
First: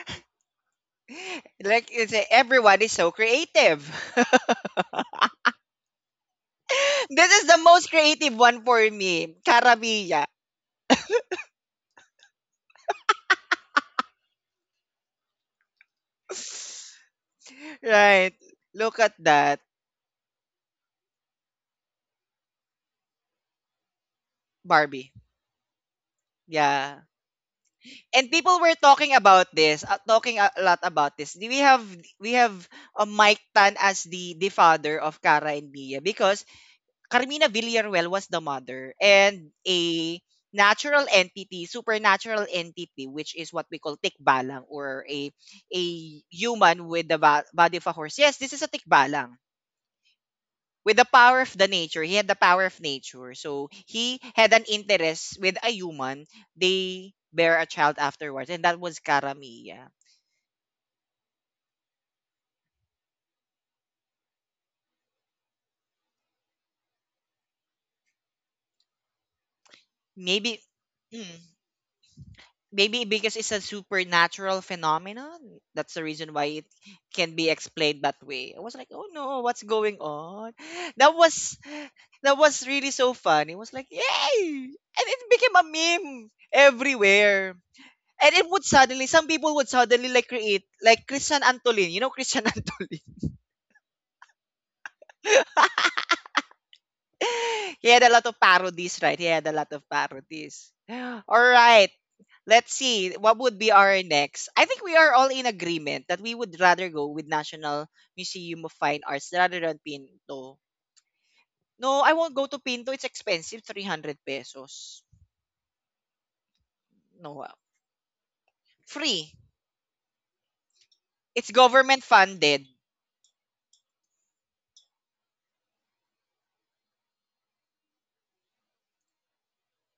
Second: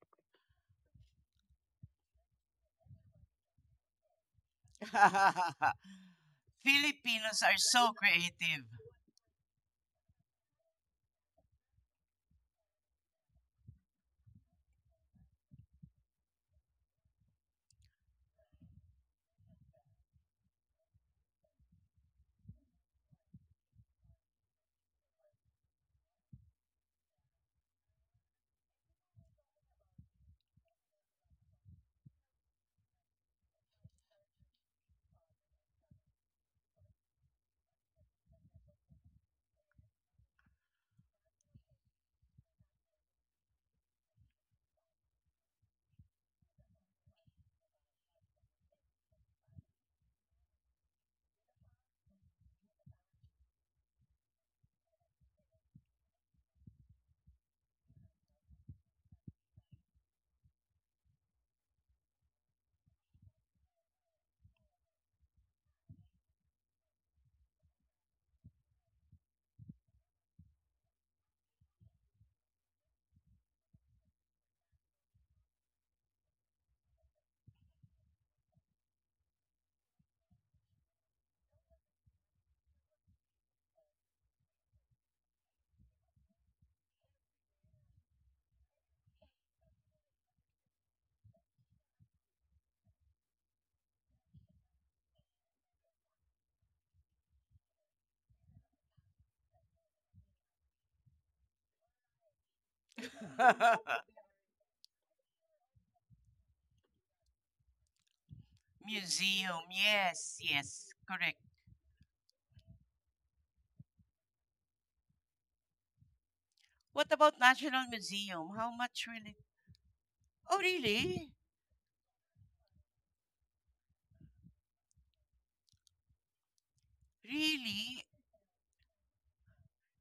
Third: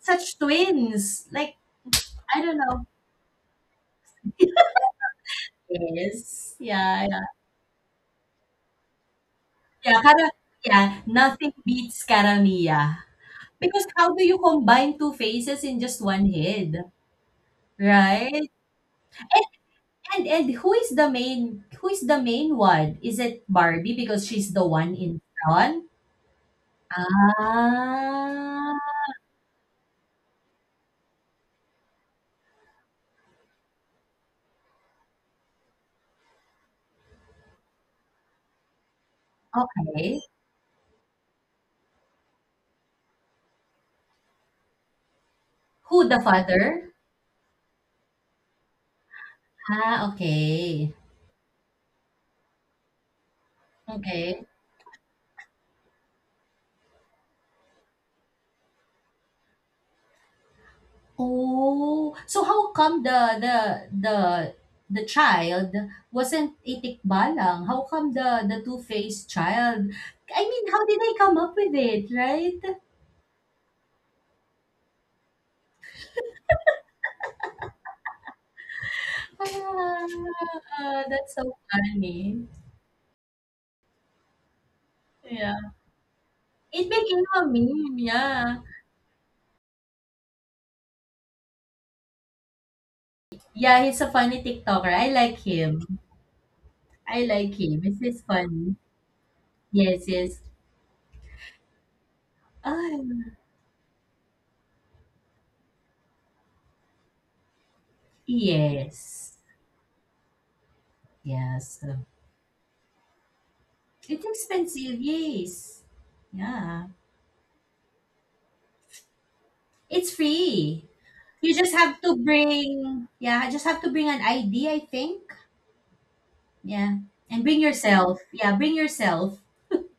[SPEAKER 2] twins? Like,
[SPEAKER 1] Like you say,
[SPEAKER 2] I don't
[SPEAKER 1] everyone
[SPEAKER 2] know.
[SPEAKER 1] is so creative. [laughs]
[SPEAKER 3] [laughs]
[SPEAKER 2] Yes. Yeah, yeah.
[SPEAKER 1] This
[SPEAKER 3] Filipinos
[SPEAKER 1] is
[SPEAKER 3] are
[SPEAKER 1] the most
[SPEAKER 3] so
[SPEAKER 1] creative one
[SPEAKER 3] creative.
[SPEAKER 1] for me.
[SPEAKER 2] Yeah,
[SPEAKER 1] Carabilla.
[SPEAKER 2] kara, yeah, nothing beats Karamia. Because how do you combine two faces in just one head?
[SPEAKER 1] Right.
[SPEAKER 2] Right?
[SPEAKER 1] Look at that.
[SPEAKER 2] And who is the main one? Is it Barbie because she's the one
[SPEAKER 1] Barbie.
[SPEAKER 2] in front?
[SPEAKER 1] Yeah. And people
[SPEAKER 2] Ah,
[SPEAKER 1] were talking about this, talking a lot about this. We have Mike Tan as the father of Cara and Mia because Carmina Villarreal was the mother and a
[SPEAKER 2] okay.
[SPEAKER 1] natural entity, supernatural entity, which is what we call tikbalang or a
[SPEAKER 2] Who the
[SPEAKER 1] human
[SPEAKER 2] father?
[SPEAKER 1] with the body of a horse. Yes, this is a tikbalang
[SPEAKER 2] Ah, okay.
[SPEAKER 1] with the power of the nature. He had the power of nature, so he
[SPEAKER 2] Okay.
[SPEAKER 1] had an interest with a human. They bear a child afterwards, and that was karamiya.
[SPEAKER 2] Oh, so how come the the child wasn't a tikbalang? How come the two-faced child? I
[SPEAKER 1] Maybe.
[SPEAKER 2] mean, how did they
[SPEAKER 1] mm,
[SPEAKER 2] come up with it, right?
[SPEAKER 1] maybe because it's a supernatural phenomenon, that's the reason why it can be explained that way. I was like, oh no, what's going on?
[SPEAKER 2] Ah,
[SPEAKER 1] that
[SPEAKER 2] that's so
[SPEAKER 1] was that
[SPEAKER 2] funny.
[SPEAKER 1] was really so fun. It was like yay, and it became a
[SPEAKER 2] Yeah.
[SPEAKER 1] meme
[SPEAKER 2] It became a
[SPEAKER 1] everywhere.
[SPEAKER 2] meme,
[SPEAKER 1] And it
[SPEAKER 2] yeah.
[SPEAKER 1] would suddenly, some people would suddenly like create, like Christian Antolin. You know Christian [laughs] Antolin?
[SPEAKER 2] Yeah, he's a funny TikToker. I like him. I like him.
[SPEAKER 1] He had
[SPEAKER 2] This
[SPEAKER 1] a
[SPEAKER 2] is
[SPEAKER 1] lot of
[SPEAKER 2] funny.
[SPEAKER 1] parodies, right? He had a lot of
[SPEAKER 2] Yes, yes.
[SPEAKER 1] parodies. All right. Let's see.
[SPEAKER 2] Um,
[SPEAKER 1] What would be our
[SPEAKER 3] [laughs]
[SPEAKER 1] next? I think we are all in agreement that we would rather go with National Museum of Fine Arts
[SPEAKER 2] yes.
[SPEAKER 1] rather
[SPEAKER 3] Museum.
[SPEAKER 1] than
[SPEAKER 3] Yes,
[SPEAKER 1] Pinto.
[SPEAKER 3] yes. Correct.
[SPEAKER 2] Yes.
[SPEAKER 1] No, I won't go to Pinto. It's expensive, 300
[SPEAKER 2] It's expensive,
[SPEAKER 1] pesos.
[SPEAKER 2] yes. Yeah.
[SPEAKER 3] What about
[SPEAKER 1] No,
[SPEAKER 3] National Museum? How much will
[SPEAKER 1] free.
[SPEAKER 3] it?
[SPEAKER 2] It's
[SPEAKER 3] Oh,
[SPEAKER 2] free.
[SPEAKER 3] really?
[SPEAKER 1] It's
[SPEAKER 2] You just have
[SPEAKER 1] government
[SPEAKER 2] to
[SPEAKER 1] funded.
[SPEAKER 2] bring, yeah, I just have to bring an ID, I think. Yeah. And bring
[SPEAKER 3] Really?
[SPEAKER 2] yourself. Yeah, bring yourself.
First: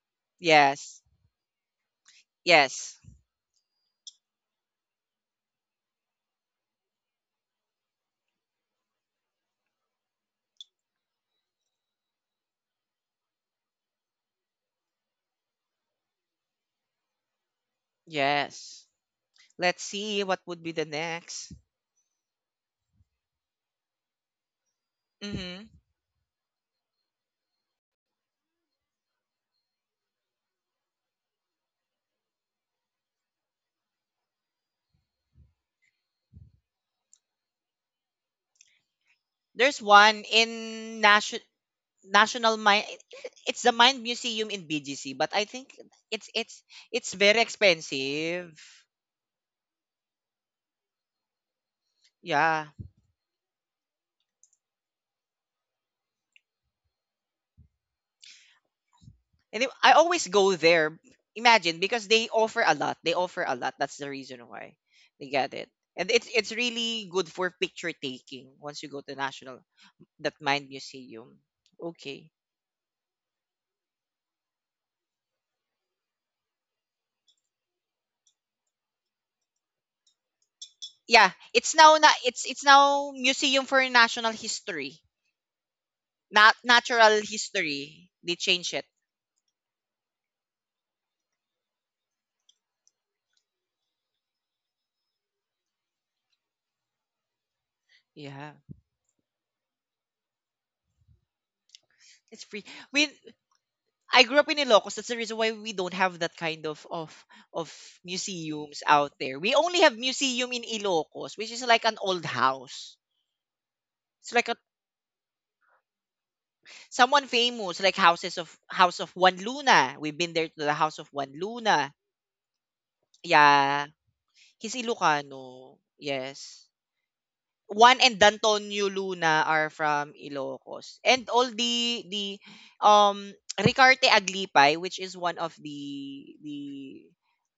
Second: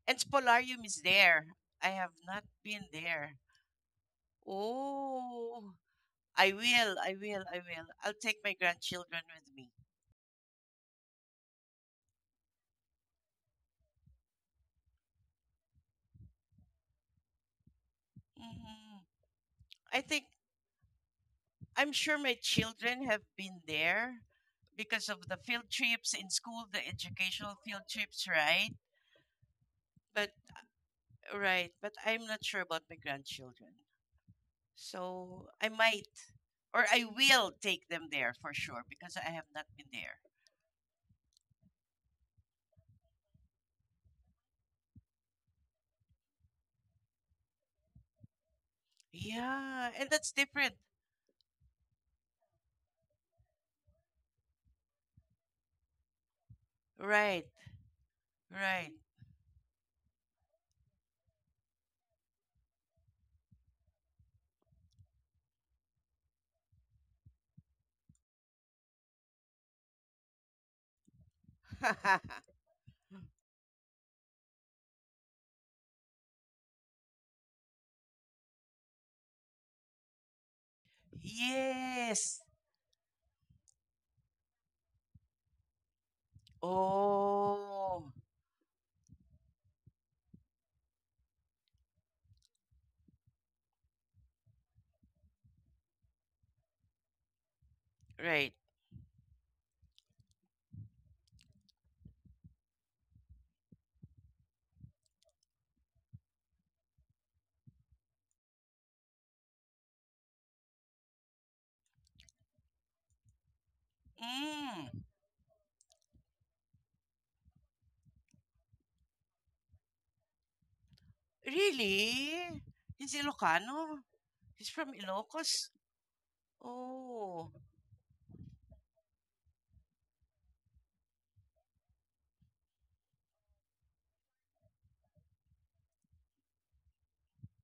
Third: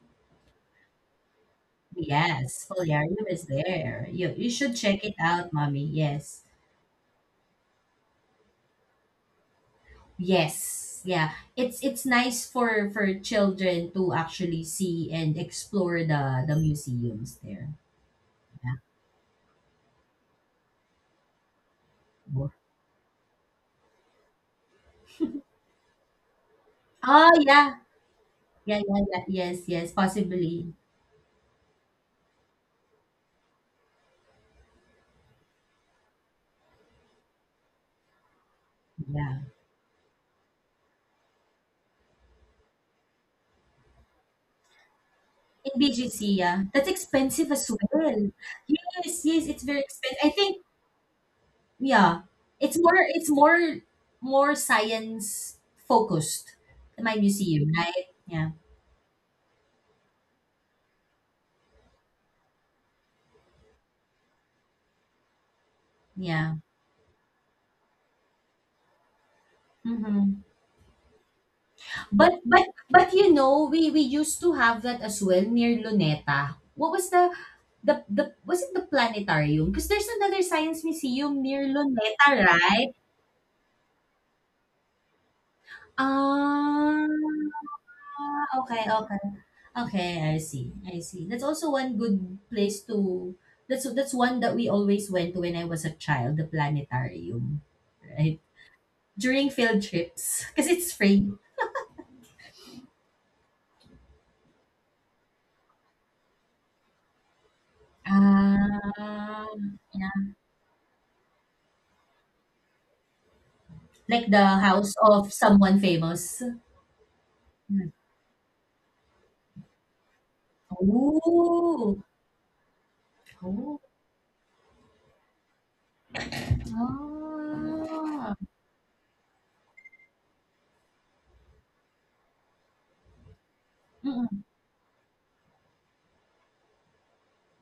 [SPEAKER 3] And Spolarium
[SPEAKER 1] Yes.
[SPEAKER 3] is there. I have not
[SPEAKER 2] Yes,
[SPEAKER 3] been
[SPEAKER 1] Yes.
[SPEAKER 2] Polarium
[SPEAKER 3] there.
[SPEAKER 2] is there. You should check it out,
[SPEAKER 3] Oh,
[SPEAKER 2] mommy. Yes.
[SPEAKER 3] I will, I will, I will. I'll take my grandchildren with me.
[SPEAKER 2] Yes, yeah. It's nice for children to actually see and explore the museums there. Yeah.
[SPEAKER 1] Yes.
[SPEAKER 3] Hmm.
[SPEAKER 1] Let's
[SPEAKER 3] I think,
[SPEAKER 1] see what would be the next.
[SPEAKER 3] I'm sure my
[SPEAKER 2] Bo
[SPEAKER 3] children have been there because of the field
[SPEAKER 1] Mm-hmm.
[SPEAKER 3] trips in school, the
[SPEAKER 2] Oh,
[SPEAKER 3] educational
[SPEAKER 2] yeah.
[SPEAKER 3] field trips, right?
[SPEAKER 2] Yeah, yeah, yeah. Yes, yes,
[SPEAKER 3] But,
[SPEAKER 2] possibly.
[SPEAKER 3] right, but I'm not sure about my grandchildren. So I might, or I will take them there for sure because I
[SPEAKER 2] Yeah.
[SPEAKER 3] have not
[SPEAKER 1] There's
[SPEAKER 3] been there.
[SPEAKER 1] one in National Mine. It's the Mine Museum in BGC, but I
[SPEAKER 2] In
[SPEAKER 1] think
[SPEAKER 2] BGC,
[SPEAKER 1] it's
[SPEAKER 2] yeah.
[SPEAKER 1] it's
[SPEAKER 2] That's
[SPEAKER 1] it's very
[SPEAKER 2] expensive as well.
[SPEAKER 1] expensive.
[SPEAKER 2] Yes, yes, it's very
[SPEAKER 3] Yeah, and
[SPEAKER 2] expensive. I
[SPEAKER 3] that's
[SPEAKER 2] think,
[SPEAKER 3] different.
[SPEAKER 2] yeah,
[SPEAKER 1] Yeah,
[SPEAKER 2] it's more more science focused, my
[SPEAKER 3] Right.
[SPEAKER 2] museum, right? Yeah,
[SPEAKER 3] Right.
[SPEAKER 1] and it- I always go there. Imagine because they offer a lot. They offer a lot. That's the reason why they get it, and
[SPEAKER 2] yeah.
[SPEAKER 1] it's really good for picture taking once you go to National,
[SPEAKER 2] Mm-hmm.
[SPEAKER 1] that Mine Museum.
[SPEAKER 2] But
[SPEAKER 1] Okay.
[SPEAKER 3] [laughs]
[SPEAKER 2] but but you know, we used to have that as well near Luneta. What was the was it the planetarium? Because there's another science museum
[SPEAKER 1] Yeah,
[SPEAKER 2] near
[SPEAKER 1] it's now na
[SPEAKER 2] Luneta,
[SPEAKER 3] yes.
[SPEAKER 1] it's
[SPEAKER 2] right?
[SPEAKER 1] now Museum for National History. Not
[SPEAKER 2] Ah,
[SPEAKER 1] natural
[SPEAKER 3] Oh.
[SPEAKER 1] history. They
[SPEAKER 2] okay,
[SPEAKER 1] change it.
[SPEAKER 2] okay, okay. I see, I see. That's also one good place to. That's one that we always went to when I was a child. The planetarium, right?
[SPEAKER 3] Right.
[SPEAKER 1] Yeah.
[SPEAKER 2] During field trips, [laughs] because it's free.
[SPEAKER 1] It's free. We I grew up in Ilocos. That's the reason why we don't have that kind of of museums out
[SPEAKER 2] Ah.
[SPEAKER 1] there. We only have museum in Ilocos, which is like an old house.
[SPEAKER 2] Like
[SPEAKER 1] It's
[SPEAKER 2] the
[SPEAKER 1] like a
[SPEAKER 3] Mm.
[SPEAKER 2] house of someone famous?
[SPEAKER 1] someone famous,
[SPEAKER 2] Mm.
[SPEAKER 1] like houses of House of Juan Luna. We've been there to the House of Juan Luna.
[SPEAKER 2] Ooh.
[SPEAKER 3] Really? He's
[SPEAKER 2] Oh.
[SPEAKER 1] Yeah.
[SPEAKER 3] Ilocano? He's
[SPEAKER 1] He's
[SPEAKER 3] from Ilocos?
[SPEAKER 1] Ilocano. Yes.
[SPEAKER 3] Oh.
[SPEAKER 1] Juan and
[SPEAKER 2] Ah.
[SPEAKER 1] Antonio Luna are from Ilocos. And all the um Ricarte
[SPEAKER 2] Mm.
[SPEAKER 1] Aglipay, which is one of the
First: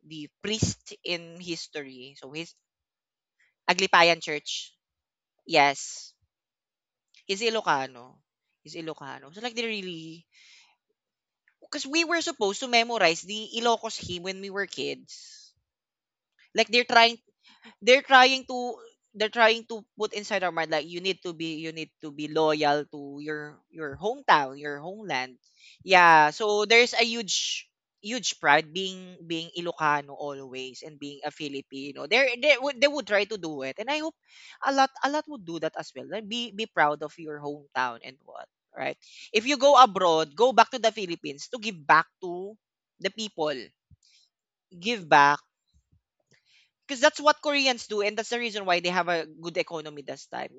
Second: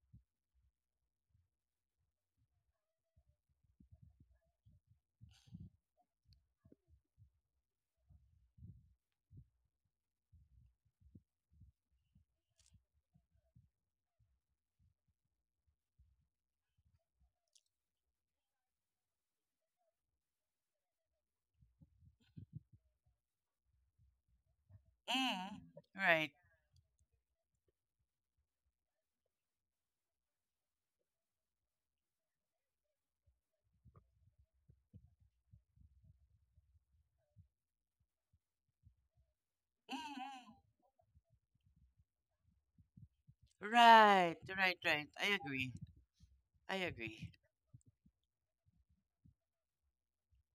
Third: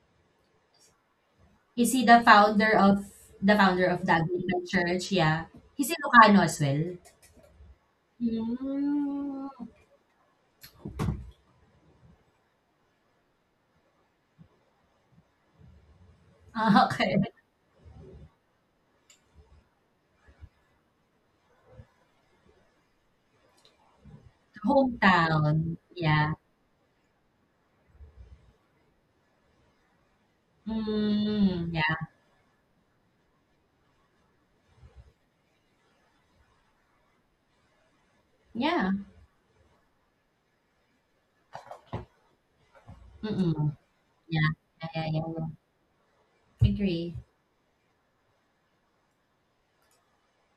[SPEAKER 1] the priest in
[SPEAKER 2] Is he
[SPEAKER 1] history.
[SPEAKER 2] the
[SPEAKER 1] So his
[SPEAKER 2] founder of the
[SPEAKER 1] Aglipayan
[SPEAKER 2] Anglican
[SPEAKER 1] Church.
[SPEAKER 2] Church? Yeah. He's
[SPEAKER 1] Yes.
[SPEAKER 2] Ilocano as well?
[SPEAKER 1] He's Ilocano. He's Ilocano. So
[SPEAKER 2] Mm.
[SPEAKER 1] like they really because we were supposed to memorize the Ilocos hymn when we were kids. Like
[SPEAKER 2] Ah,
[SPEAKER 1] they're
[SPEAKER 2] okay.
[SPEAKER 1] trying they're trying to they're trying to put inside our mind like you need to be you need to be loyal to your hometown, your homeland.
[SPEAKER 3] Mm.
[SPEAKER 2] Hometown.
[SPEAKER 1] Yeah,
[SPEAKER 3] Right.
[SPEAKER 2] Yeah.
[SPEAKER 1] so there's a huge pride being being Ilocano always and being a
[SPEAKER 2] Mm, yeah.
[SPEAKER 1] Filipino. They they would try to do it, and I hope a lot would do that as well. Like be proud of your hometown and what,
[SPEAKER 2] Yeah.
[SPEAKER 1] right? If you go abroad, go
[SPEAKER 3] Mm.
[SPEAKER 1] back to the Philippines to give back to the people.
[SPEAKER 2] Mm-mm.
[SPEAKER 3] Right.
[SPEAKER 2] Yeah.
[SPEAKER 3] Right,
[SPEAKER 2] Yeah,
[SPEAKER 1] Give
[SPEAKER 3] right.
[SPEAKER 2] yeah,
[SPEAKER 1] back,
[SPEAKER 3] I
[SPEAKER 2] yeah,
[SPEAKER 3] agree.
[SPEAKER 2] yeah.
[SPEAKER 3] I
[SPEAKER 1] because
[SPEAKER 2] Agree.
[SPEAKER 1] that's
[SPEAKER 3] agree.
[SPEAKER 1] what Koreans do, and that's the reason why they have a good economy this time.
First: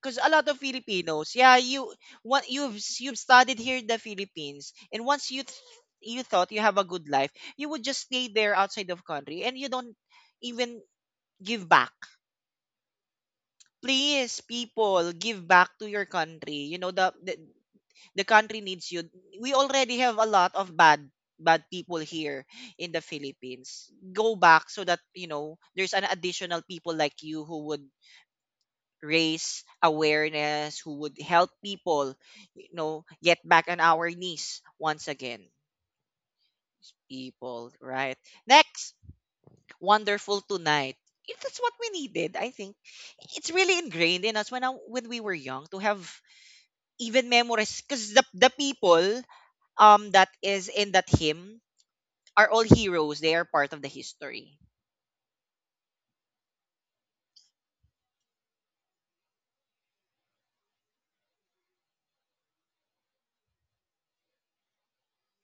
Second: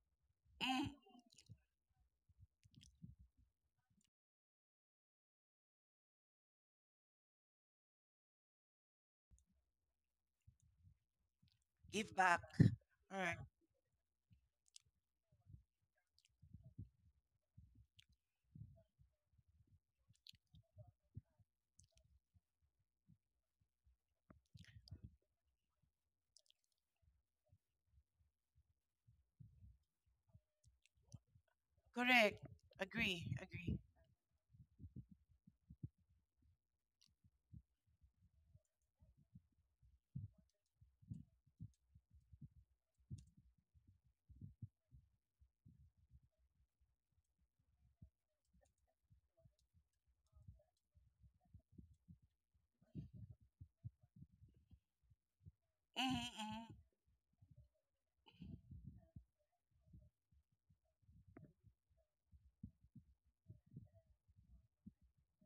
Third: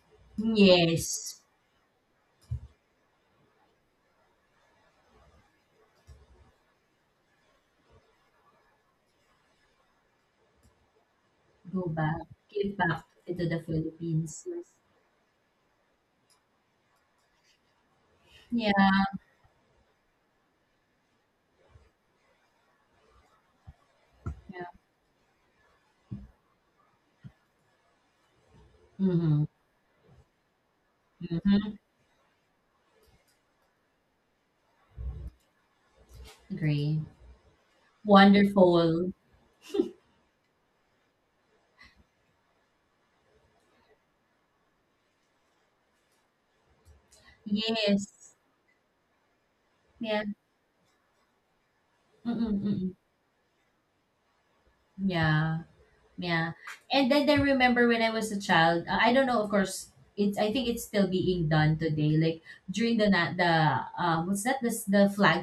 [SPEAKER 1] Because a lot of
[SPEAKER 3] Mm.
[SPEAKER 1] Filipinos,
[SPEAKER 2] Yes.
[SPEAKER 1] yeah, you what you've studied here in the Philippines, and once you you thought you have a good life, you would just stay there outside of country, and you don't even give
[SPEAKER 2] Go
[SPEAKER 1] back.
[SPEAKER 3] Give
[SPEAKER 2] back.
[SPEAKER 3] back.
[SPEAKER 2] Give back to
[SPEAKER 3] Right.
[SPEAKER 2] the
[SPEAKER 1] Please,
[SPEAKER 2] Philippines. Yes.
[SPEAKER 1] people, give back to your country. You know the the country needs you.
[SPEAKER 2] Yeah.
[SPEAKER 1] We already have a lot of bad people here in the Philippines. Go
[SPEAKER 2] Yeah.
[SPEAKER 1] back so that, you know, there's an additional people like you who would
[SPEAKER 2] Mm-hmm.
[SPEAKER 1] raise awareness, who would help
[SPEAKER 2] Mm-hmm.
[SPEAKER 1] people,
[SPEAKER 3] Correct.
[SPEAKER 1] you know,
[SPEAKER 3] Agree.
[SPEAKER 1] get back on
[SPEAKER 3] Agree.
[SPEAKER 1] our knees once again.
[SPEAKER 2] Agree.
[SPEAKER 1] People, right? Next,
[SPEAKER 2] Wonderful.
[SPEAKER 1] wonderful tonight. If that's what we needed, I think it's really ingrained in us when when we were young to have even memories
[SPEAKER 2] Yes.
[SPEAKER 1] because the people
[SPEAKER 2] Yeah.
[SPEAKER 1] that is in that hymn
[SPEAKER 2] Mm,
[SPEAKER 1] are all
[SPEAKER 2] mm.
[SPEAKER 1] heroes. They are part of the history.
[SPEAKER 2] Yeah,
[SPEAKER 3] Mm,
[SPEAKER 2] yeah.
[SPEAKER 3] mm.
[SPEAKER 2] And then I remember when I was a child, I don't know, of course, it's I think it's still being done today. Like during the na the what's that? This The flag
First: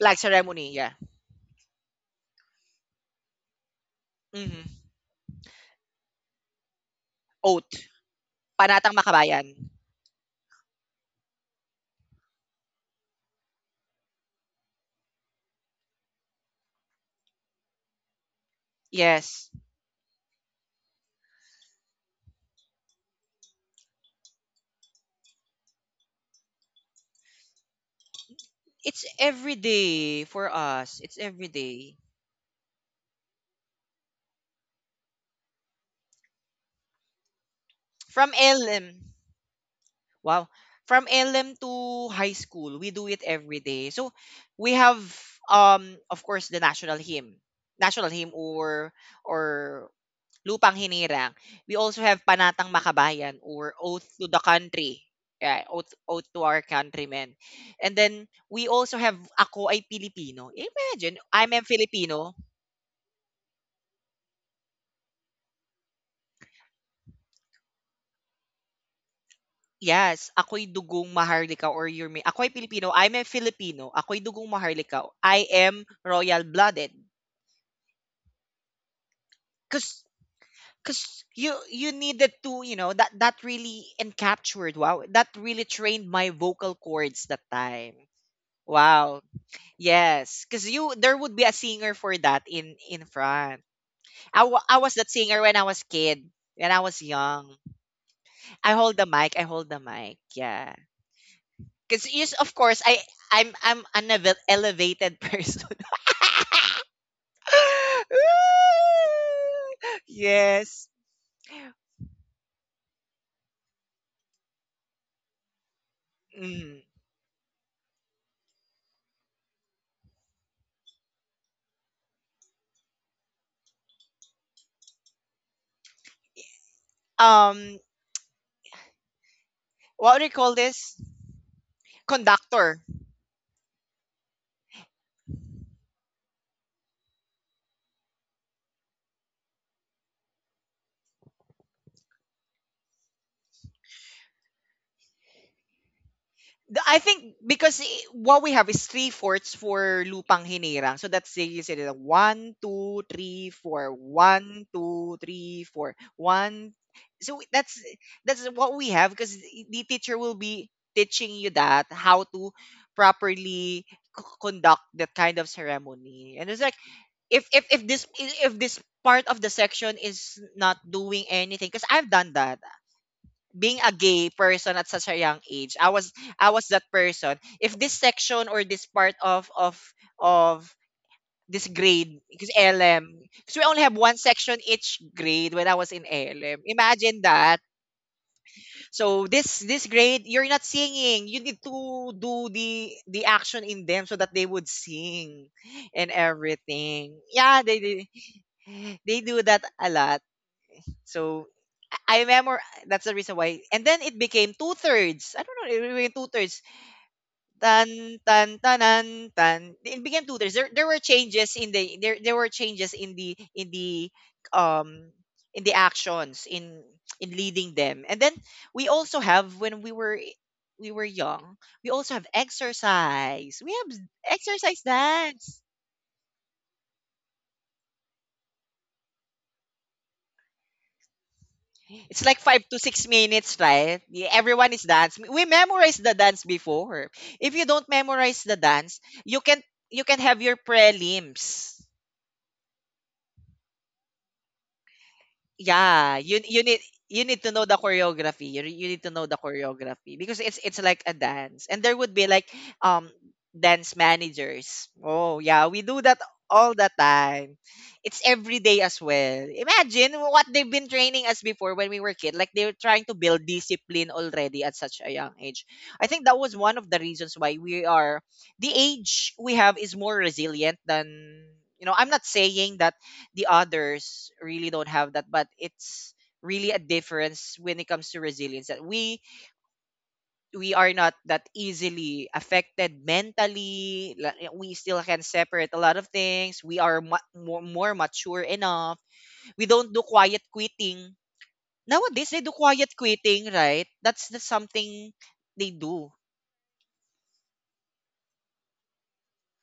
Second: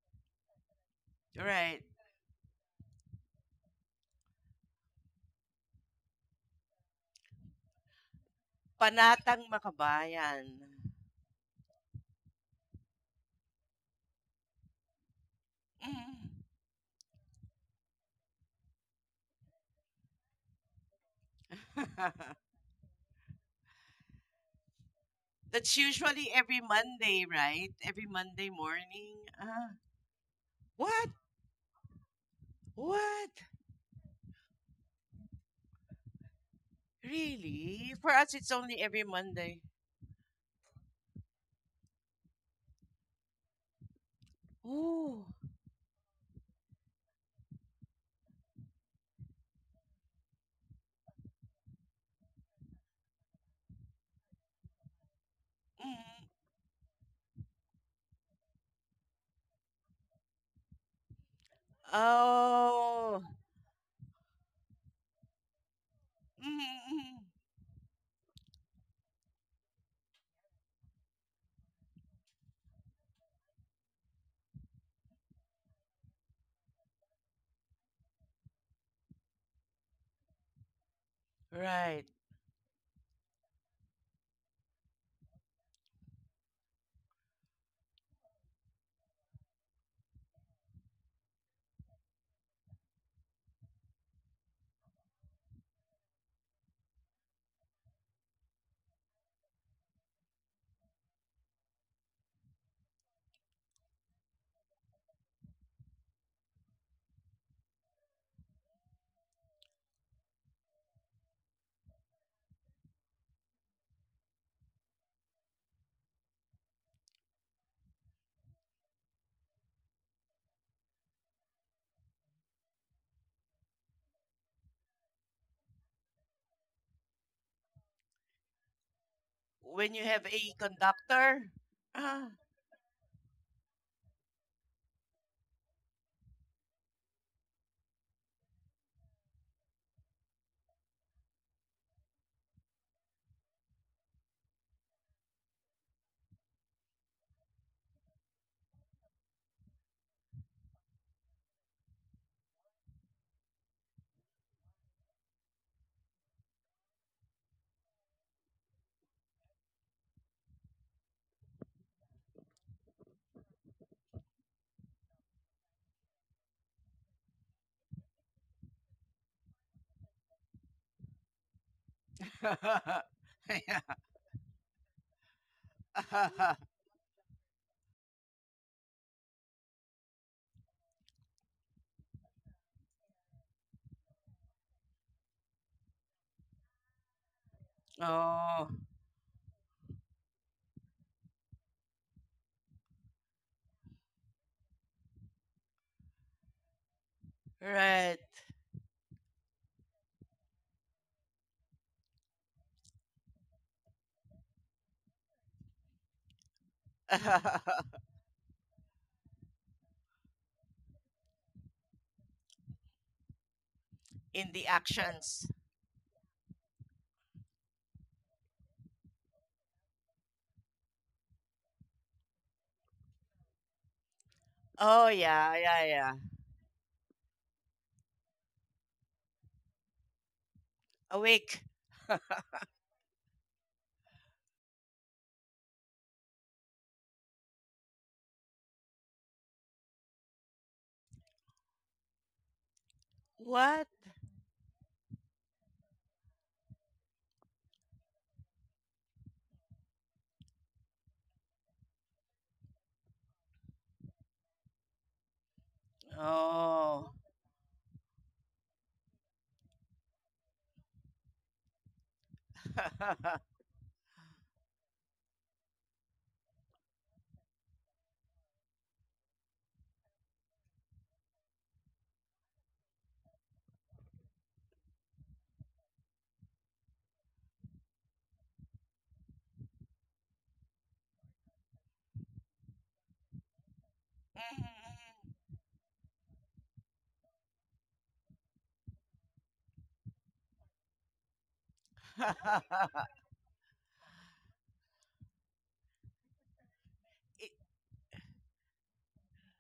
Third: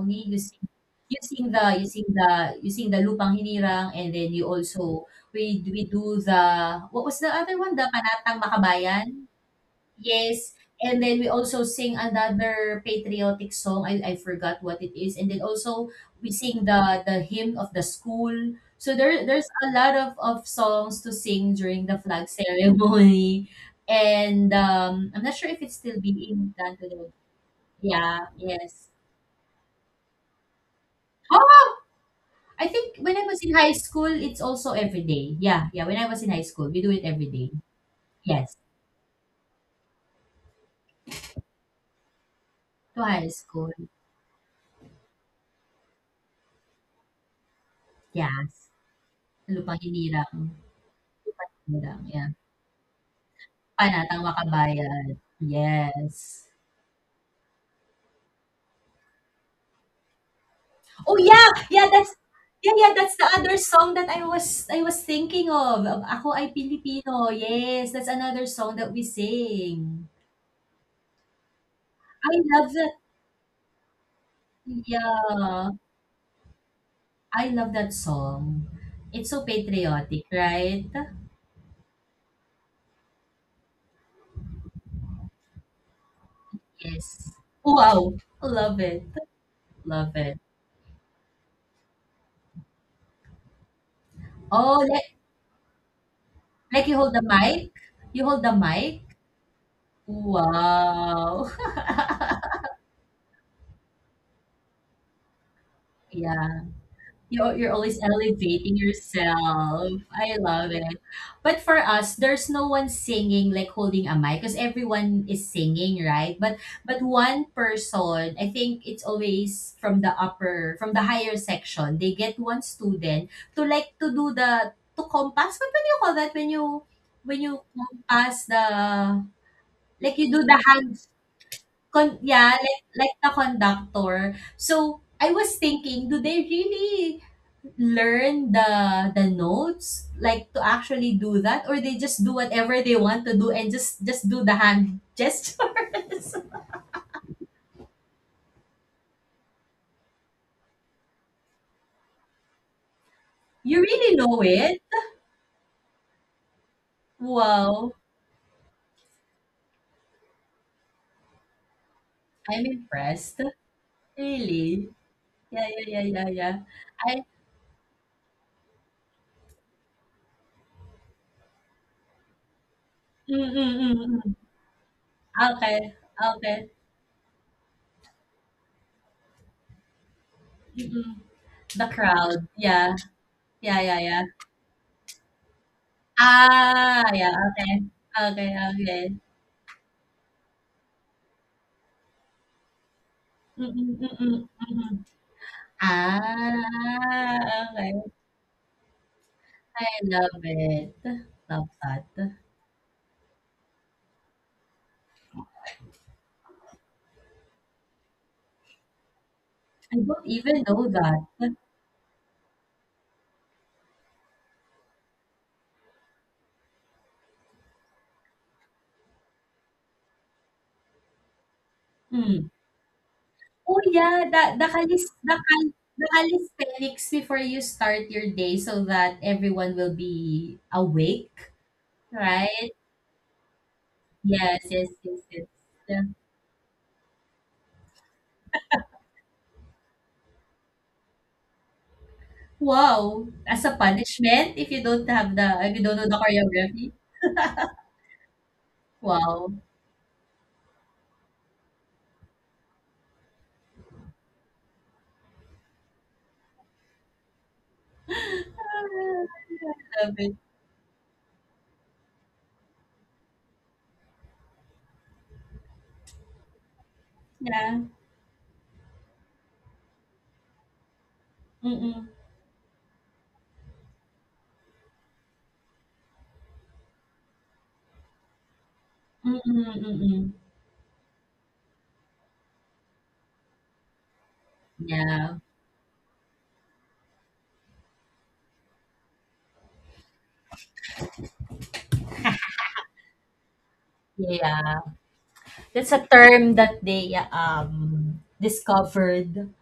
[SPEAKER 1] Flag
[SPEAKER 2] You sing,
[SPEAKER 1] ceremony, yeah.
[SPEAKER 2] you sing the
[SPEAKER 3] Right.
[SPEAKER 2] you sing the you sing the Lupang Hinirang, and then you
[SPEAKER 1] Hmm.
[SPEAKER 2] also we do the, what was the other
[SPEAKER 1] Oath.
[SPEAKER 2] one? The Panatang
[SPEAKER 1] Panatang
[SPEAKER 2] Makabayan.
[SPEAKER 3] Panatang
[SPEAKER 1] Makabayan.
[SPEAKER 3] makabayan.
[SPEAKER 2] Yes, and then we also sing another patriotic song. I forgot what it is. And then also
[SPEAKER 3] Mm.
[SPEAKER 2] we sing the hymn of the school. So there's
[SPEAKER 1] Yes.
[SPEAKER 2] a lot of songs to sing during the flag
[SPEAKER 3] [laughs]
[SPEAKER 2] ceremony. [laughs] And I'm not sure if it's
[SPEAKER 3] That's
[SPEAKER 2] still
[SPEAKER 3] usually
[SPEAKER 2] being
[SPEAKER 3] every
[SPEAKER 2] done today.
[SPEAKER 3] Monday, right? Every
[SPEAKER 2] Yeah,
[SPEAKER 3] Monday
[SPEAKER 2] yes.
[SPEAKER 1] It's
[SPEAKER 3] morning.
[SPEAKER 1] every
[SPEAKER 3] Ah,
[SPEAKER 1] day for us.
[SPEAKER 3] what?
[SPEAKER 1] It's every
[SPEAKER 2] Oh,
[SPEAKER 1] day.
[SPEAKER 2] I think when I
[SPEAKER 3] What?
[SPEAKER 2] was in high school, it's also every day. Yeah, yeah. When I was in high school, we do it every day.
[SPEAKER 3] Really? For
[SPEAKER 1] From
[SPEAKER 3] us, it's
[SPEAKER 2] Yes,
[SPEAKER 3] only every
[SPEAKER 1] LM.
[SPEAKER 3] Monday.
[SPEAKER 1] Wow. From LM to high school, we
[SPEAKER 2] to
[SPEAKER 1] do it
[SPEAKER 2] high
[SPEAKER 1] every
[SPEAKER 2] school.
[SPEAKER 1] day. So we have
[SPEAKER 3] Ooh.
[SPEAKER 1] of course the national hymn. National hymn
[SPEAKER 2] Yes.
[SPEAKER 1] or
[SPEAKER 2] Lupang Hinirang.
[SPEAKER 1] Lupang Hinirang. We also
[SPEAKER 2] Hinirang,
[SPEAKER 1] have
[SPEAKER 2] yeah.
[SPEAKER 1] Panatang Makabayan or Oath
[SPEAKER 2] Panatang
[SPEAKER 1] to the Country.
[SPEAKER 2] Makabayan,
[SPEAKER 1] Yeah, oath
[SPEAKER 3] Mm.
[SPEAKER 1] to
[SPEAKER 2] yes.
[SPEAKER 1] our countrymen. And then we also have Ako ay Pilipino.
[SPEAKER 2] Oh,
[SPEAKER 1] Imagine, I'm a Filipino.
[SPEAKER 2] yeah, yeah, that's
[SPEAKER 3] Oh.
[SPEAKER 2] the other song that I was thinking of. Ako Ay
[SPEAKER 3] Mm-hmm. Mm-hmm.
[SPEAKER 2] Pilipino, yes, that's another song that we sing.
[SPEAKER 1] Yes, ako'y dugong maharlika or you're me.
[SPEAKER 2] I
[SPEAKER 1] Ako'y
[SPEAKER 2] love that,
[SPEAKER 1] Pilipino. I'm a Filipino. Ako'y dugong maharlika. I
[SPEAKER 2] yeah,
[SPEAKER 1] am royal-blooded.
[SPEAKER 2] I love that song. It's so
[SPEAKER 1] Cause,
[SPEAKER 2] patriotic, right?
[SPEAKER 1] cause you you
[SPEAKER 3] Right.
[SPEAKER 1] needed to, you know, that that really encaptured. Wow, that really trained my vocal cords
[SPEAKER 2] Yes.
[SPEAKER 1] that time.
[SPEAKER 2] Wow, love it,
[SPEAKER 1] Wow.
[SPEAKER 2] love it.
[SPEAKER 1] Yes, because you there would be a singer for that in front. I
[SPEAKER 2] Oh,
[SPEAKER 1] was that singer when I was kid, when I
[SPEAKER 2] like you
[SPEAKER 1] was
[SPEAKER 2] hold the
[SPEAKER 1] young.
[SPEAKER 2] mic? You hold the
[SPEAKER 1] I hold
[SPEAKER 2] mic?
[SPEAKER 1] the mic. I hold the mic. Yeah,
[SPEAKER 2] Wow. [laughs]
[SPEAKER 1] because yes, of course I'm I'm an elevated person.
[SPEAKER 2] Yeah. You're always elevating yourself.
[SPEAKER 1] [laughs]
[SPEAKER 2] I love
[SPEAKER 1] yes.
[SPEAKER 2] it. But for us, there's no one singing like holding a mic because everyone is singing, right? But
[SPEAKER 1] Mm.
[SPEAKER 2] but one person, I think it's always from the upper, from the higher section. They get one student to, like, to do the, to compass. What do you call that when you
[SPEAKER 1] Um,
[SPEAKER 2] compass the,
[SPEAKER 3] When you
[SPEAKER 1] what
[SPEAKER 2] like
[SPEAKER 1] do
[SPEAKER 3] have
[SPEAKER 1] you
[SPEAKER 2] you do
[SPEAKER 3] a
[SPEAKER 1] call
[SPEAKER 2] the
[SPEAKER 1] this?
[SPEAKER 2] hand,
[SPEAKER 3] conductor.
[SPEAKER 2] con
[SPEAKER 3] Ah.
[SPEAKER 2] yeah,
[SPEAKER 1] Conductor.
[SPEAKER 2] like the conductor. So I was thinking, do they really learn the notes like to actually do that, or they just do whatever they want to do and just do the hand [laughs] gestures?
[SPEAKER 1] I think because what we have is three fourths for lupang hinirang. So that's the you said it, one, two, three,
[SPEAKER 2] You
[SPEAKER 1] four,
[SPEAKER 2] really know
[SPEAKER 1] one,
[SPEAKER 2] it.
[SPEAKER 1] two, three, four, one. So that's
[SPEAKER 2] Wow.
[SPEAKER 1] that's what we have because the teacher will be teaching you that how to
[SPEAKER 2] I'm impressed.
[SPEAKER 1] properly conduct
[SPEAKER 2] Really?
[SPEAKER 1] that kind of
[SPEAKER 2] Yeah, yeah, yeah, yeah,
[SPEAKER 1] ceremony. And
[SPEAKER 2] yeah.
[SPEAKER 1] it's like
[SPEAKER 2] I.
[SPEAKER 1] if this if this part of the section is not doing anything, because I've done that
[SPEAKER 2] Mm, mm,
[SPEAKER 1] being a
[SPEAKER 2] mm,
[SPEAKER 3] [laughs]
[SPEAKER 2] mm,
[SPEAKER 1] gay
[SPEAKER 2] mm.
[SPEAKER 1] person at such a young age.
[SPEAKER 2] Okay,
[SPEAKER 1] I was I
[SPEAKER 2] okay.
[SPEAKER 1] was that person. If this section or this part of of
[SPEAKER 2] Mm-mm.
[SPEAKER 1] this
[SPEAKER 2] The
[SPEAKER 1] grade,
[SPEAKER 2] crowd,
[SPEAKER 1] because
[SPEAKER 2] yeah.
[SPEAKER 1] LM because we only
[SPEAKER 2] Yeah,
[SPEAKER 1] have
[SPEAKER 2] yeah,
[SPEAKER 1] one
[SPEAKER 2] yeah.
[SPEAKER 1] section each grade when I was in LM,
[SPEAKER 2] Ah,
[SPEAKER 1] imagine
[SPEAKER 2] yeah,
[SPEAKER 1] that.
[SPEAKER 2] okay. Okay,
[SPEAKER 3] oh.
[SPEAKER 2] okay.
[SPEAKER 1] So this grade you're not singing, you need to do the action in
[SPEAKER 2] Mm-mm,
[SPEAKER 1] them so that
[SPEAKER 2] mm-mm,
[SPEAKER 1] they would
[SPEAKER 2] mm-mm.
[SPEAKER 1] sing and everything.
[SPEAKER 2] Ah,
[SPEAKER 1] Yeah,
[SPEAKER 2] okay.
[SPEAKER 3] Right.
[SPEAKER 1] they do that
[SPEAKER 2] I
[SPEAKER 1] a lot.
[SPEAKER 2] love it.
[SPEAKER 1] So I
[SPEAKER 2] Love that.
[SPEAKER 1] I remember. That's the reason why. And then it became two thirds. I don't know. It became two thirds.
[SPEAKER 3] [laughs]
[SPEAKER 1] Tan tan tanan tan.
[SPEAKER 2] I
[SPEAKER 1] It
[SPEAKER 2] don't
[SPEAKER 1] became two thirds.
[SPEAKER 2] even
[SPEAKER 1] There
[SPEAKER 2] know
[SPEAKER 1] were
[SPEAKER 2] that.
[SPEAKER 1] changes in the there were changes in the in the
[SPEAKER 3] In the
[SPEAKER 1] um
[SPEAKER 3] actions.
[SPEAKER 1] in the actions in leading them. And then we also have when we were young. We also have
[SPEAKER 2] Hmm.
[SPEAKER 1] exercise. We
[SPEAKER 2] Oh
[SPEAKER 1] have
[SPEAKER 2] yeah, that
[SPEAKER 1] exercise
[SPEAKER 3] Oh yeah,
[SPEAKER 1] dance.
[SPEAKER 3] yeah,
[SPEAKER 2] the
[SPEAKER 3] yeah.
[SPEAKER 2] calisthenics before you start your day so that everyone will be awake,
[SPEAKER 3] Awake.
[SPEAKER 1] It's like five
[SPEAKER 2] right?
[SPEAKER 1] to six minutes, right?
[SPEAKER 2] Yes,
[SPEAKER 1] Everyone is
[SPEAKER 2] yes,
[SPEAKER 1] dance.
[SPEAKER 2] yes,
[SPEAKER 1] We
[SPEAKER 2] yes.
[SPEAKER 1] memorize
[SPEAKER 2] Yeah.
[SPEAKER 1] the dance before. If you don't memorize the dance, you can have your prelims.
[SPEAKER 2] Wow, as a
[SPEAKER 3] What?
[SPEAKER 2] punishment if you don't have the if you don't know
[SPEAKER 1] Yeah,
[SPEAKER 2] the
[SPEAKER 1] you need
[SPEAKER 2] choreography.
[SPEAKER 1] you need to know the choreography. You need to know the
[SPEAKER 2] Wow.
[SPEAKER 1] choreography because it's like a dance, and there would be like um dance managers. Oh yeah, we do that all the
[SPEAKER 3] Oh.
[SPEAKER 1] time. It's every day as
[SPEAKER 2] [laughs]
[SPEAKER 1] well.
[SPEAKER 2] I
[SPEAKER 1] Imagine
[SPEAKER 2] love it.
[SPEAKER 1] what they've been training us before when we were kid. Like they were trying to build
[SPEAKER 3] [laughs]
[SPEAKER 1] discipline already at such a young age. I think that was one of the reasons why we
[SPEAKER 2] Yeah.
[SPEAKER 1] are the age we have is more resilient than you know.
[SPEAKER 2] Mm-mm.
[SPEAKER 1] I'm not saying that the others really don't have that, but it's really a difference when it comes to resilience that
[SPEAKER 2] Mm-mm. Mm-mm.
[SPEAKER 1] we are not that easily affected mentally, we still can
[SPEAKER 3] Mhm.
[SPEAKER 2] Yeah.
[SPEAKER 1] separate a lot of things. We are more, more mature enough. We don't do quiet quitting.
[SPEAKER 3] [laughs]
[SPEAKER 1] Nowadays they do
[SPEAKER 3] I-
[SPEAKER 1] quiet quitting, right? That's the
[SPEAKER 2] Yeah.
[SPEAKER 1] something they
[SPEAKER 2] That's a
[SPEAKER 1] do.
[SPEAKER 2] term that they discovered.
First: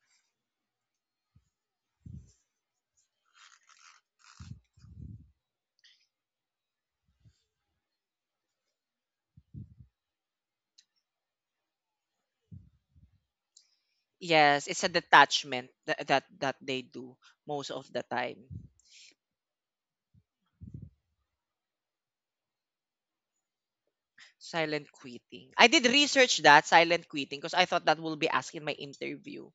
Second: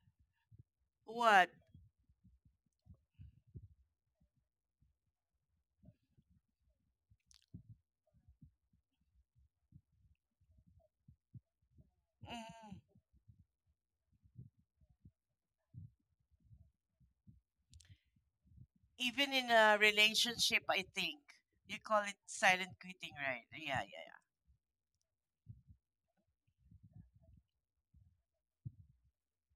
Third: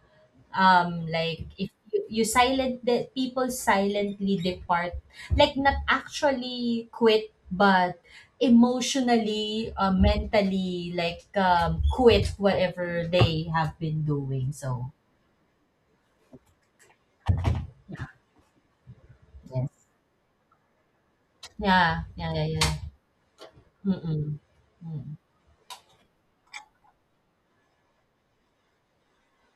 [SPEAKER 2] Like
[SPEAKER 3] what?
[SPEAKER 2] if you, silent, the people silently depart, like not actually quit, but emotionally, mentally, like quit
[SPEAKER 3] Mhm.
[SPEAKER 2] whatever they have been doing.
[SPEAKER 1] Yes, it's a
[SPEAKER 2] So
[SPEAKER 1] detachment that that they do most of the time.
[SPEAKER 3] Even in a
[SPEAKER 2] yes,
[SPEAKER 3] relationship, I think you
[SPEAKER 2] yeah,
[SPEAKER 3] call it
[SPEAKER 2] yeah, yeah, yeah.
[SPEAKER 3] silent quitting, right? Yeah, yeah,
[SPEAKER 2] Mm-mm.
[SPEAKER 1] Silent
[SPEAKER 2] Mm.
[SPEAKER 1] quitting. I did research that, silent quitting, because I thought that will be asked in my interview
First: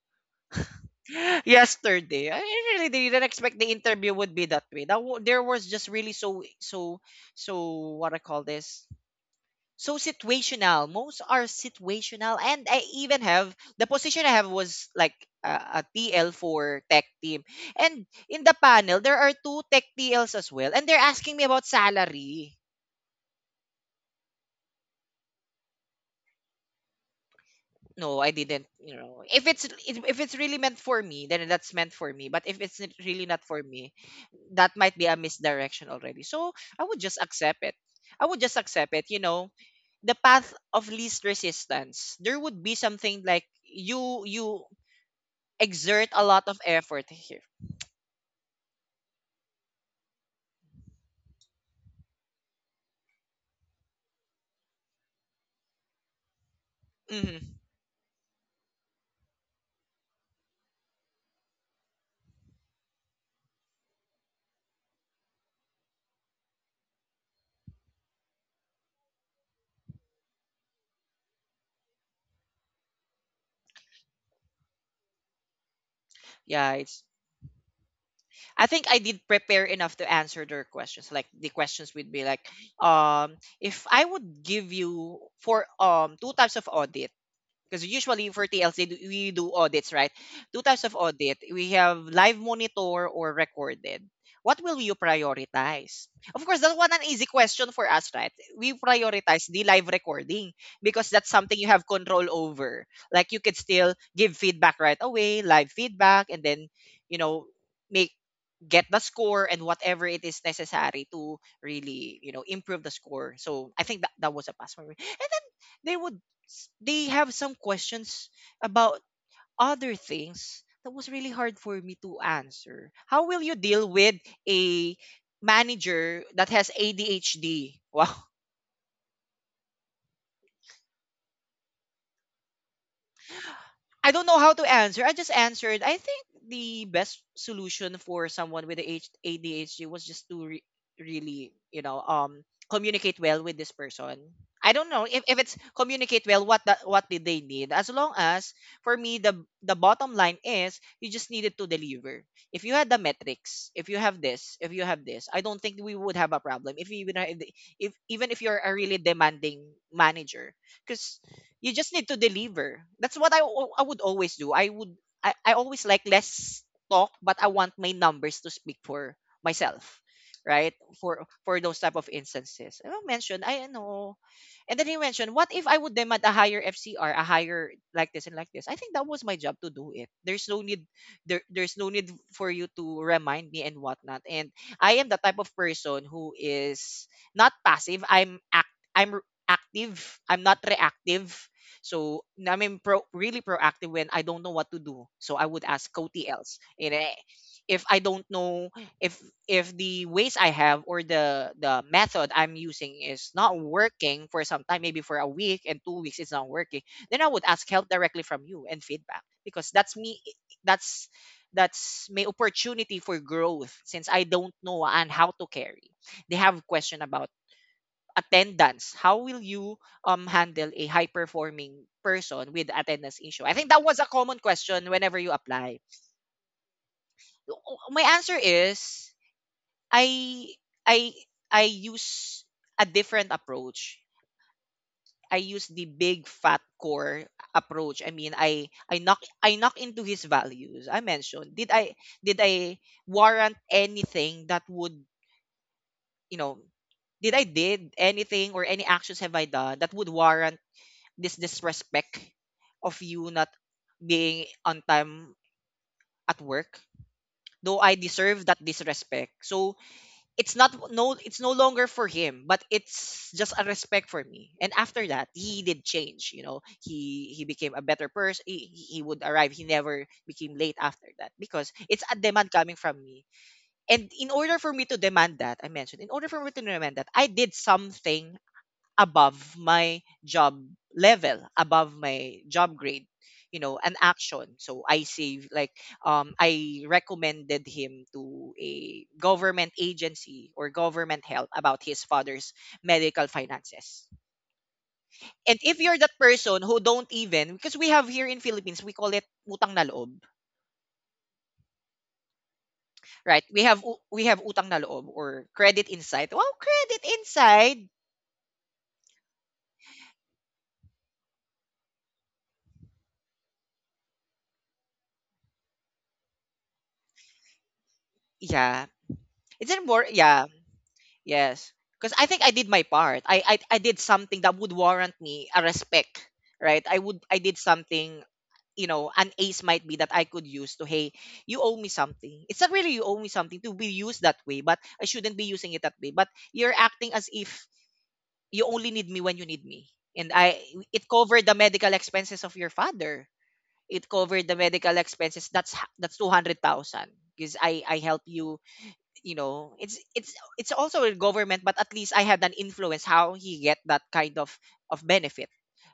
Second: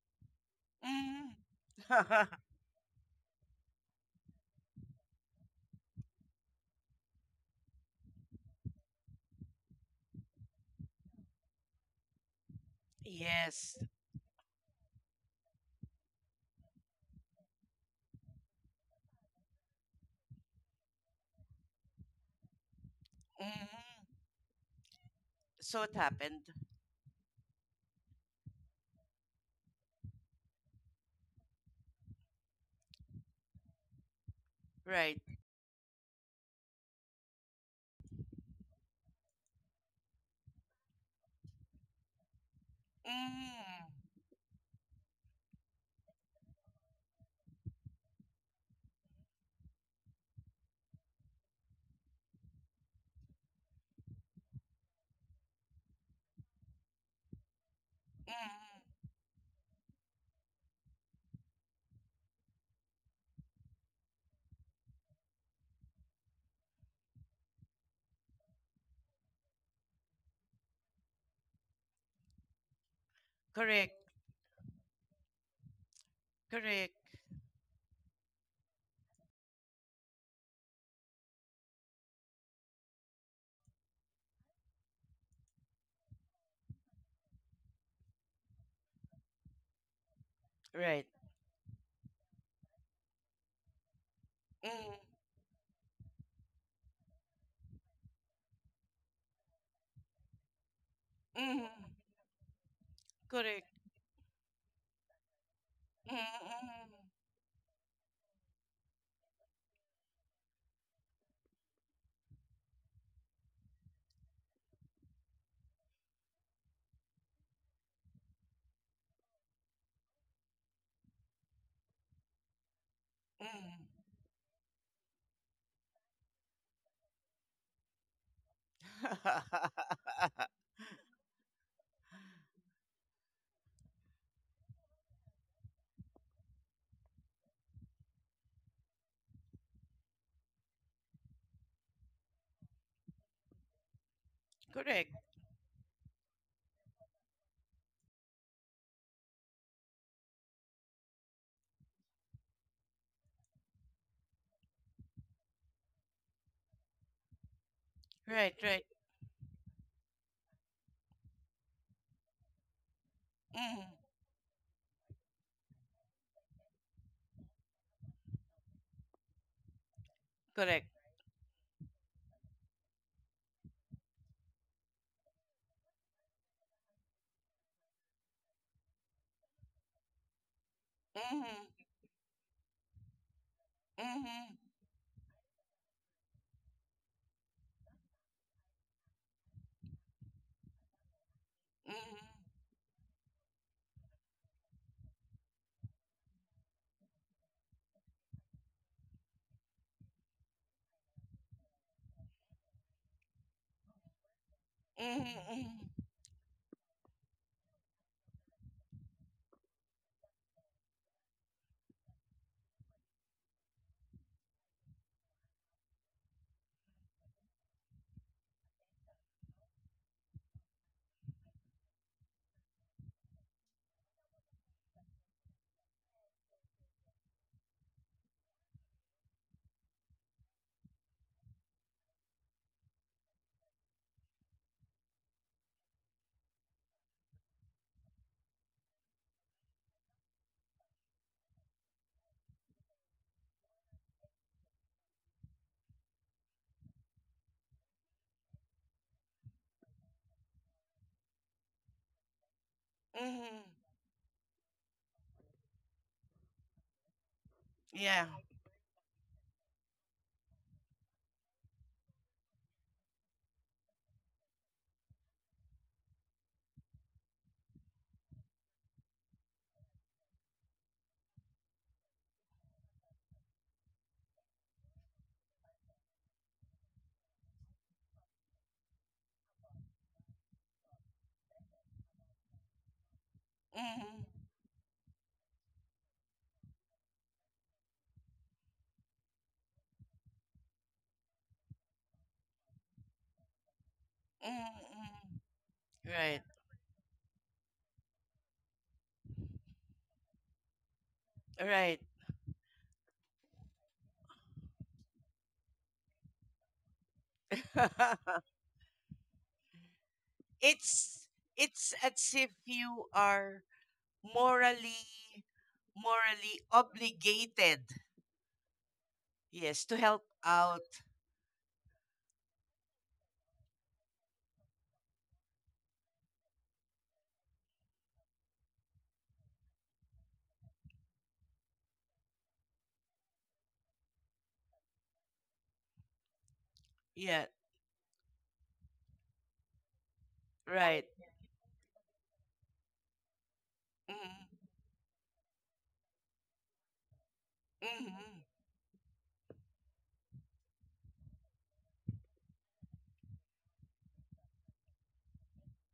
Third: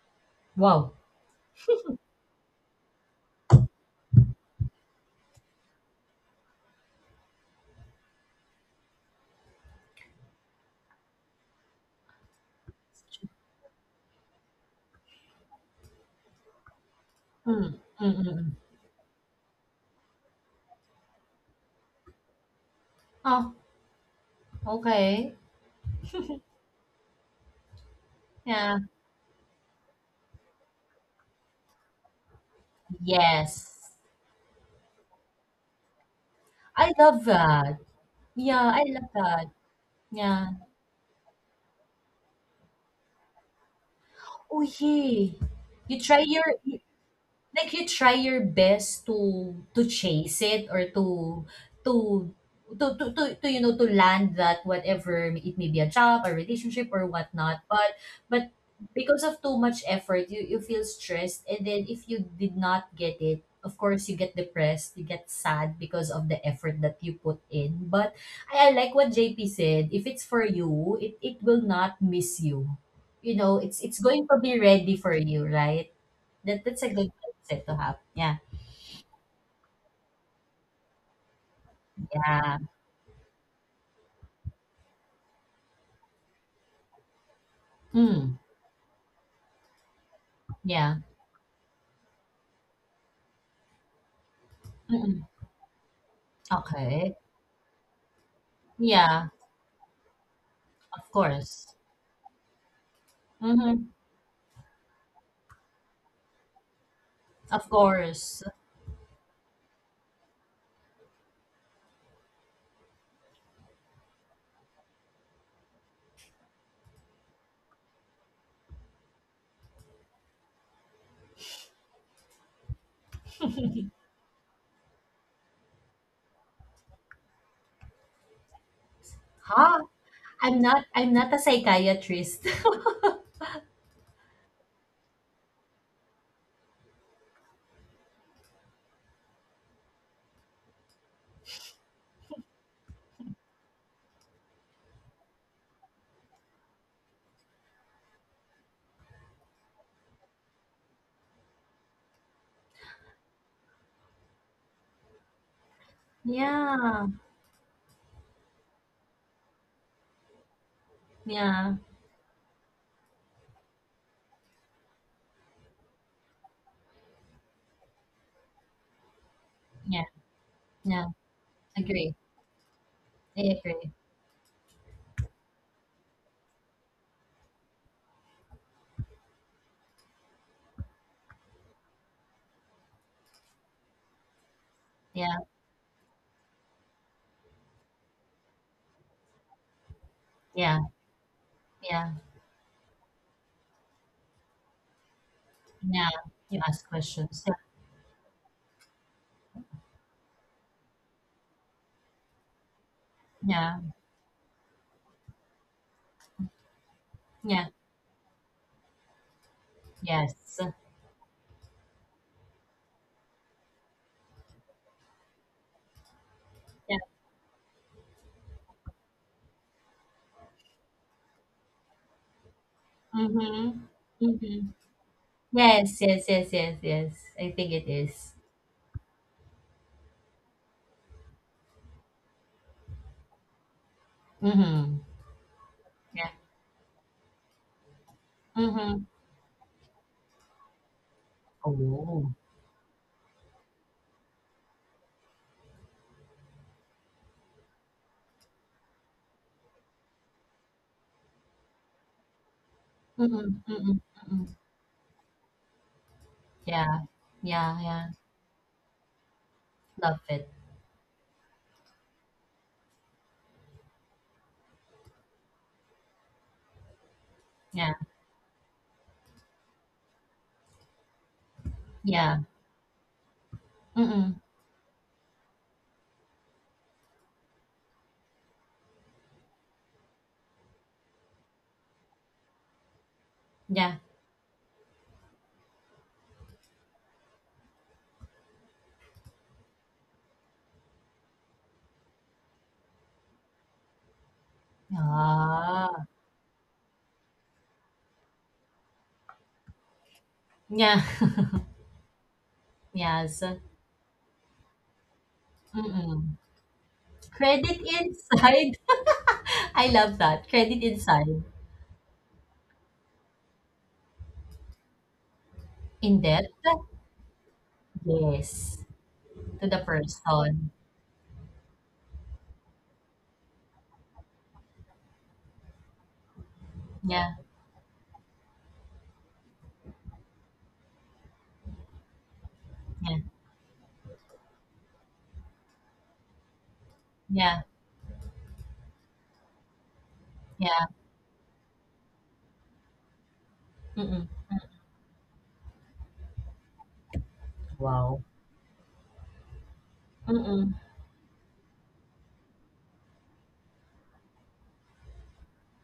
[SPEAKER 2] Wow.
[SPEAKER 3] yeah.
[SPEAKER 1] [gasps]
[SPEAKER 3] Mhm.
[SPEAKER 1] yesterday.
[SPEAKER 3] [laughs]
[SPEAKER 1] I really didn't expect the interview would be that way. There was just really so so so what I call this so situational. Most are situational, and I even have
[SPEAKER 3] yes.
[SPEAKER 1] the position I have was like a TL for tech team,
[SPEAKER 2] Mm,
[SPEAKER 1] and
[SPEAKER 2] mm, mm,
[SPEAKER 1] in the
[SPEAKER 2] mm.
[SPEAKER 1] panel there are two tech TLs as well, and they're asking me about salary.
[SPEAKER 2] Oh,
[SPEAKER 3] Mhm.
[SPEAKER 2] okay.
[SPEAKER 3] So it happened,
[SPEAKER 1] No, I didn't,
[SPEAKER 2] Yeah.
[SPEAKER 1] you know. If it's really meant for me, then that's meant for me. But if it's really not for
[SPEAKER 2] Yes.
[SPEAKER 1] me, that might be a
[SPEAKER 3] right?
[SPEAKER 1] misdirection already. So, I
[SPEAKER 2] I
[SPEAKER 1] would just
[SPEAKER 2] love
[SPEAKER 1] accept it.
[SPEAKER 2] that.
[SPEAKER 1] I would just
[SPEAKER 2] Yeah, I
[SPEAKER 1] accept it,
[SPEAKER 2] love
[SPEAKER 1] you
[SPEAKER 2] that.
[SPEAKER 1] know. The
[SPEAKER 2] Yeah.
[SPEAKER 1] path of least resistance. There would be something like
[SPEAKER 3] Mhm.
[SPEAKER 1] you
[SPEAKER 2] Oh,
[SPEAKER 1] you
[SPEAKER 2] yeah. You
[SPEAKER 1] exert a
[SPEAKER 2] try
[SPEAKER 1] lot
[SPEAKER 2] your
[SPEAKER 1] of
[SPEAKER 2] you
[SPEAKER 1] effort here.
[SPEAKER 2] Like you try your best to chase it or to to, you know, to land that, whatever it may be, a job, a relationship or
[SPEAKER 1] Hmm.
[SPEAKER 2] whatnot. But but
[SPEAKER 3] Mhm.
[SPEAKER 2] because of too much effort, you feel stressed, and then if you did not get it, of course you get depressed, you get sad because of the effort that you put in. But I like what JP said, if it's for you, it will not miss you. You know, it's
[SPEAKER 3] Correct.
[SPEAKER 2] going to be ready for you, right? That
[SPEAKER 1] Yeah,
[SPEAKER 2] that's a
[SPEAKER 3] Correct.
[SPEAKER 1] it's
[SPEAKER 2] good mindset to have. Yeah,
[SPEAKER 1] I think I did prepare enough to answer their questions. Like the questions would be like,
[SPEAKER 2] yeah.
[SPEAKER 1] if I would give you for two types of audit, because usually
[SPEAKER 2] Mm,
[SPEAKER 1] for TLC we do audits, right? Two types of
[SPEAKER 2] yeah.
[SPEAKER 3] Right.
[SPEAKER 1] audit. We have live monitor or recorded. What will you
[SPEAKER 3] Mhm.
[SPEAKER 2] Mm-mm.
[SPEAKER 1] prioritize? Of course, that's one an
[SPEAKER 2] Okay.
[SPEAKER 1] easy question for us, right? We
[SPEAKER 2] Yeah,
[SPEAKER 1] prioritize the live recording because
[SPEAKER 2] of
[SPEAKER 1] that's something you
[SPEAKER 2] course.
[SPEAKER 3] Mhm.
[SPEAKER 1] have control over. Like you could
[SPEAKER 3] Correct.
[SPEAKER 2] Mm-hmm.
[SPEAKER 1] still give feedback right away, live feedback, and then
[SPEAKER 3] Mhm.
[SPEAKER 1] you know
[SPEAKER 2] Of
[SPEAKER 1] make
[SPEAKER 2] course.
[SPEAKER 1] get the score and whatever it is necessary to really you know improve the score. So I think that that was a pass for me. And then they would they have some questions about other things that was really hard for me to answer. How will you
[SPEAKER 3] Mhm.
[SPEAKER 1] deal with a manager that has ADHD? [laughs] Wow.
[SPEAKER 2] Huh?
[SPEAKER 3] [laughs]
[SPEAKER 2] I'm not a psychiatrist. [laughs]
[SPEAKER 1] I don't know how to answer. I just answered. I think the best solution for someone with ADHD was just to really, communicate well with this person. I don't know
[SPEAKER 3] Correct.
[SPEAKER 1] if it's communicate well. What did they need? As long as for me, the bottom line is you just needed to deliver. If you had the metrics, if you have this, if you have this, I don't think we would have a problem. If you
[SPEAKER 2] Yeah,
[SPEAKER 1] even if
[SPEAKER 3] Right.
[SPEAKER 1] you're a
[SPEAKER 3] Right.
[SPEAKER 1] really demanding manager, because you
[SPEAKER 2] yeah,
[SPEAKER 1] just need to deliver. That's what I
[SPEAKER 3] Mhm.
[SPEAKER 1] would always do. I would I always like less talk, but I want my numbers to speak for myself,
[SPEAKER 2] yeah,
[SPEAKER 1] right?
[SPEAKER 3] Correct.
[SPEAKER 2] yeah.
[SPEAKER 1] For those type of
[SPEAKER 2] Agree.
[SPEAKER 1] instances. I mentioned
[SPEAKER 2] I
[SPEAKER 1] I
[SPEAKER 2] agree.
[SPEAKER 1] know, and then he mentioned, what if I would demand a higher FCR, a higher like this and like this? I think that was my job to do it. There's no need there
[SPEAKER 3] Mhm.
[SPEAKER 1] there's no need for you to remind me and whatnot. And
[SPEAKER 3] Mhm.
[SPEAKER 1] I am the type
[SPEAKER 2] Yeah,
[SPEAKER 1] of person who is not passive. I'm active. I'm not
[SPEAKER 2] yeah,
[SPEAKER 1] reactive.
[SPEAKER 2] yeah,
[SPEAKER 1] So
[SPEAKER 3] Mm-hmm.
[SPEAKER 1] I mean, really proactive when I don't know what to do. So I would ask
[SPEAKER 2] yeah.
[SPEAKER 1] co-TLs.
[SPEAKER 2] You ask
[SPEAKER 1] And
[SPEAKER 2] questions. Yeah,
[SPEAKER 1] if I don't know if if the ways I have or the method I'm using is not
[SPEAKER 2] yeah,
[SPEAKER 1] working for some time, maybe for a week and
[SPEAKER 3] Mm-hmm.
[SPEAKER 1] 2 weeks, it's not working. Then I would ask
[SPEAKER 2] yeah.
[SPEAKER 1] help directly from you and feedback because that's me.
[SPEAKER 2] Yes.
[SPEAKER 1] That's that's my opportunity for growth since I don't know and how to carry. They have
[SPEAKER 2] Yeah.
[SPEAKER 1] question about attendance. How will you handle a high performing person with attendance issue? I think
[SPEAKER 2] Mm-hmm.
[SPEAKER 1] that was a common
[SPEAKER 2] Mm-hmm.
[SPEAKER 1] question whenever you apply.
[SPEAKER 2] Yes, yes, yes, yes, yes. I think it
[SPEAKER 1] My
[SPEAKER 2] is.
[SPEAKER 1] answer is I I I use a different approach.
[SPEAKER 2] Mm-hmm.
[SPEAKER 1] I use the big
[SPEAKER 2] Yeah.
[SPEAKER 1] fat core approach. I mean,
[SPEAKER 2] Mm-hmm.
[SPEAKER 1] I knock into his values. I mentioned did I
[SPEAKER 2] Oh.
[SPEAKER 1] did I warrant anything that would you know did I did anything or any actions have I done that would warrant this disrespect of
[SPEAKER 2] Mm,
[SPEAKER 1] you not
[SPEAKER 3] Mm-hmm.
[SPEAKER 2] mm,
[SPEAKER 1] being
[SPEAKER 2] mm.
[SPEAKER 1] on time at work,
[SPEAKER 2] Yeah.
[SPEAKER 1] though
[SPEAKER 2] Yeah,
[SPEAKER 1] I
[SPEAKER 2] yeah.
[SPEAKER 3] Yeah.
[SPEAKER 1] deserve that disrespect. So
[SPEAKER 2] Love it.
[SPEAKER 1] it's not, no, it's no longer for him, but it's just a respect for me. And after that he did change, you know, he became a
[SPEAKER 2] Yeah.
[SPEAKER 1] better person. He would arrive. He never became late after that because it's a
[SPEAKER 2] Yeah.
[SPEAKER 1] demand coming from me. And in
[SPEAKER 2] Mm.
[SPEAKER 1] order for me to demand that, I mentioned, in order for me to demand that, I did something above my job level, above my job grade, you know,
[SPEAKER 2] Yeah.
[SPEAKER 1] an
[SPEAKER 3] Mm-hmm.
[SPEAKER 1] action. So I save like I recommended him to a government agency or government help about his father's medical finances.
[SPEAKER 3] Mm-hmm.
[SPEAKER 1] And if
[SPEAKER 2] Ah.
[SPEAKER 1] you're that
[SPEAKER 3] Right.
[SPEAKER 1] person who don't even, because we have here in Philippines, we call it utang na loob,
[SPEAKER 2] Yeah. [laughs]
[SPEAKER 3] Right.
[SPEAKER 2] Yes.
[SPEAKER 1] right? We have we have utang na loob or credit inside.
[SPEAKER 2] Mm.
[SPEAKER 1] Well, credit
[SPEAKER 2] Credit
[SPEAKER 1] inside.
[SPEAKER 3] [laughs]
[SPEAKER 2] inside. [laughs] I love that. Credit
[SPEAKER 3] it's
[SPEAKER 2] inside.
[SPEAKER 3] it's as if you are morally
[SPEAKER 2] In debt?
[SPEAKER 3] morally obligated.
[SPEAKER 2] Yes.
[SPEAKER 1] Yeah. It's
[SPEAKER 2] To
[SPEAKER 3] Yes,
[SPEAKER 1] in
[SPEAKER 2] the
[SPEAKER 3] to
[SPEAKER 1] more,
[SPEAKER 3] help
[SPEAKER 1] yeah.
[SPEAKER 2] person.
[SPEAKER 3] out.
[SPEAKER 1] Yes. Because I think I did my part. I did something that would warrant me a respect, right? I would I
[SPEAKER 2] Yeah.
[SPEAKER 1] did something, you know, an ace might be that I could use to, hey, you owe me something. It's not really you owe
[SPEAKER 2] Yeah.
[SPEAKER 1] me something to be used that way, but I shouldn't be using it that way. But you're acting as
[SPEAKER 3] Yeah.
[SPEAKER 1] if
[SPEAKER 2] Yeah.
[SPEAKER 1] you only need me when you need me. And I
[SPEAKER 2] Yeah.
[SPEAKER 3] Right.
[SPEAKER 1] it covered the medical expenses of your father. It
[SPEAKER 2] Mm.
[SPEAKER 1] covered the
[SPEAKER 3] Mm-hmm.
[SPEAKER 1] medical expenses. That's 200,000, because I help
[SPEAKER 2] Wow.
[SPEAKER 3] Mm-hmm.
[SPEAKER 1] you, you know, it's it's
[SPEAKER 2] Mm.
[SPEAKER 1] also a government, but at least I had an influence how he get that kind of benefit.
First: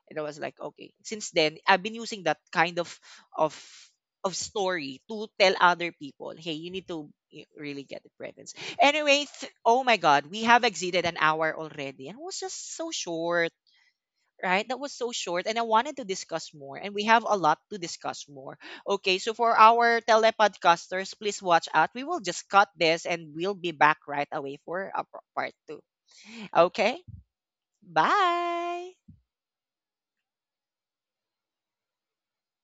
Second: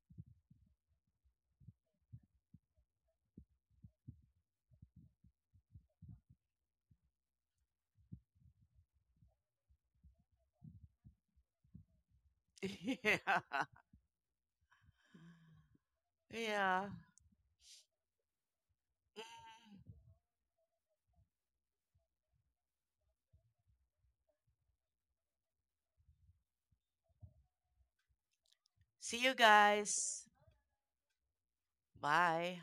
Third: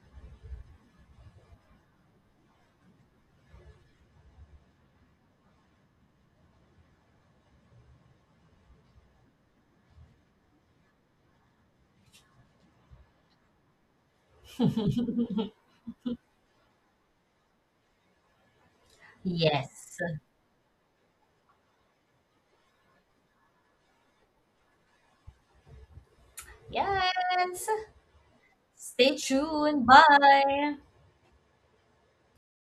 [SPEAKER 1] And I was like, okay, since then I've been using that kind of of of story to tell other people, hey, you need to really get the presents anyway. Oh my god, we have exceeded an hour already, and it was just
[SPEAKER 3] [laughs]
[SPEAKER 1] so
[SPEAKER 3] yeah.
[SPEAKER 1] short, right? That was so short, and
[SPEAKER 2] [laughs]
[SPEAKER 1] I wanted to discuss more,
[SPEAKER 3] Yeah.
[SPEAKER 1] and we have a lot to discuss more. Okay, so for
[SPEAKER 3] Mm.
[SPEAKER 2] Yes.
[SPEAKER 1] our telepodcasters, please watch out. We will just cut this, and we'll be back right away for a part two. Okay,
[SPEAKER 2] Yes.
[SPEAKER 1] bye.
[SPEAKER 2] Stay
[SPEAKER 3] See you
[SPEAKER 2] tuned.
[SPEAKER 3] guys.
[SPEAKER 2] Bye.
[SPEAKER 3] Bye.